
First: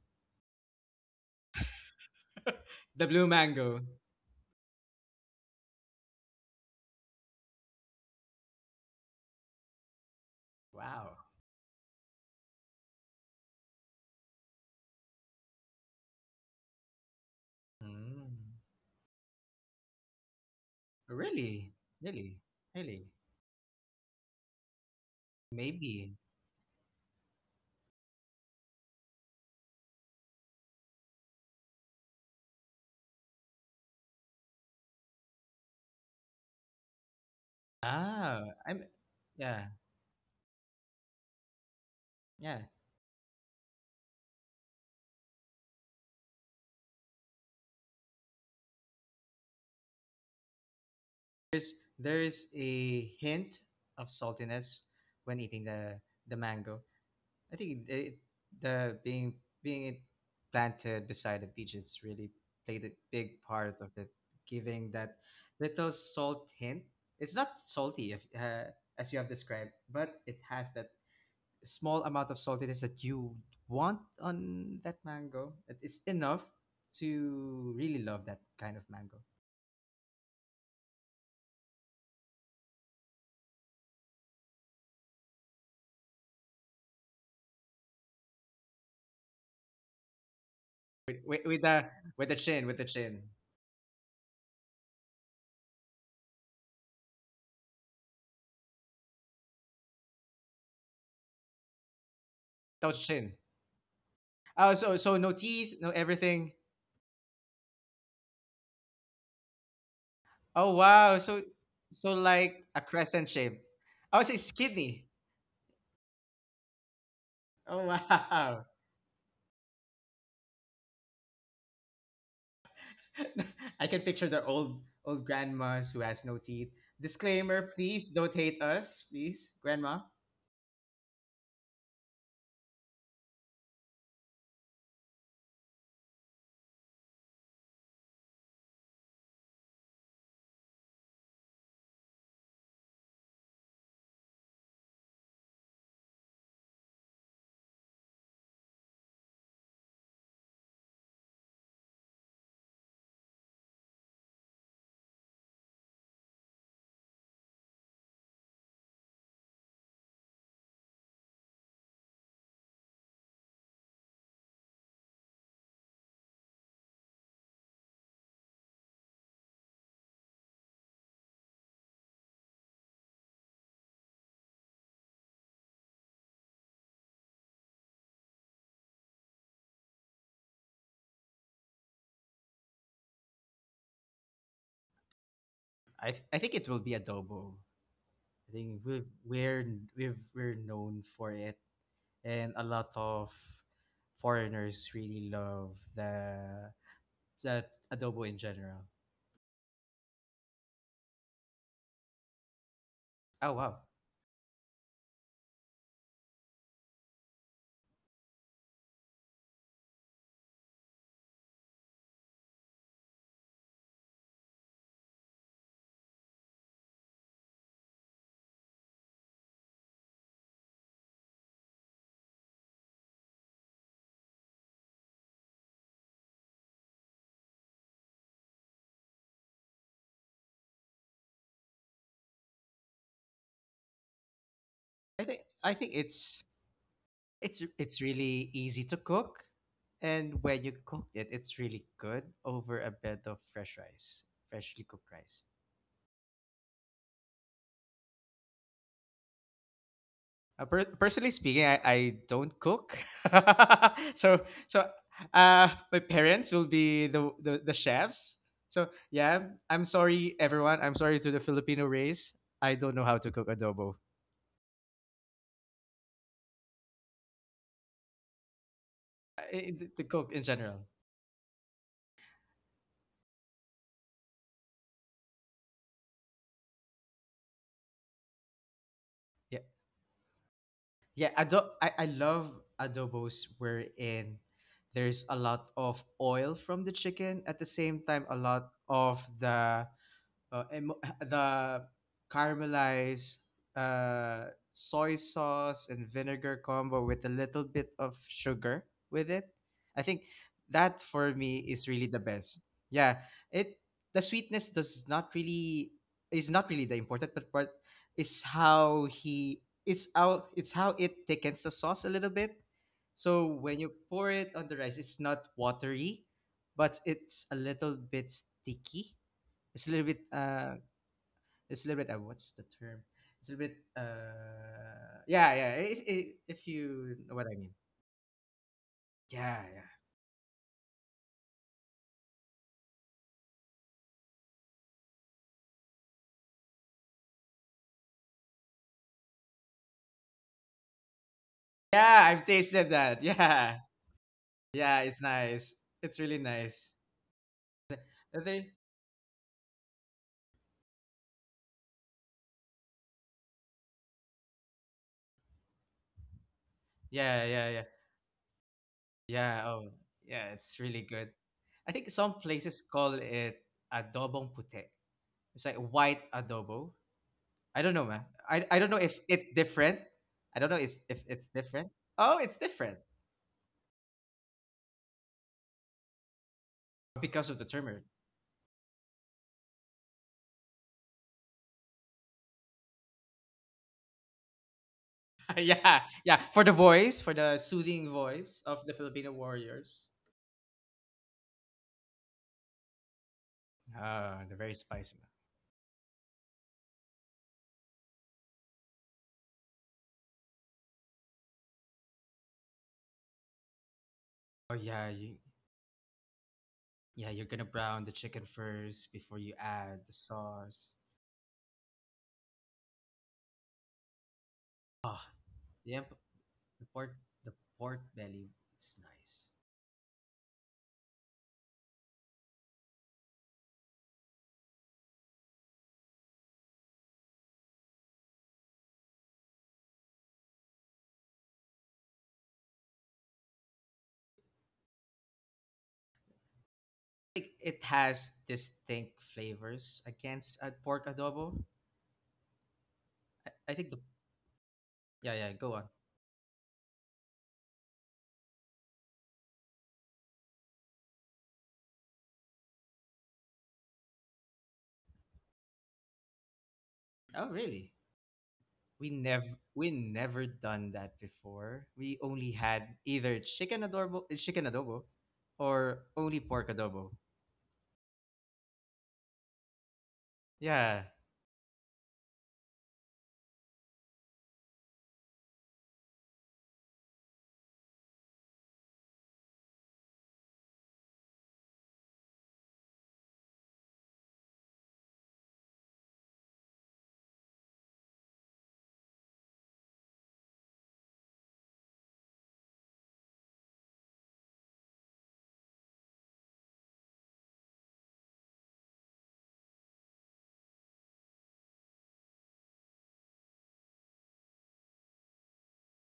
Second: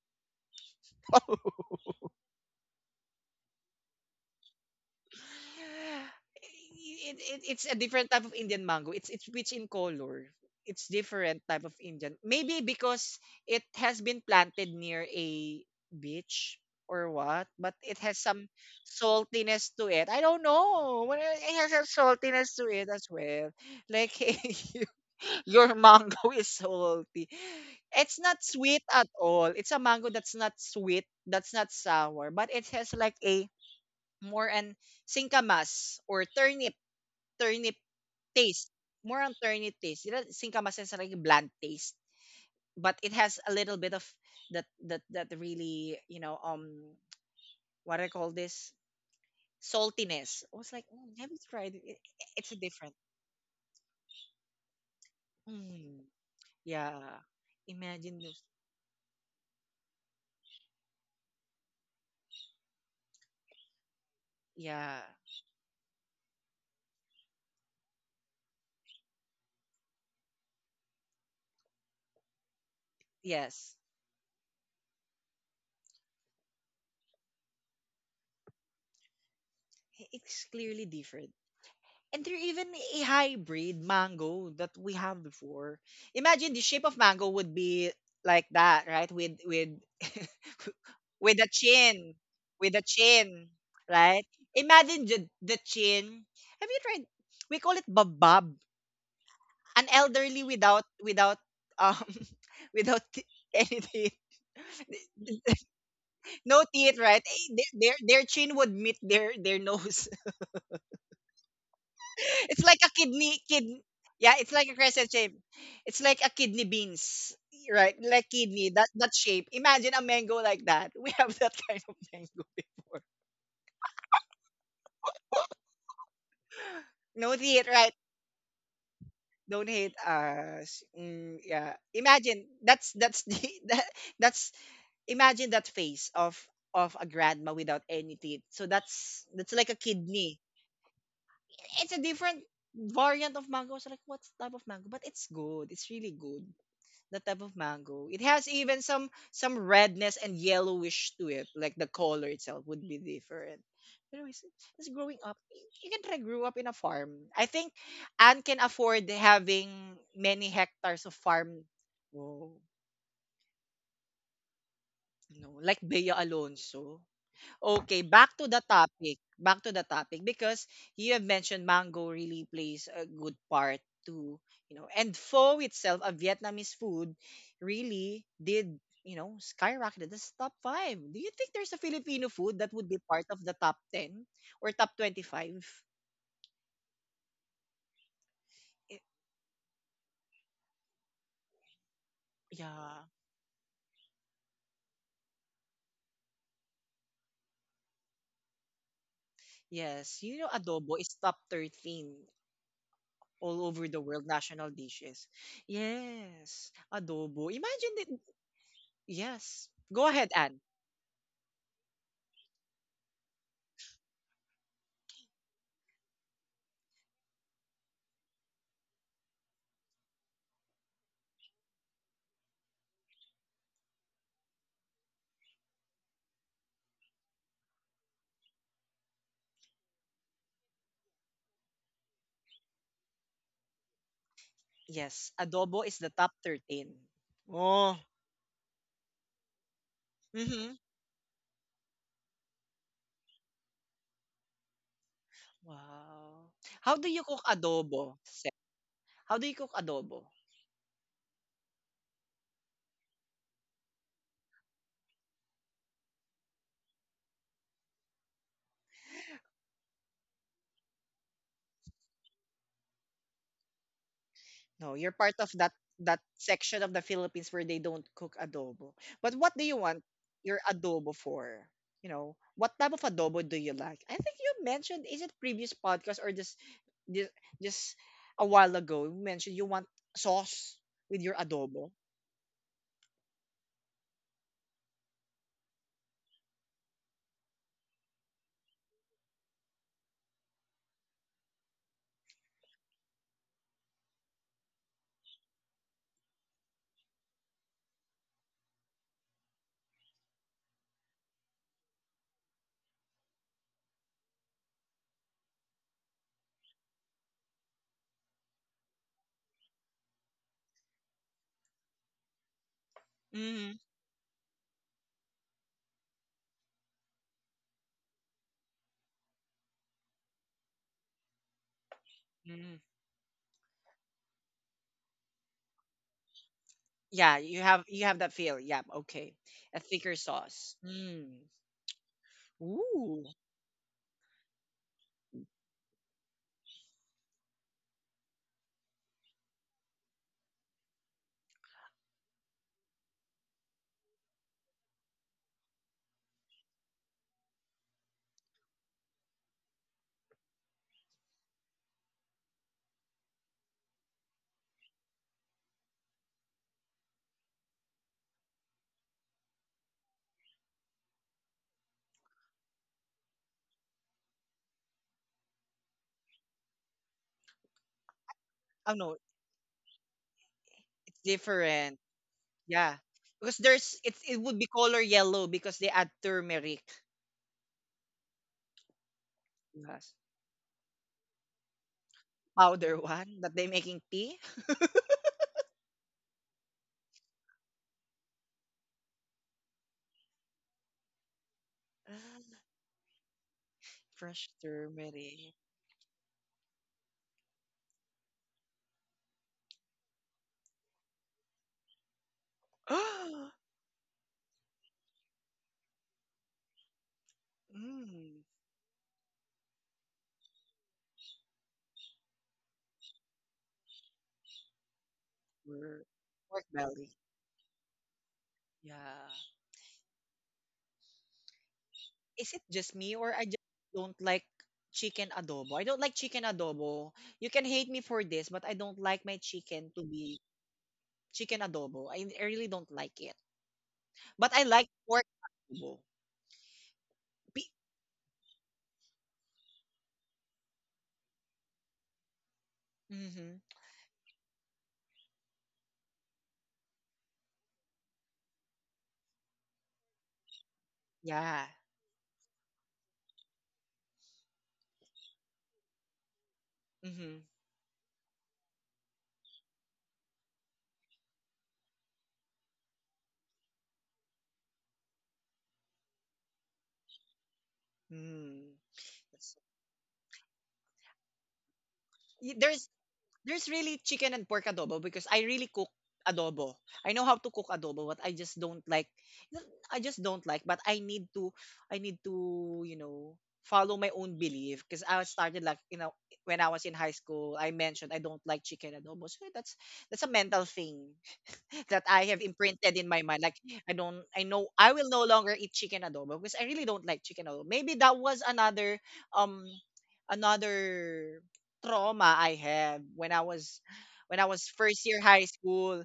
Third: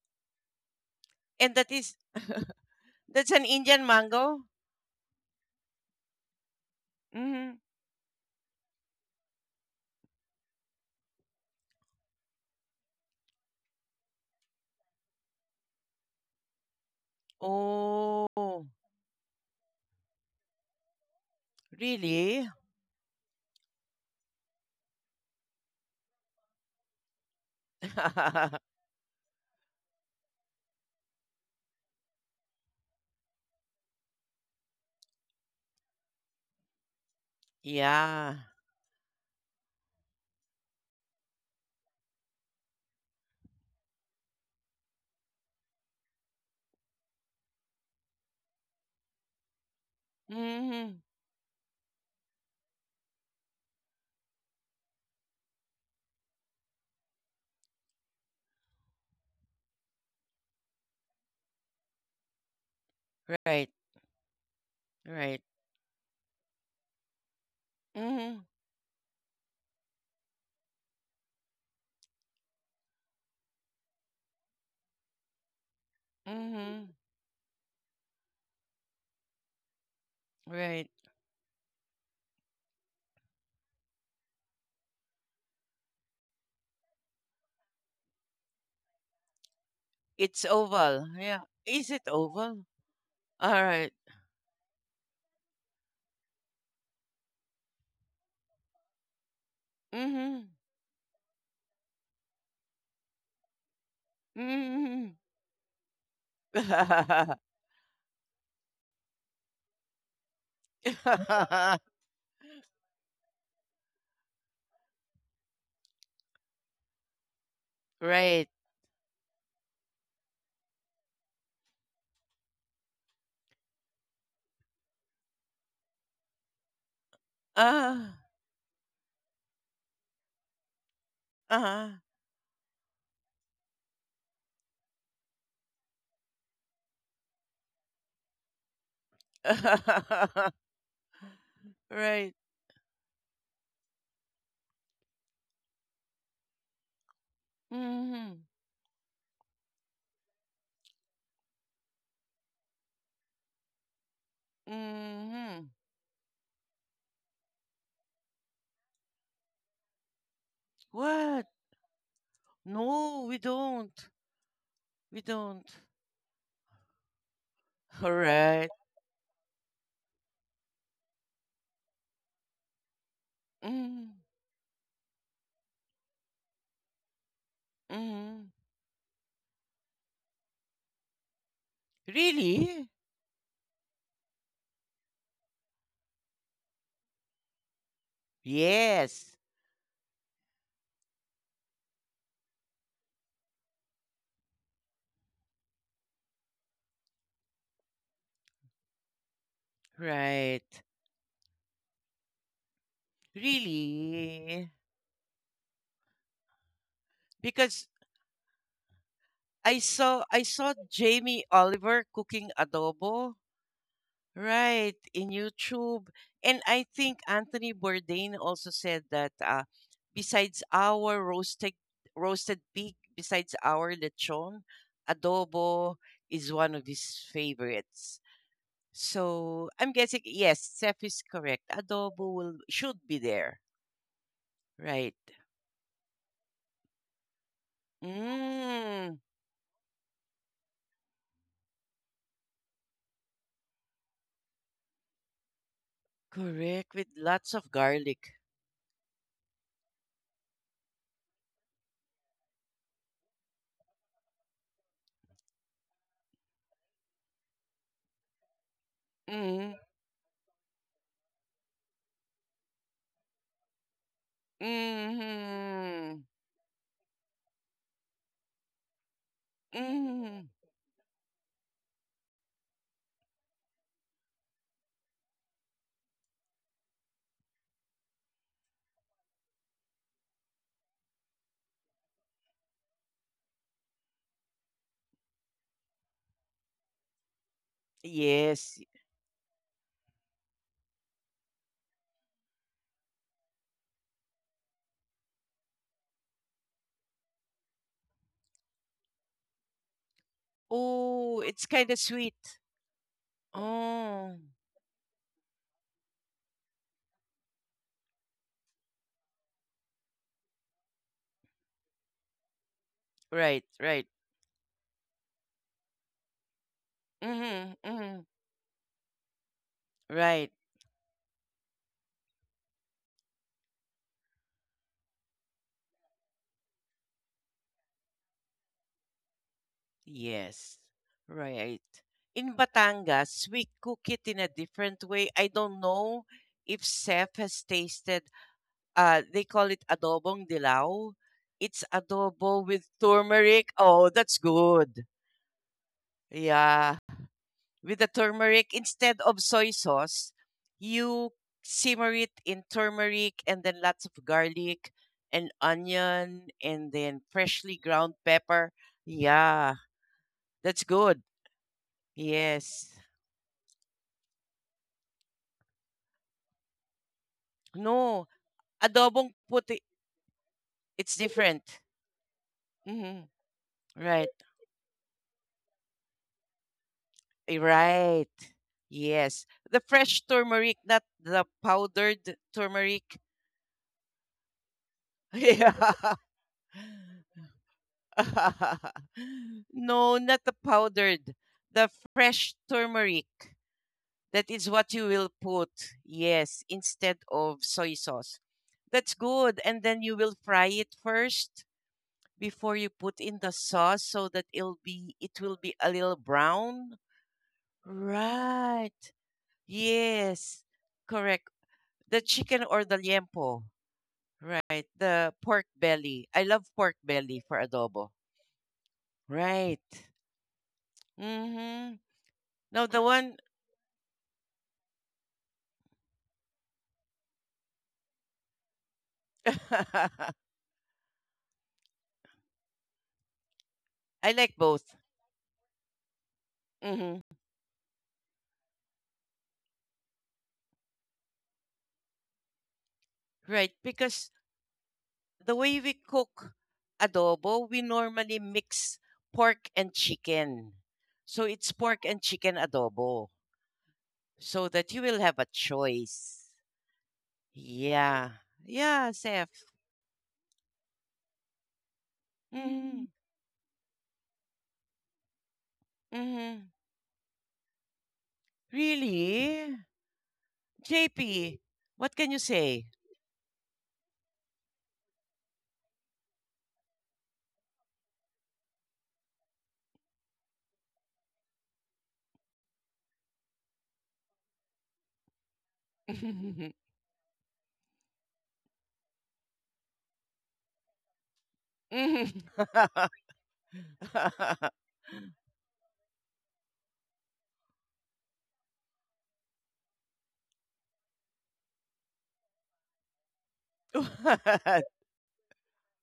[laughs] That.
And that is,
[laughs] the blue
that's an
mango.
Indian mango? Mm-hmm.
It's a different type of Indian mango. It's rich in color. It's
Wow.
different type of Indian. Maybe because it has been planted near a beach or what, but it has some
Mm.
Oh.
saltiness to it. I don't know. Well, it has
Really,
a
really,
Really?
saltiness to it as
really.
well. Like [laughs] your
Maybe.
mango is salty. It's not
[laughs]
sweet at all. It's a mango that's not sweet, that's not sour, but it has like a more on singkamas or turnip
Yeah.
Ah,
taste,
I'm.
more on
Yeah,
turnip taste, you know, singkamas is like a bland taste,
yeah.
but it has a little bit of that really, you know, what I call this saltiness. I was like,
Mm-hmm.
mm, have you
There's
tried it? It-
there's
it's a different
a hint of saltiness when eating the
mm,
the mango.
yeah,
I think it,
imagine
it-
this,
The being being it planted beside the beach, it's really played a big
Right.
part of it, giving
yeah,
that
Right.
little salt hint. It's not salty if,
Mm-hmm.
as you have described, but it has that small amount of saltiness that you
yes.
want on that mango. It is enough
Mm-hmm.
to really love that kind of mango.
I- it's clearly
Right.
different. And there even a hybrid mango that we have before. Imagine the shape of mango would be like that, right? With
It's
[laughs]
oval.
With,
Yeah.
with
with,
a
with
Is
the
it
chin,
with the
oval?
with a chin,
All right.
right? Imagine the chin. Have you tried? We call it babab, an
Mm-hmm.
elderly without um [laughs] without
touch
t-
chin.
anything,
Oh, so
Mm-hmm.
so no teeth, no everything.
no teeth, right? Eh, their, their chin would meet their nose.
Oh wow. So
[laughs]
so
[laughs] It's
like
like
a
a
crescent
kidney
shape.
kid.
I was
Yeah, it's
it's
like a
kidney.
crescent shape. It's like a kidney beans,
Oh
right? Like
right.
wow.
kidney that shape. Imagine a mango like that. [laughs] We have that [laughs] kind of mango before.
[laughs] I can picture the old old grandmas who has no teeth.
No hate,
Disclaimer,
right?
please
Ah.
don't hate us, please,
Don't hate
grandma.
us. Mm, yeah.
Uh
Imagine that's the [laughs] that, that's imagine that face of a grandma without any teeth. So that's like a kidney.
huh. [laughs]
It's a
right.
different variant of mango. So like what's type of mango? But it's good. It's really good. The type of
Mm
mango. It
hmm.
has even some redness and yellowish to it. Like the color itself would be different. But anyways, just growing
Mm
up,
hmm.
you can try grew up in a farm. I think Anne can afford having many hectares of
What?
farm. Oh,
No, we don't. We
no,
don't.
like Bea Alonso.
[laughs]
Okay,
All
back to the
right.
topic. Back to the topic because you have mentioned mango really plays a good part
Mm
to, you know, and pho itself, a Vietnamese food, really
hmm.
did, you know, skyrocketed this top five. Do you think there's a Filipino food that
Really?
would be part of the top 10 or top 25?
I think it will be adobo. I think
Eh,
Yes.
we're known for it, and a lot
yeah.
of foreigners really love the adobo in general.
Yes. You know,
Right.
adobo is top 13
Oh
all
wow.
over the world
Really?
national dishes. Yes. Adobo.
Because
Imagine it. Yes.
I
Go
saw
ahead, Anne.
Jamie Oliver cooking adobo, right, in YouTube. And I think Anthony Bourdain also said that besides our roasted pig, besides our lechon, adobo is one of his favorites. So I'm guessing yes, Seth is correct. Adobo will should be there. Right.
I
Yes,
think I
adobo
think
is the top
it's
13.
it's
Oh.
really easy to
Mm,
cook, and when you
Mm-hmm.
cook it, it's really good over a bed of fresh rice, freshly cooked rice.
Wow.
correct,
How
with
do you cook
lots of
adobo?
garlic.
How do you cook adobo?
Personally speaking, I don't cook, [laughs] so so my parents will be the chefs. So yeah,
Mm,
I'm sorry everyone. I'm sorry to the Filipino race. I don't know how to cook adobo.
No, you're part of that
mm,
section of the Philippines where they don't cook adobo. But what do
I,
you
the
want
cook in
mm.
your
general.
adobo for? You know, what type of adobo do you like? I think you mentioned is it previous podcast or just, just a while ago you mentioned
Yeah.
you want sauce with your adobo.
I love adobos wherein there's a lot of oil from the chicken, at the same time a lot
Yes.
of the [laughs] the caramelized uh, soy sauce and vinegar combo with a little bit of sugar with it. I think that for
Oh,
me
it's kind
is
of
really the
sweet.
best. Yeah, it the
Oh,
sweetness does not really is not really the important, but part is how he it's out it's how it thickens the sauce a little bit.
right,
So
Mm-hmm.
when you
right.
pour it on the rice, it's not watery, but it's a
Mm-hmm,
little
mm-hmm.
bit sticky, it's a little bit
Right.
what's the term? It's a little bit yeah, yeah. If you
Yeah,
know what I mean.
you have that feel. Yeah, okay.
Yeah,
A
yeah.
thicker sauce.
Yes.
Mm.
Right. In
Ooh.
Batangas, we cook it in a different way. I don't know if Chef has tasted, they call it adobong dilaw. It's
Yeah, I've
adobo with
tasted that.
turmeric.
Yeah.
Oh, that's
Yeah,
good.
it's nice. It's really nice.
Yeah, with the
Are
turmeric
they?
instead of soy sauce. You simmer it in turmeric and then lots of garlic and onion and then
Yeah, yeah,
freshly
yeah.
ground pepper.
Yeah,
Yeah,
oh. Yeah, it's
that's
really
good.
good. I think some places
Yes.
call it adobong pute. It's like white adobo. I don't
No,
know, man. I don't
Oh
know
no,
if
adobong
it's
puti,
different. I don't know it's,
it's
it's
if it's
different.
different.
different.
Oh, it's
Yeah.
different
Hmm.
Because there's it's
Right.
it would be color yellow because they add turmeric.
because
Eh,
of the turmeric.
right. Yes. The
Yes.
fresh turmeric, not the powdered
Powder
turmeric.
one that they making tea.
[laughs]
[laughs]
Yeah.
Yeah, yeah. For the voice, for the soothing voice of
[laughs]
the Filipino warriors.
No, not the powdered, the fresh
[laughs]
turmeric.
Ah,
That
Fresh
the
is
very
what you
spicy.
will
turmeric.
put, yes, instead of soy sauce. That's good. And then you will fry it first before you put in the
[gasps]
sauce so that
Oh
it'll
yeah,
be it will be a little brown.
yeah. You're gonna brown the chicken
Mm.
first
Right.
before you add the
Yes.
sauce.
Correct. The chicken or the liempo. Right. The
Ah,
pork
the
Pork
belly. I love
pork
the
pork
belly.
pork,
belly for
the pork
adobo.
belly is
Yeah.
nice.
Right. Mhm.
Is it
No,
just
the
me
one
or I just don't like chicken adobo? I don't like chicken adobo. You can hate me for this, but I don't like my
[laughs]
chicken
I
to be chicken adobo. I really don't like it.
like
But I
both.
like pork adobo.
Hmm.
Like
Pe-
it has distinct flavors against a pork adobo.
hmm.
Right,
I think the
because
yeah,
the
yeah. Go
way
on.
we cook adobo, we normally mix pork and chicken. So
Yeah.
it's pork and chicken adobo, so that you will have a choice.
Mm-hmm.
Oh really?
Yeah,
We
yeah,
never
Seth.
we never done that before. We only had
Mm-hmm.
either chicken adobo, or only
Mm-hmm.
pork adobo.
Mm. That's so-
Really,
Yeah,
JP? What can you
true. Y-
say?
There's
[laughs]
there's really chicken and pork adobo because I really cook adobo. I know how to cook adobo, but I just don't like, but I need to, you know, follow my own belief because I started like, you know, when I was in high school, I mentioned I don't like chicken adobo. So that's a mental thing. [laughs] That I
Mhm.
have imprinted in my mind. Like I
[laughs]
don't, I know
What?
I will no longer eat chicken adobo because I really don't like chicken adobo. Maybe that was another, um, another trauma I had when I was first year high school.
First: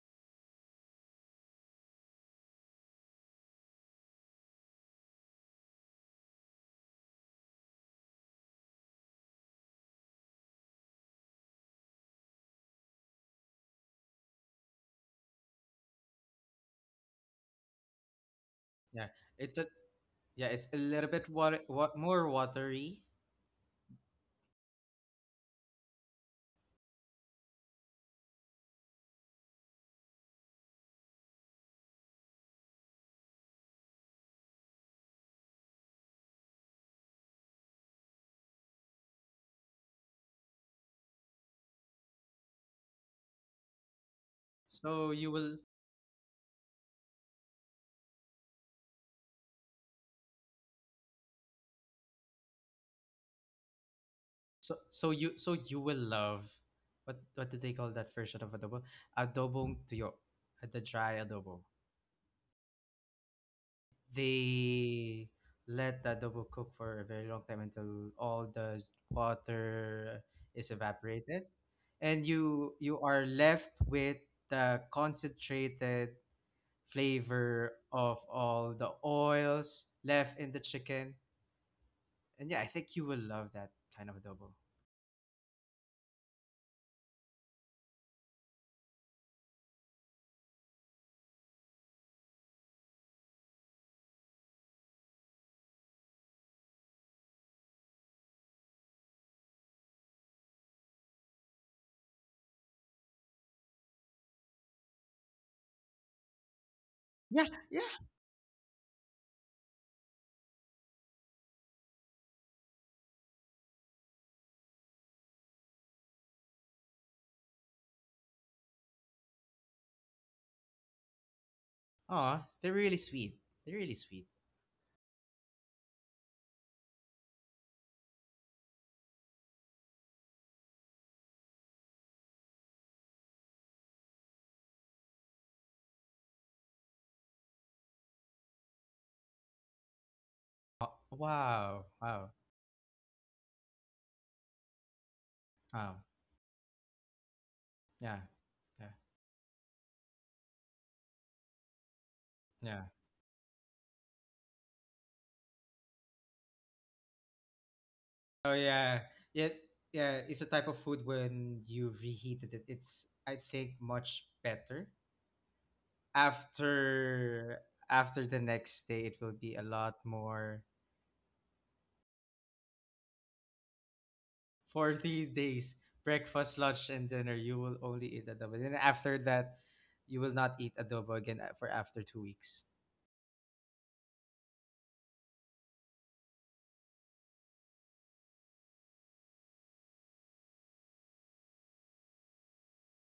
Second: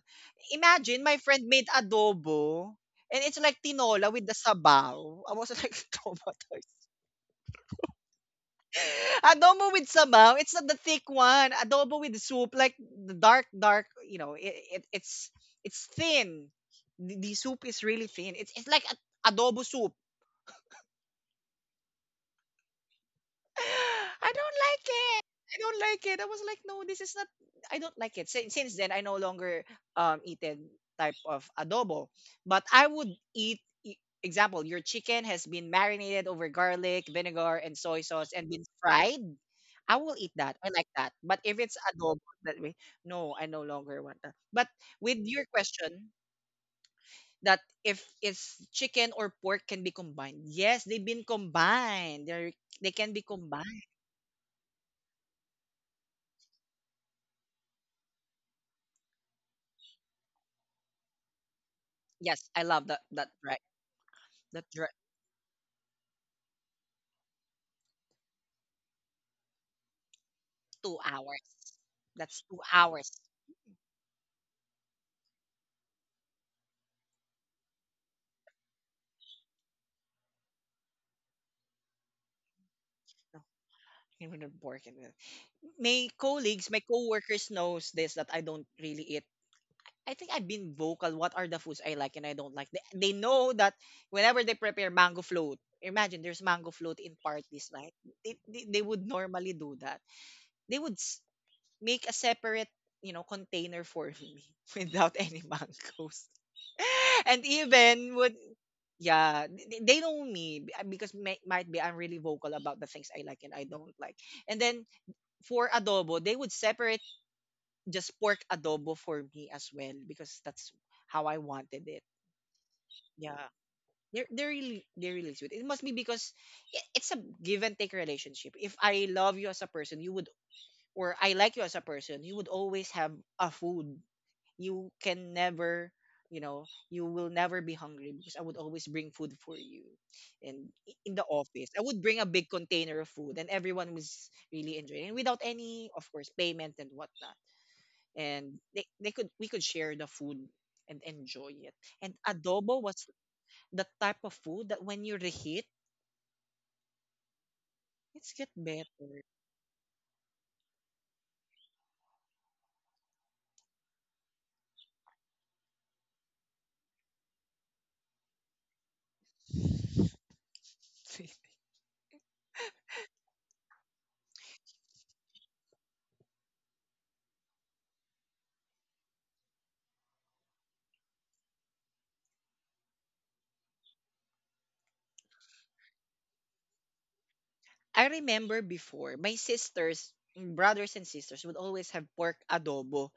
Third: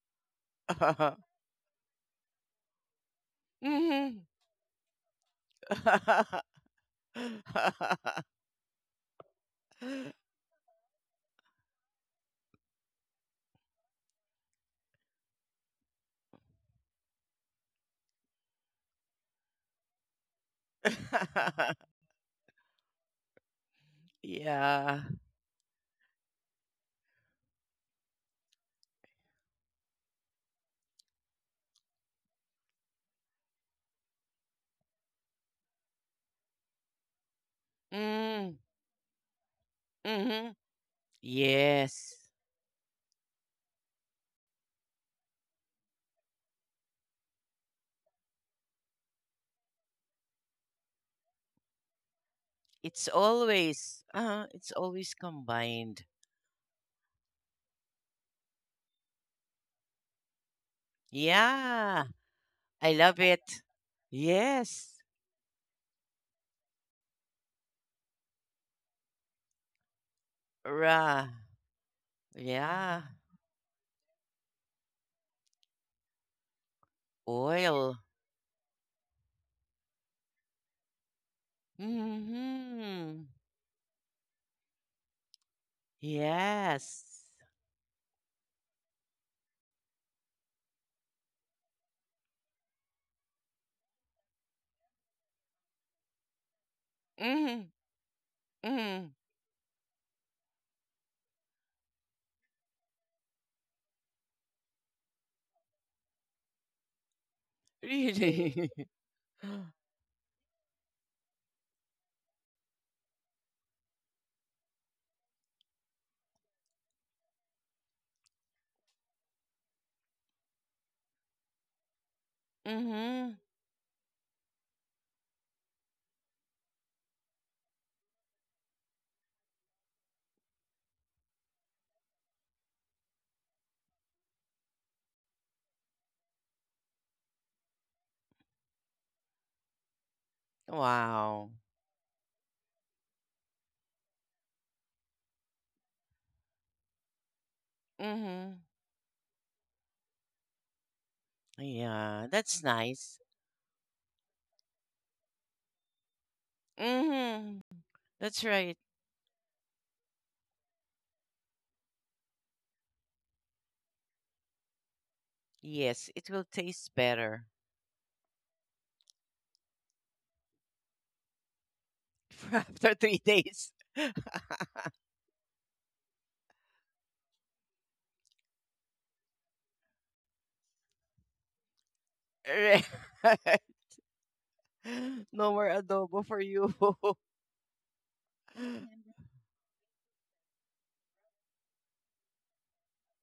Imagine my
[laughs]
friend made adobo. And it's like tinola
Mhm.
with the sabaw. I was like [laughs] traumatized
[laughs] [laughs]
adobo with sabaw. It's not the thick one. Adobo with soup, like the dark, dark. You know, it's thin. The soup is really thin. It's like
yeah.
a,
It's
adobo
a
soup.
Yeah. It's a little bit water, what more watery.
[laughs] I don't like
yeah.
it. I don't like it. I was like, no, this is not. I don't like it. Since then, I no longer eat that type of adobo. But I would eat. Example: your chicken has been marinated over garlic, vinegar, and soy sauce, and
Mm,
been fried. I will eat
mm-hmm.
that. I like that. But if it's
Yes.
adobo that way, no, I no longer want that. But
So
with
you
your
will
question, that if it's chicken or pork can be combined, yes, they've been combined. They
It's
can be combined.
always uh it's always
so you will
combined.
love. What do they call that version of adobo? Adobong tuyo, the dry adobo.
Yeah.
Yes, I love
I
that
love it.
drive. That drive
Yes.
They let the adobo cook for a very long time until all the water is
two
Ra.
hours.
evaporated, and
That's two
Yeah.
you
hours.
are left with the concentrated flavor
Oil.
of all the oils left in the chicken, and yeah, I think you will
Mm-hmm.
No,
love that kind of
I
adobo.
wouldn't work in it. My colleagues, my
Yes.
coworkers knows this that I don't really eat. I think I've been vocal. What are the foods I like and I don't like? They know that whenever they prepare mango float, imagine there's mango float in
Mm-hmm.
parties, right? They
Mm-hmm.
would normally do that. They would. Make a separate, you know, container for me [laughs] without any mangoes. [laughs] And
Yeah, yeah.
even would,
Really? [laughs]
yeah, they know me because might be I'm really vocal about the things I like and I don't like. And then for adobo they would separate just pork adobo for me as well because that's how I wanted it.
Oh, they're really
mm-hmm.
Yeah,
sweet. They're really sweet.
they're really sweet. It must be because it's a give and take relationship. If I love you as a person, you would, or I like you as a person, you would always have a food. You can never, you know you will never be hungry because I would always bring food for you. And
Oh,
in the
Wow.
office I
wow,
would bring a
wow,
big container of food and everyone was really enjoying, and without any
wow.
of course payment and whatnot.
Yeah,
Mm-hmm.
And
yeah,
they could we could share the food and enjoy it. And
Yeah, that's
adobo
yeah.
was
nice.
the type of food that when you reheat,
Mm-hmm.
it's
That's
get
Oh
right.
yeah,
better.
yeah, yeah. It's a type of food when you reheated it, it's I think much better
Yes, it will taste better
after the next day. It will be a lot more.
[laughs]
[laughs] after 3 days. [laughs]
For 3 days, breakfast, lunch, and dinner, you will only eat adobo. Then after that, you will not eat adobo again for after 2 weeks.
Right. [laughs] No more adobo for you. [laughs]
I remember before my sisters brothers and sisters would always have pork adobo.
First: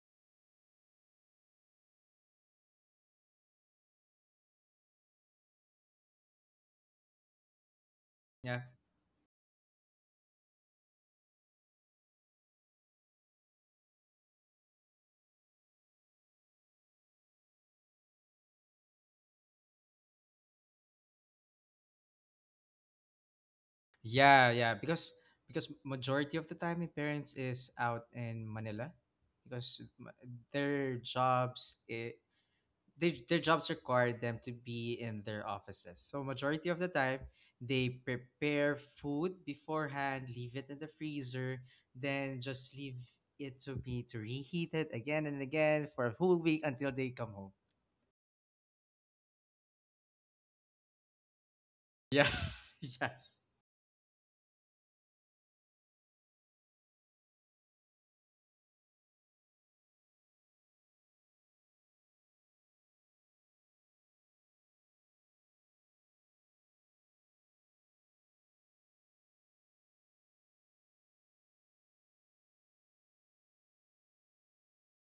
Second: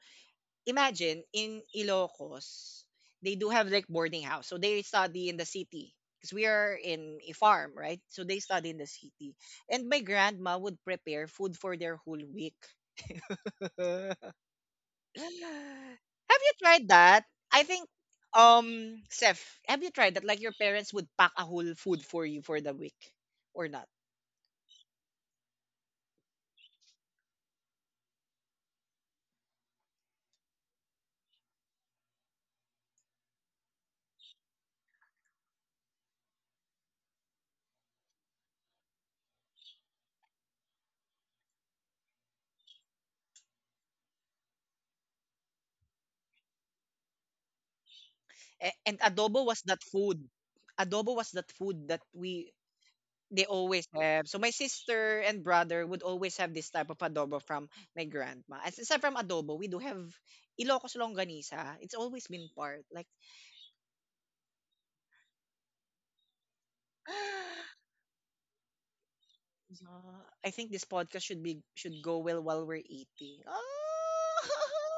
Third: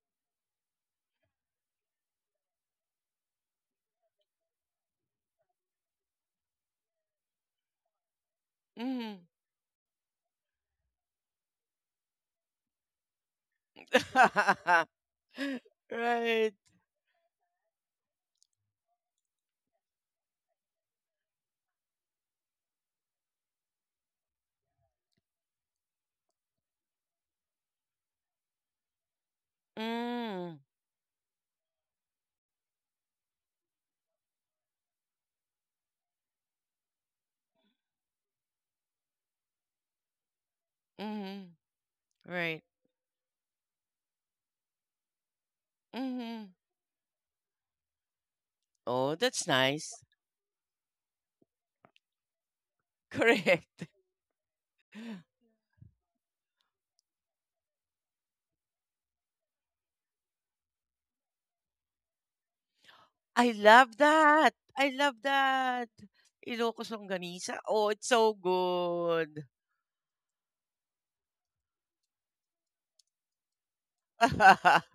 Imagine in Ilocos, they do have like boarding house. So they study in the city because we are in a farm, right? So they
Yeah,
study in the
Mm.
city. And my grandma would prepare food for their whole week. [sighs] [laughs] Have
[laughs]
you
right.
tried that? I think Seth, have you tried that, like your parents would pack a whole food for you for the week or not?
yeah, yeah. Because majority of the time, my parents is out in Manila because m-
Mm.
their jobs. It. They, their jobs require them to be in their offices. So majority of the time, they prepare food beforehand, leave it in the
Hmm.
freezer, then
Right.
just leave it to be, to reheat it again and again for a whole
Hmm.
week until they come home.
And
Oh,
adobo
that's
was that
nice.
food. Adobo was that food that
Yeah.
we
[laughs] Yes.
They always
Correct.
have. So my sister
[laughs]
and brother would always have this type of adobo from my grandma. As aside from adobo, we do have Ilocos longganisa. It's always been part. Like
I love that. I love that. Ilocos Longganisa.
[gasps]
Oh, it's so good.
yeah, I think this podcast should go well while we're eating. [laughs]
[laughs]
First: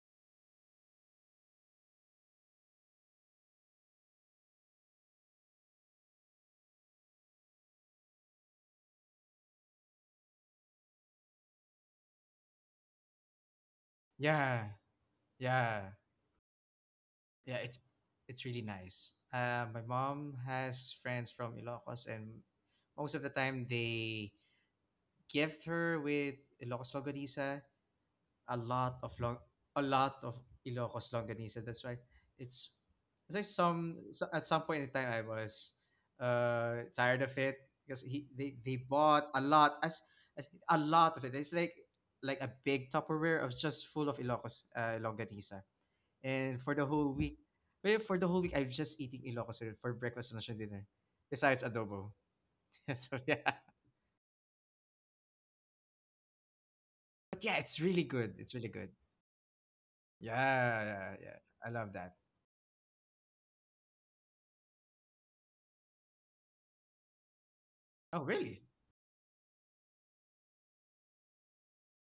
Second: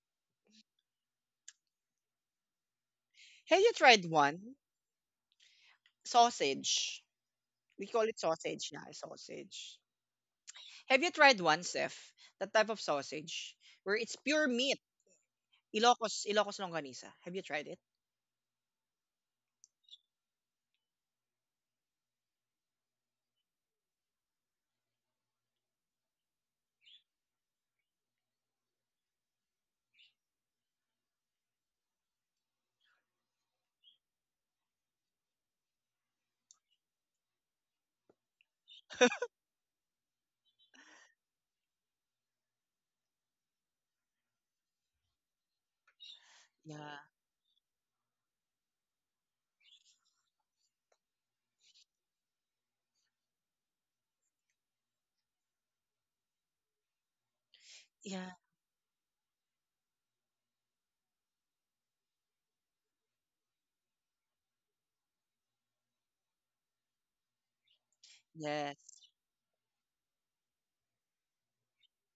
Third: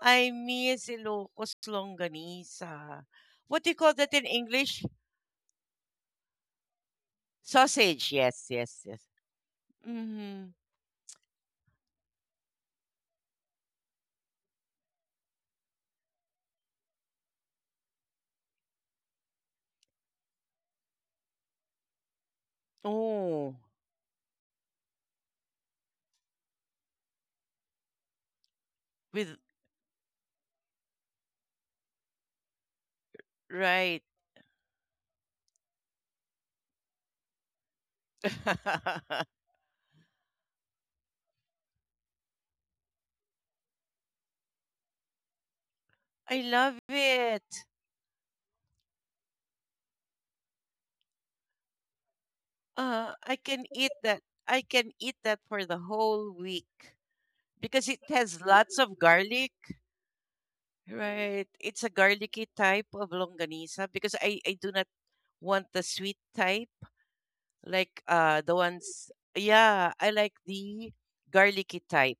I miss Ilocos longanisa.
Have
What do
you
you call
tried
that in
one?
English?
Sausage. We call
Sausage.
it
Yes,
sausage na,
yes, yes.
sausage.
Mm-hmm.
Have you tried one, Seth? That type of sausage where it's pure
Yeah.
meat.
Yeah.
Ilocos longganisa. Have you
Yeah.
tried it?
It's really nice. My mom has friends from Ilocos, and most of the
Oh,
time they gift her with Ilocos Logariza a lot of
with
long a lot of Ilocos longganisa. That's why it's it's like some,
right.
so at some point in time I was tired of it because he they
[laughs]
bought a lot as a lot of it. It's like a big Tupperware of just full of Ilocos longganisa.
I
And
love
for the
Yeah.
whole
it.
week, well, for the whole week I'm just eating Ilocos for breakfast, lunch, and dinner. Besides adobo. [laughs] So
I
yeah.
can eat that. I can eat that for the whole week
But yeah, it's
because it
really
Yeah.
good.
has
It's really
lots
good.
of garlic.
Yeah, yeah, yeah.
Right.
I
It's a
love that.
garlicky type of longanisa because I do not want the sweet type. Like
Oh,
the
really?
Yes.
ones, yeah, I like the garlicky type.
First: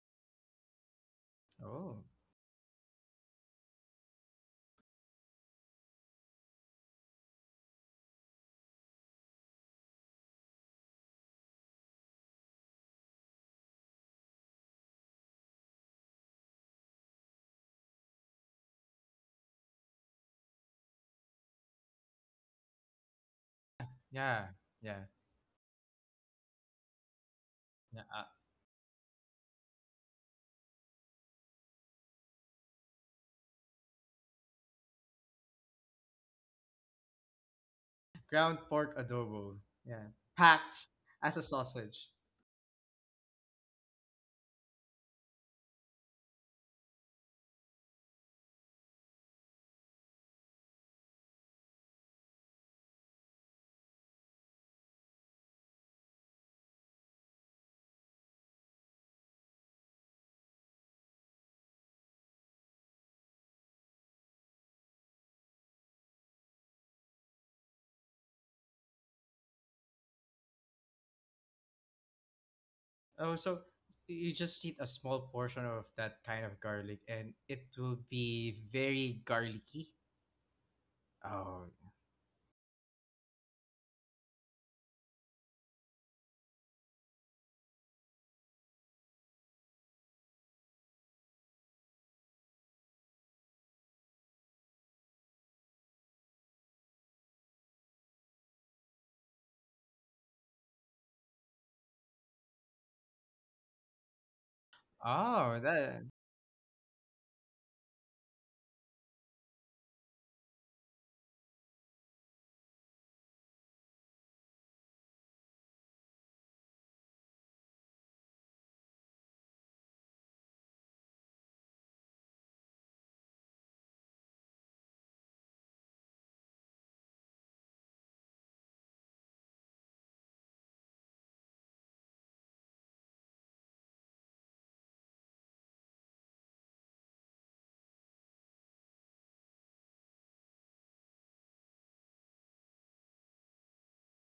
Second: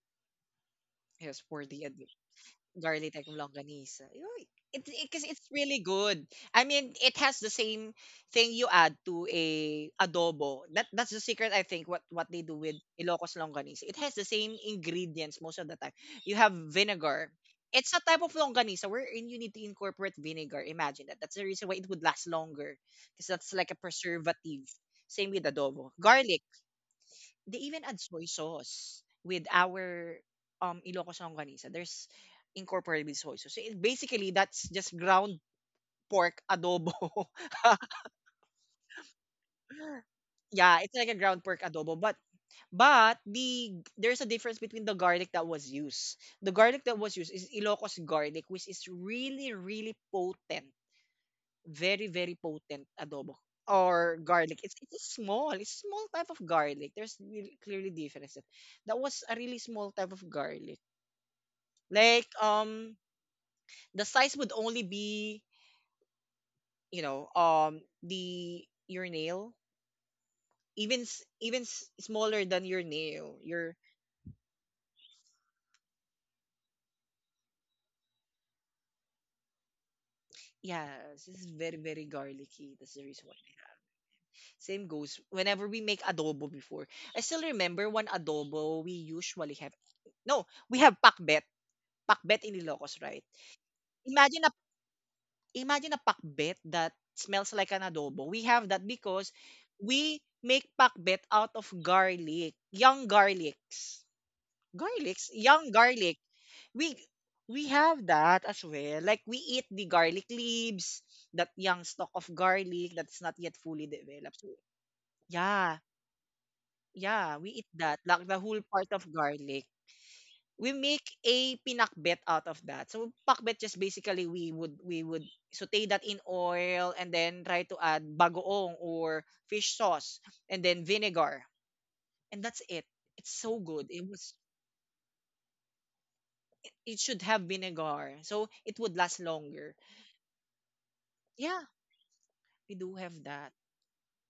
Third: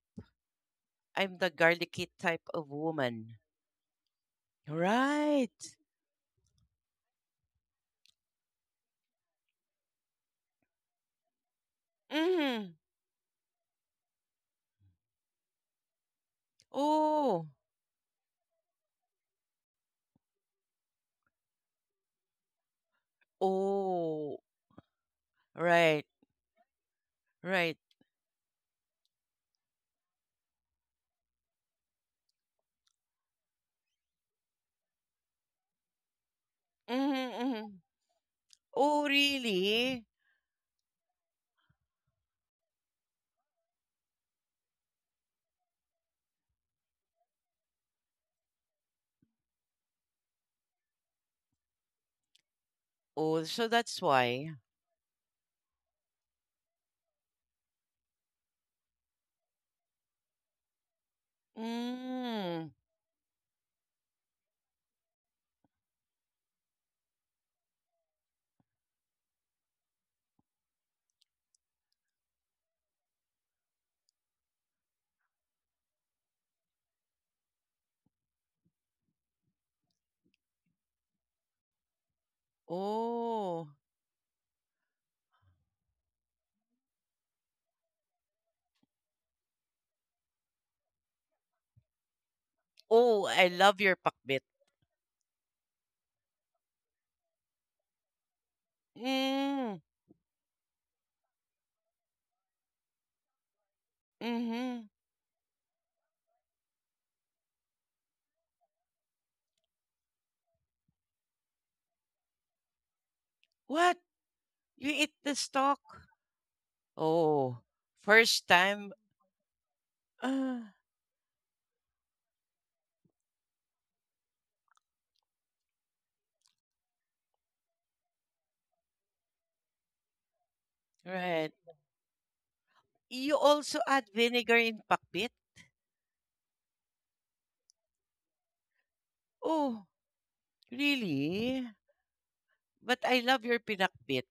I'm
Yes,
the
for the
Oh,
garlicky type of
garlic egg
woman.
longganisa. Because it, because it's
Right.
really good. I mean, it has the same thing you add to a adobo. That's the secret, I think. What they do
Mm-hmm.
with Ilocos longganisa, it has the same ingredients most of the time. You have vinegar.
Oh,
It's a type of longganisa wherein you need to incorporate vinegar. Imagine that. That's the reason why it would last longer, because that's like a
oh,
yeah,
preservative.
yeah,
Same with adobo,
right,
garlic. They
right.
even add
yeah.
soy sauce with our Ilocos longganisa. There's incorporated with soy sauce. So it, basically, that's just ground pork adobo.
Mm-hmm, mm-hmm.
[laughs]
Ground pork
Oh,
adobo.
really?
Yeah,
Yeah,
packed
it's like a
as
ground
a
pork adobo,
sausage.
but there's a difference between the garlic that was used. The garlic that was used is Ilocos garlic, which is really really potent. Very very potent adobo
Oh, so that's
or
why.
garlic. It's small. It's small type of garlic. There's really, clearly differences. That was a really small type of garlic. Like
Mm.
the size would only be, the your nail, even smaller than your
Oh,
nail.
so
Your,
you just need a small portion of that kind of garlic, and it will be very garlicky.
yeah, this is
Oh,
very very garlicky. That's the reason why.
Oh,
Same goes whenever we make adobo before. I still remember one adobo we usually have. No, we have pakbet. Pakbet in Ilocos, right?
oh, I love your
Imagine
pakbit.
a Imagine a pakbet that smells like an adobo. We have that because
Mm.
we make pakbet out of garlic, young garlics.
Mm-hmm.
Garlics,
oh,
young
that.
garlic. We we have that as well. Like we eat the garlic leaves, that young stalk of garlic that's not yet fully
What?
developed. So,
You eat the
yeah,
stock?
yeah, we
Oh,
eat that. Like the
first
whole part
time.
of garlic.
Uh,
We make a pinakbet out of that. So pakbet just basically we would saute that in oil and then try to add bagoong or fish sauce and then vinegar,
Right.
and that's it. It's
You
so
also
good.
add
It was,
vinegar in pakbit?
it should have vinegar so it would last longer.
Oh,
Yeah,
really?
we do
But I
have
love
that.
your pinakbit.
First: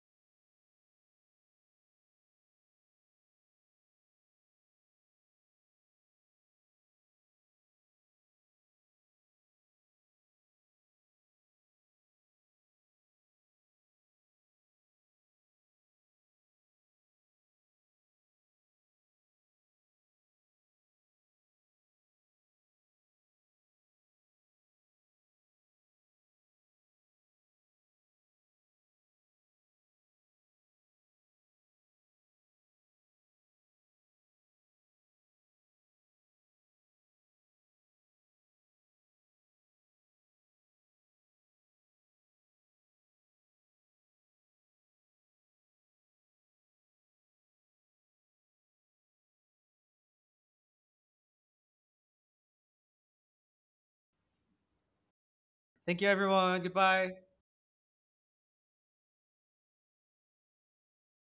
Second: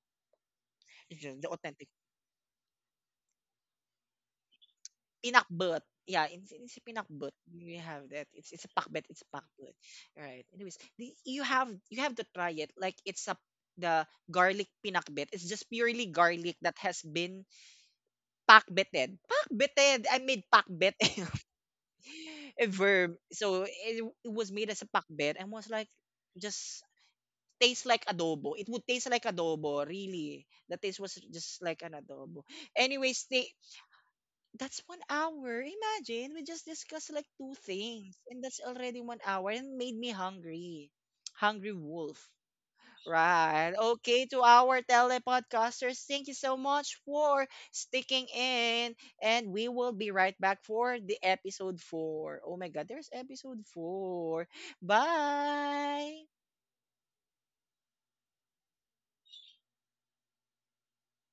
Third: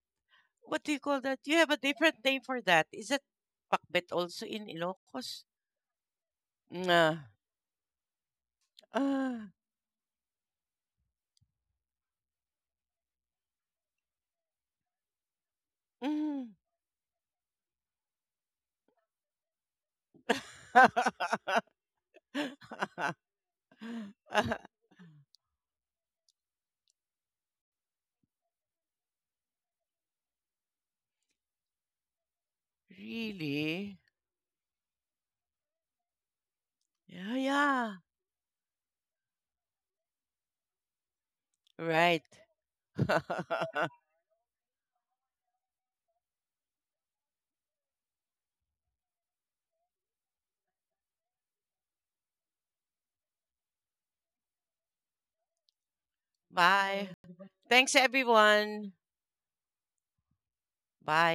What do you call that?
Yun, the
You have a
authentic
different name for that. Is that pakbit also in Ilocos?
pinakbet. Yeah, it's a
Nga.
pinakbet. You have that. It's a pakbet. It's a
Ah.
pakbet. Right. Anyways, the, you have to try it. Like it's a, the garlic pinakbet. It's just purely
Mm.
garlic that has been pakbeted. Pakbeted. I made pakbet
[laughs]
[laughs] a verb. So it was made as a pakbet and was like just tastes like adobo. It would taste like adobo, really. The taste was just like an adobo. Anyways, they,
Really?
that's 1 hour. Imagine, we just discussed like
Yeah,
2
yeah.
things and that's already 1 hour and made me hungry. Hungry wolf.
Right.
Right.
[laughs]
Okay, to our telepodcasters, thank you so much for sticking in. And we will be right back for the episode 4. Oh my God, there's episode 4.
Thank you,
Bye.
everyone.
Bye.
Goodbye.
Thanks, everyone. Bye.